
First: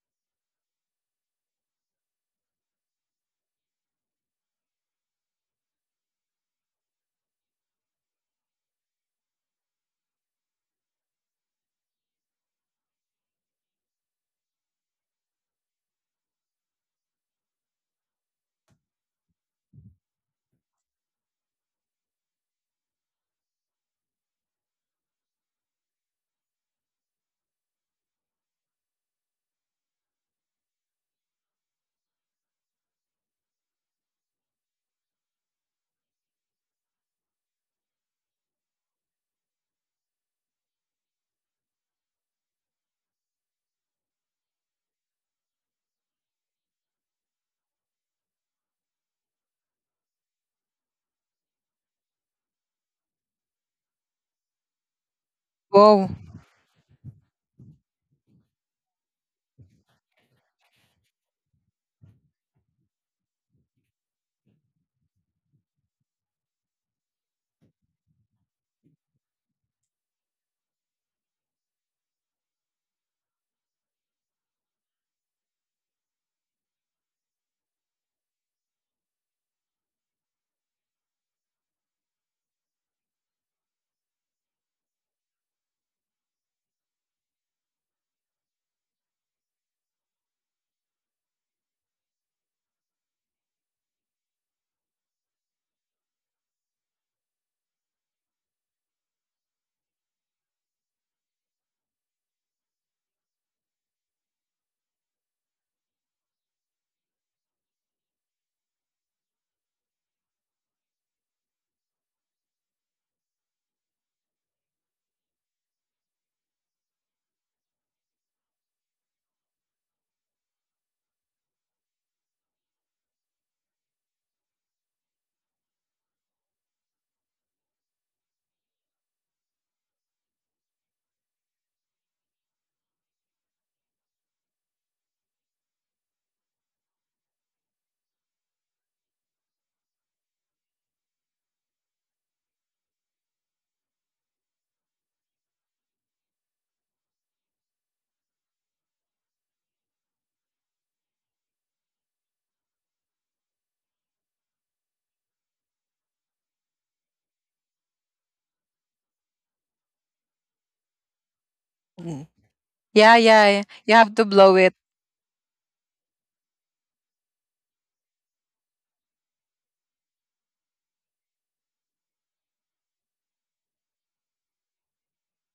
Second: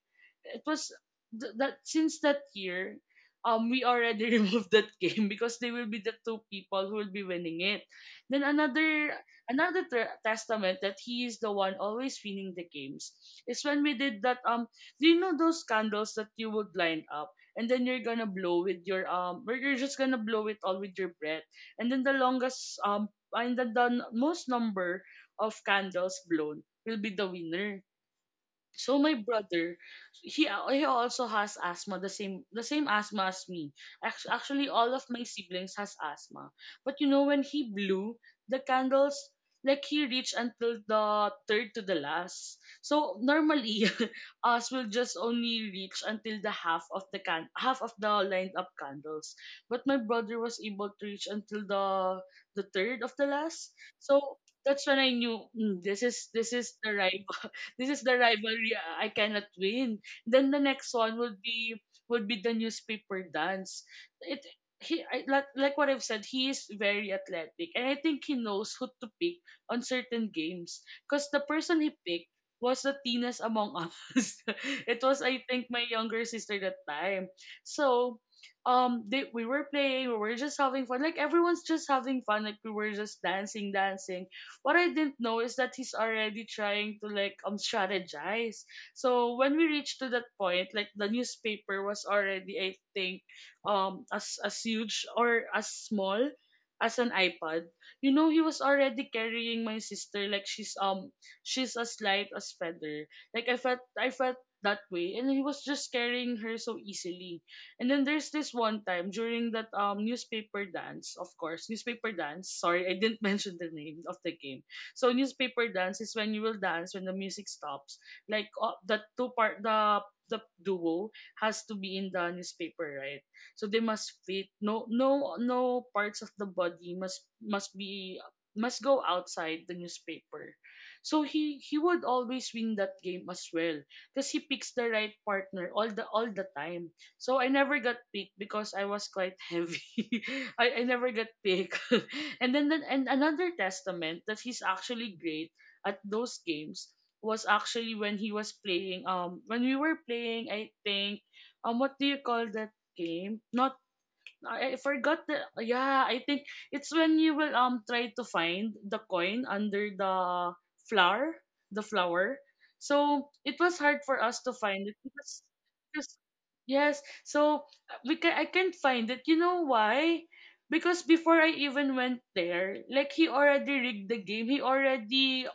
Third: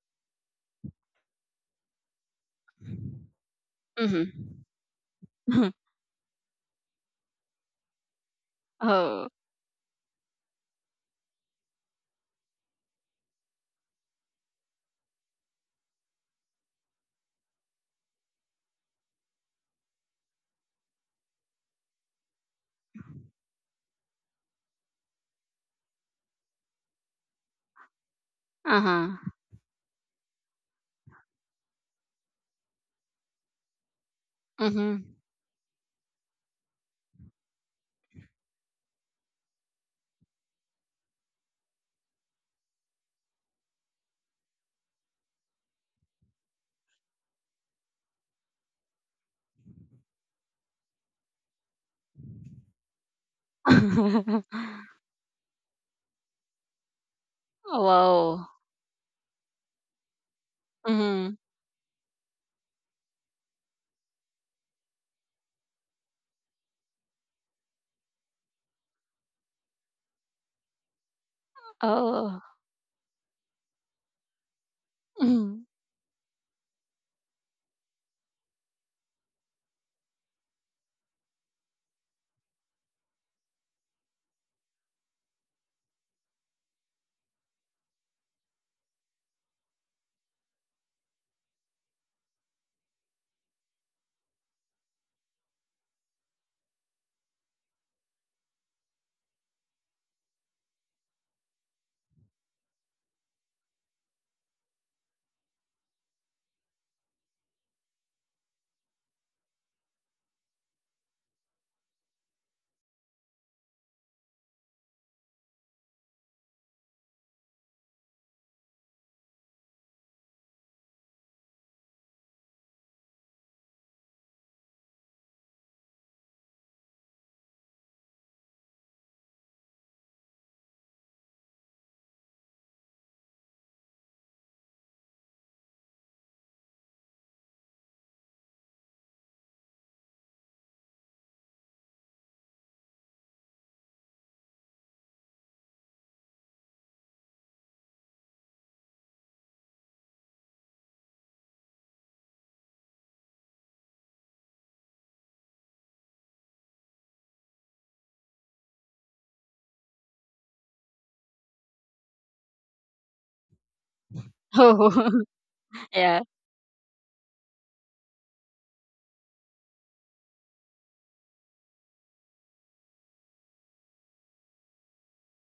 [SPEAKER 1] it was that since that year we
[SPEAKER 2] mhm,
[SPEAKER 1] already
[SPEAKER 2] mhm.
[SPEAKER 1] removed that game, because they will be the two people who will be winning it. Then
[SPEAKER 2] Oh.
[SPEAKER 1] another testament that he is the one always winning the games is when we did that, um, do you know those candles that you would line up, and then you're gonna blow with your um, or you're just gonna blow it all with your breath, and then the longest and then most number of candles blown will be the winner. So my
[SPEAKER 2] Uh-huh.
[SPEAKER 1] brother, he also has asthma, the same, the same asthma as me. Actually all of
[SPEAKER 2] Mhm.
[SPEAKER 1] my siblings has asthma. But you know, when he blew the candles, like he reached until the third to the last. So normally us will just only reach until the half of the can half of the lined up candles, but my brother was able to reach until the third of the last. So that's when I knew, "Mm, this
[SPEAKER 3] Wow.
[SPEAKER 1] is, this is the right, this is the
[SPEAKER 2] Wow.
[SPEAKER 1] rivalry I cannot win." Then the next one
[SPEAKER 2] Mhm.
[SPEAKER 1] would be the newspaper dance. It like what I've said, he is very athletic, and I think he knows who to pick on certain games. Cause the person he picked
[SPEAKER 2] Oh.
[SPEAKER 1] was the teenest among us. It was, I
[SPEAKER 2] Mhm.
[SPEAKER 1] think, my younger sister that time. So we were playing, we were just having fun, like everyone's just having fun, like we were just dancing. What I didn't know is that he's already trying to, like, strategize. So when we reached to that point, like, the newspaper was already, I think, as huge or as small as an iPad. You know, he was already carrying my sister like she's as light as feather. Like, I felt that way and he was just carrying her so easily. And then there's this one time during that newspaper dance, of course, newspaper dance. Sorry, I didn't mention the name of the game. So newspaper dance is when you will dance when the music stops. Like, the two part the duo has to be in the newspaper, right? So they must fit. No, parts of the body must be must go outside the newspaper. So he would always win that game as well because he picks the right partner all the time, so I never got picked because I was quite heavy. I never got picked. And then and another testament that he's actually great at those games was actually when he was playing, when we were playing, I think, what do you call that game? Not I forgot the, yeah, I think it's when you will try to find the coin under the flower, the
[SPEAKER 3] Mm.
[SPEAKER 1] flower.
[SPEAKER 3] Yeah,
[SPEAKER 1] So it
[SPEAKER 3] yeah.
[SPEAKER 1] was
[SPEAKER 3] You
[SPEAKER 1] hard
[SPEAKER 3] have
[SPEAKER 1] for
[SPEAKER 3] to
[SPEAKER 1] us to
[SPEAKER 3] blow it.
[SPEAKER 1] find it
[SPEAKER 2] Oh.
[SPEAKER 1] because, because
[SPEAKER 2] Yeah.
[SPEAKER 1] yes, so we can, I can't find it. You know why? Because before I even went there, like, he already rigged the game.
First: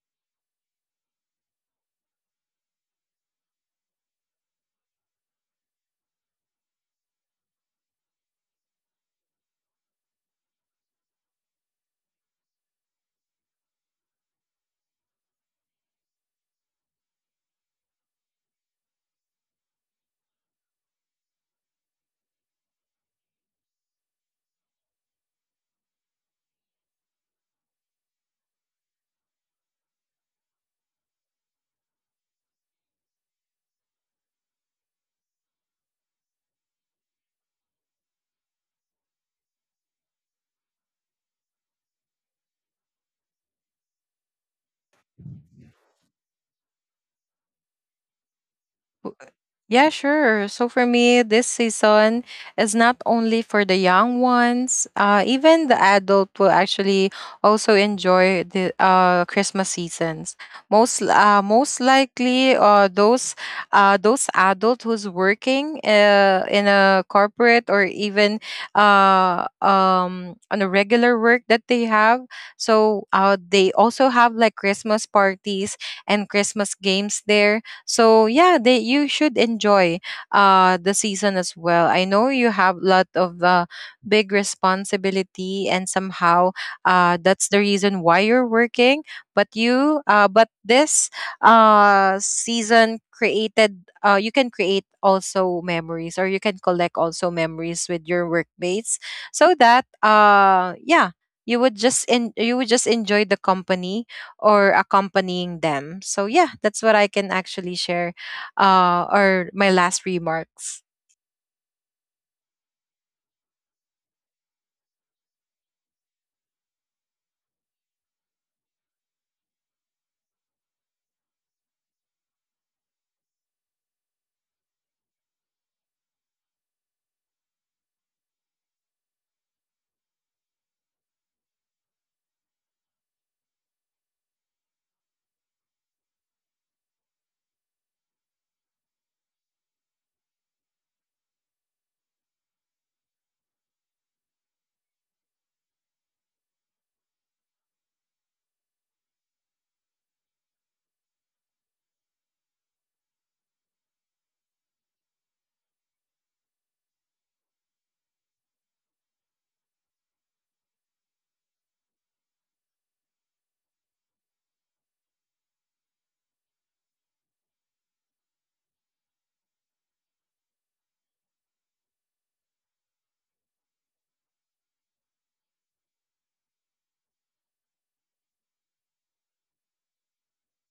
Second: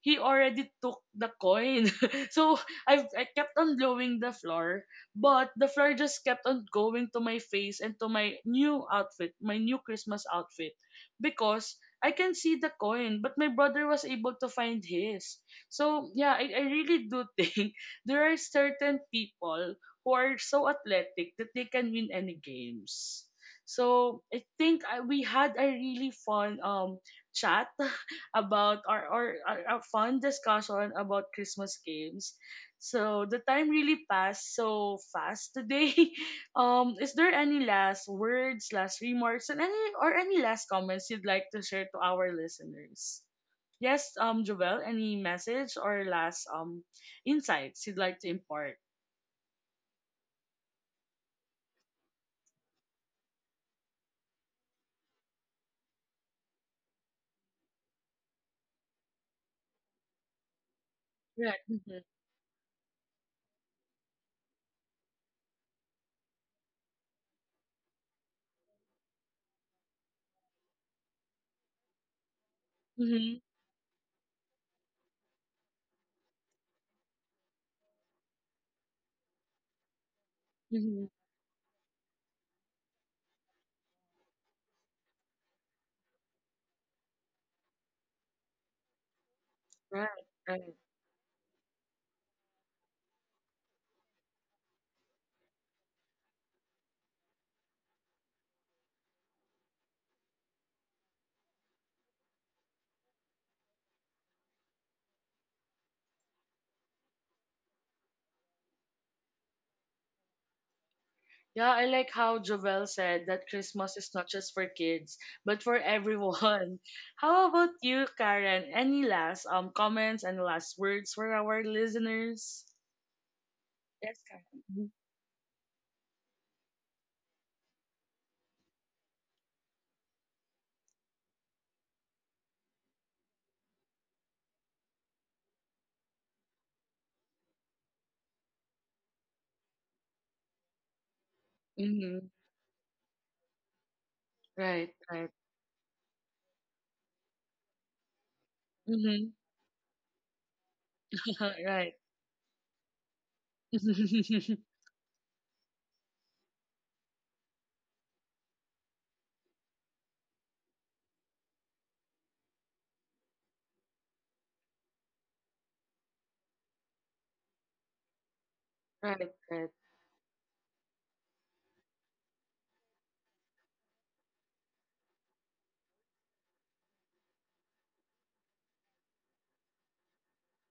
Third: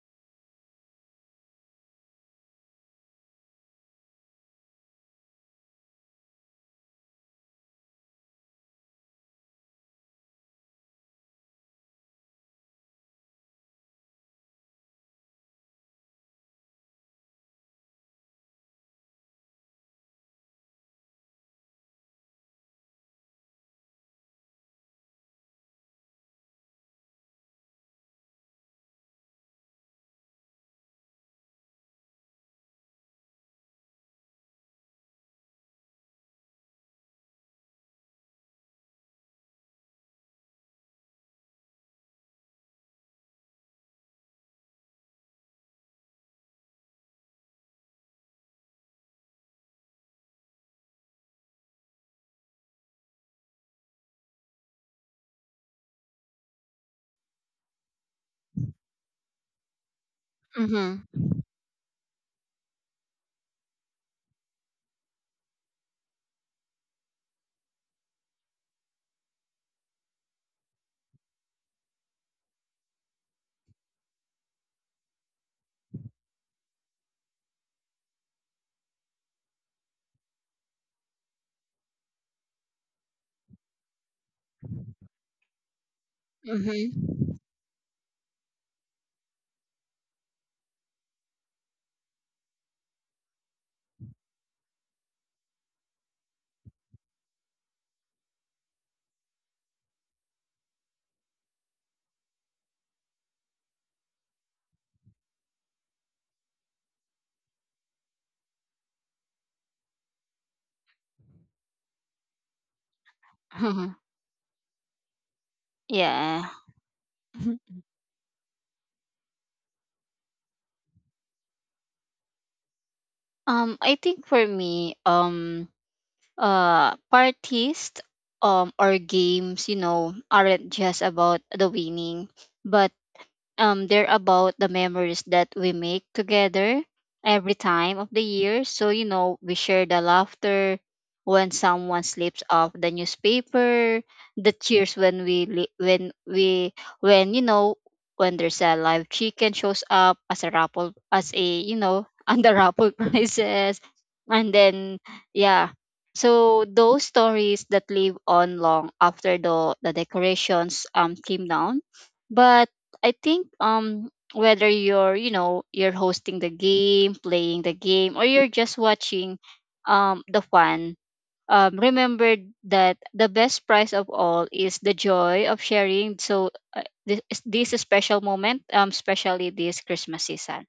[SPEAKER 1] He already took the coin. So I kept on blowing the floor. But the flare just kept on going to my face and to my new outfit, my new Christmas outfit. Because I can see the coin, but my brother was able to find his. So, yeah, I really do think there are certain people who are so athletic that they can win any games. So, we had a really fun chat about our fun discussion about Christmas games. So the time really passed so fast today. Is there any last words, last remarks, and any, or any last comments you'd like to share to our listeners? Yes, Jovel, any message or last insights you'd like to impart?
[SPEAKER 3] Yeah, sure. So for me, this season is not only for the young ones. Even the adult will actually also enjoy the, Christmas seasons. Most,
[SPEAKER 2] Mhm.
[SPEAKER 1] Right.
[SPEAKER 3] most
[SPEAKER 1] Mm-hmm.
[SPEAKER 3] likely, those, those adult who's working, in a corporate, or even, on a regular work that they have. So
[SPEAKER 1] Mm-hmm.
[SPEAKER 3] they also have like Christmas parties and Christmas games there, so yeah, they you should enjoy the
[SPEAKER 1] Mm-hmm.
[SPEAKER 3] season as well. I know you have a lot of, big responsibility, and somehow that's
[SPEAKER 2] Mhm.
[SPEAKER 3] the reason why you're working, but you
[SPEAKER 1] Right.
[SPEAKER 3] but
[SPEAKER 1] Right.
[SPEAKER 3] this season, created you can create also memories, or you can collect also memories with your workmates, so that yeah, you would just enjoy the company, or accompanying them. So yeah, that's what I can actually share, or my last remarks.
[SPEAKER 1] Yeah, I like how Jovel said that Christmas
[SPEAKER 2] Mhm.
[SPEAKER 1] is not just for kids, but for
[SPEAKER 2] Yeah.
[SPEAKER 1] everyone. How about you, Karen? Any last comments and last words for our listeners?
[SPEAKER 2] I
[SPEAKER 1] Yes,
[SPEAKER 2] think for
[SPEAKER 1] Karen.
[SPEAKER 2] me, parties or games, you know, aren't just about the winning, but they're about the memories that we make together every time of the year. So you know, we share the laughter when someone
[SPEAKER 1] Mm-hmm.
[SPEAKER 2] slips off the newspaper, the
[SPEAKER 1] Right,
[SPEAKER 2] cheers when
[SPEAKER 1] right.
[SPEAKER 2] when we, when you know, when there's a live
[SPEAKER 1] Mm-hmm.
[SPEAKER 2] chicken shows up as a raffle, as a, you
[SPEAKER 1] Right.
[SPEAKER 2] know, under raffle prizes, and then yeah, so those stories that live on long after the decorations came down. But I think whether you're you know you're hosting the game, playing the game, or you're just
[SPEAKER 1] Right,
[SPEAKER 2] watching
[SPEAKER 1] right.
[SPEAKER 2] the fun. Remember that the best prize of all is the joy of sharing. So this this special moment, especially this Christmas season.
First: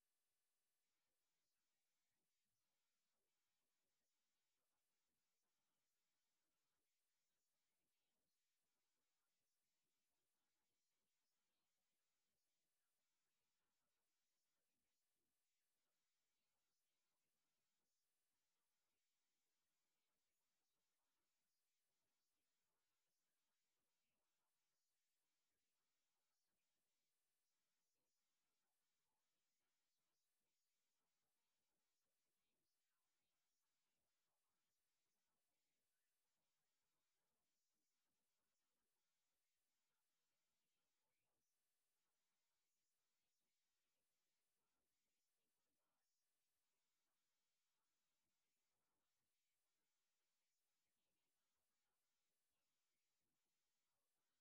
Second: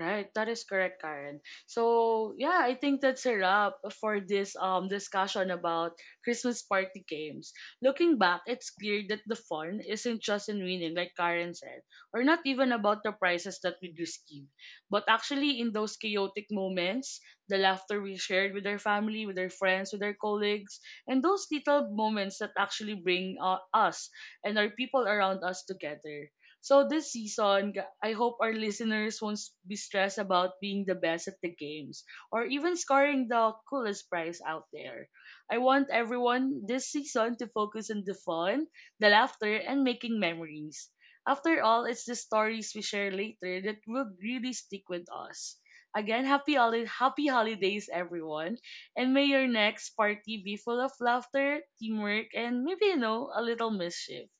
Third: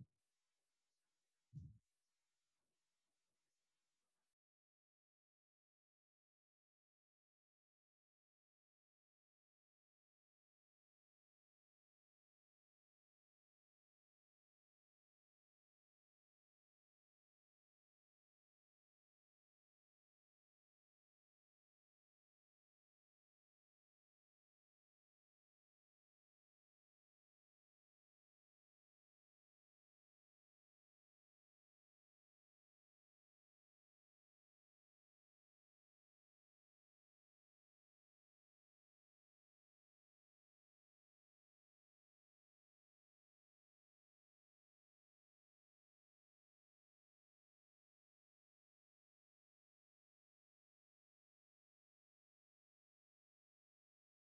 [SPEAKER 1] Right, that is correct, Karen. So yeah, I think that's a wrap for this discussion about Christmas party games. Looking back, it's clear that the fun isn't just in winning, like Karen said, or not even about the prizes that we receive, but actually in those chaotic moments, the laughter we shared with our family, with our friends, with our colleagues, and those little moments that actually bring, us and our people around us together. So this season, I hope our listeners won't be stressed about being the best at the games or even scoring the coolest prize out there. I want everyone this season to focus on the fun, the laughter, and making memories. After all, it's the stories we share later that will really stick with us. Again, happy holidays, everyone, and may your next party be full of laughter, teamwork, and maybe, you know, a little mischief.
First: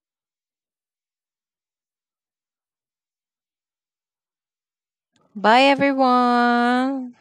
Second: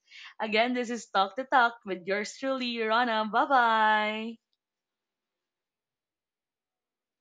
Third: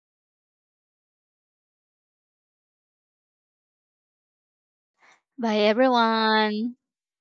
[SPEAKER 1] Again, this is Talk to Talk with yours truly, Rana. Bye bye.
[SPEAKER 3] Bye
[SPEAKER 2] Bye everyone.
[SPEAKER 3] everyone.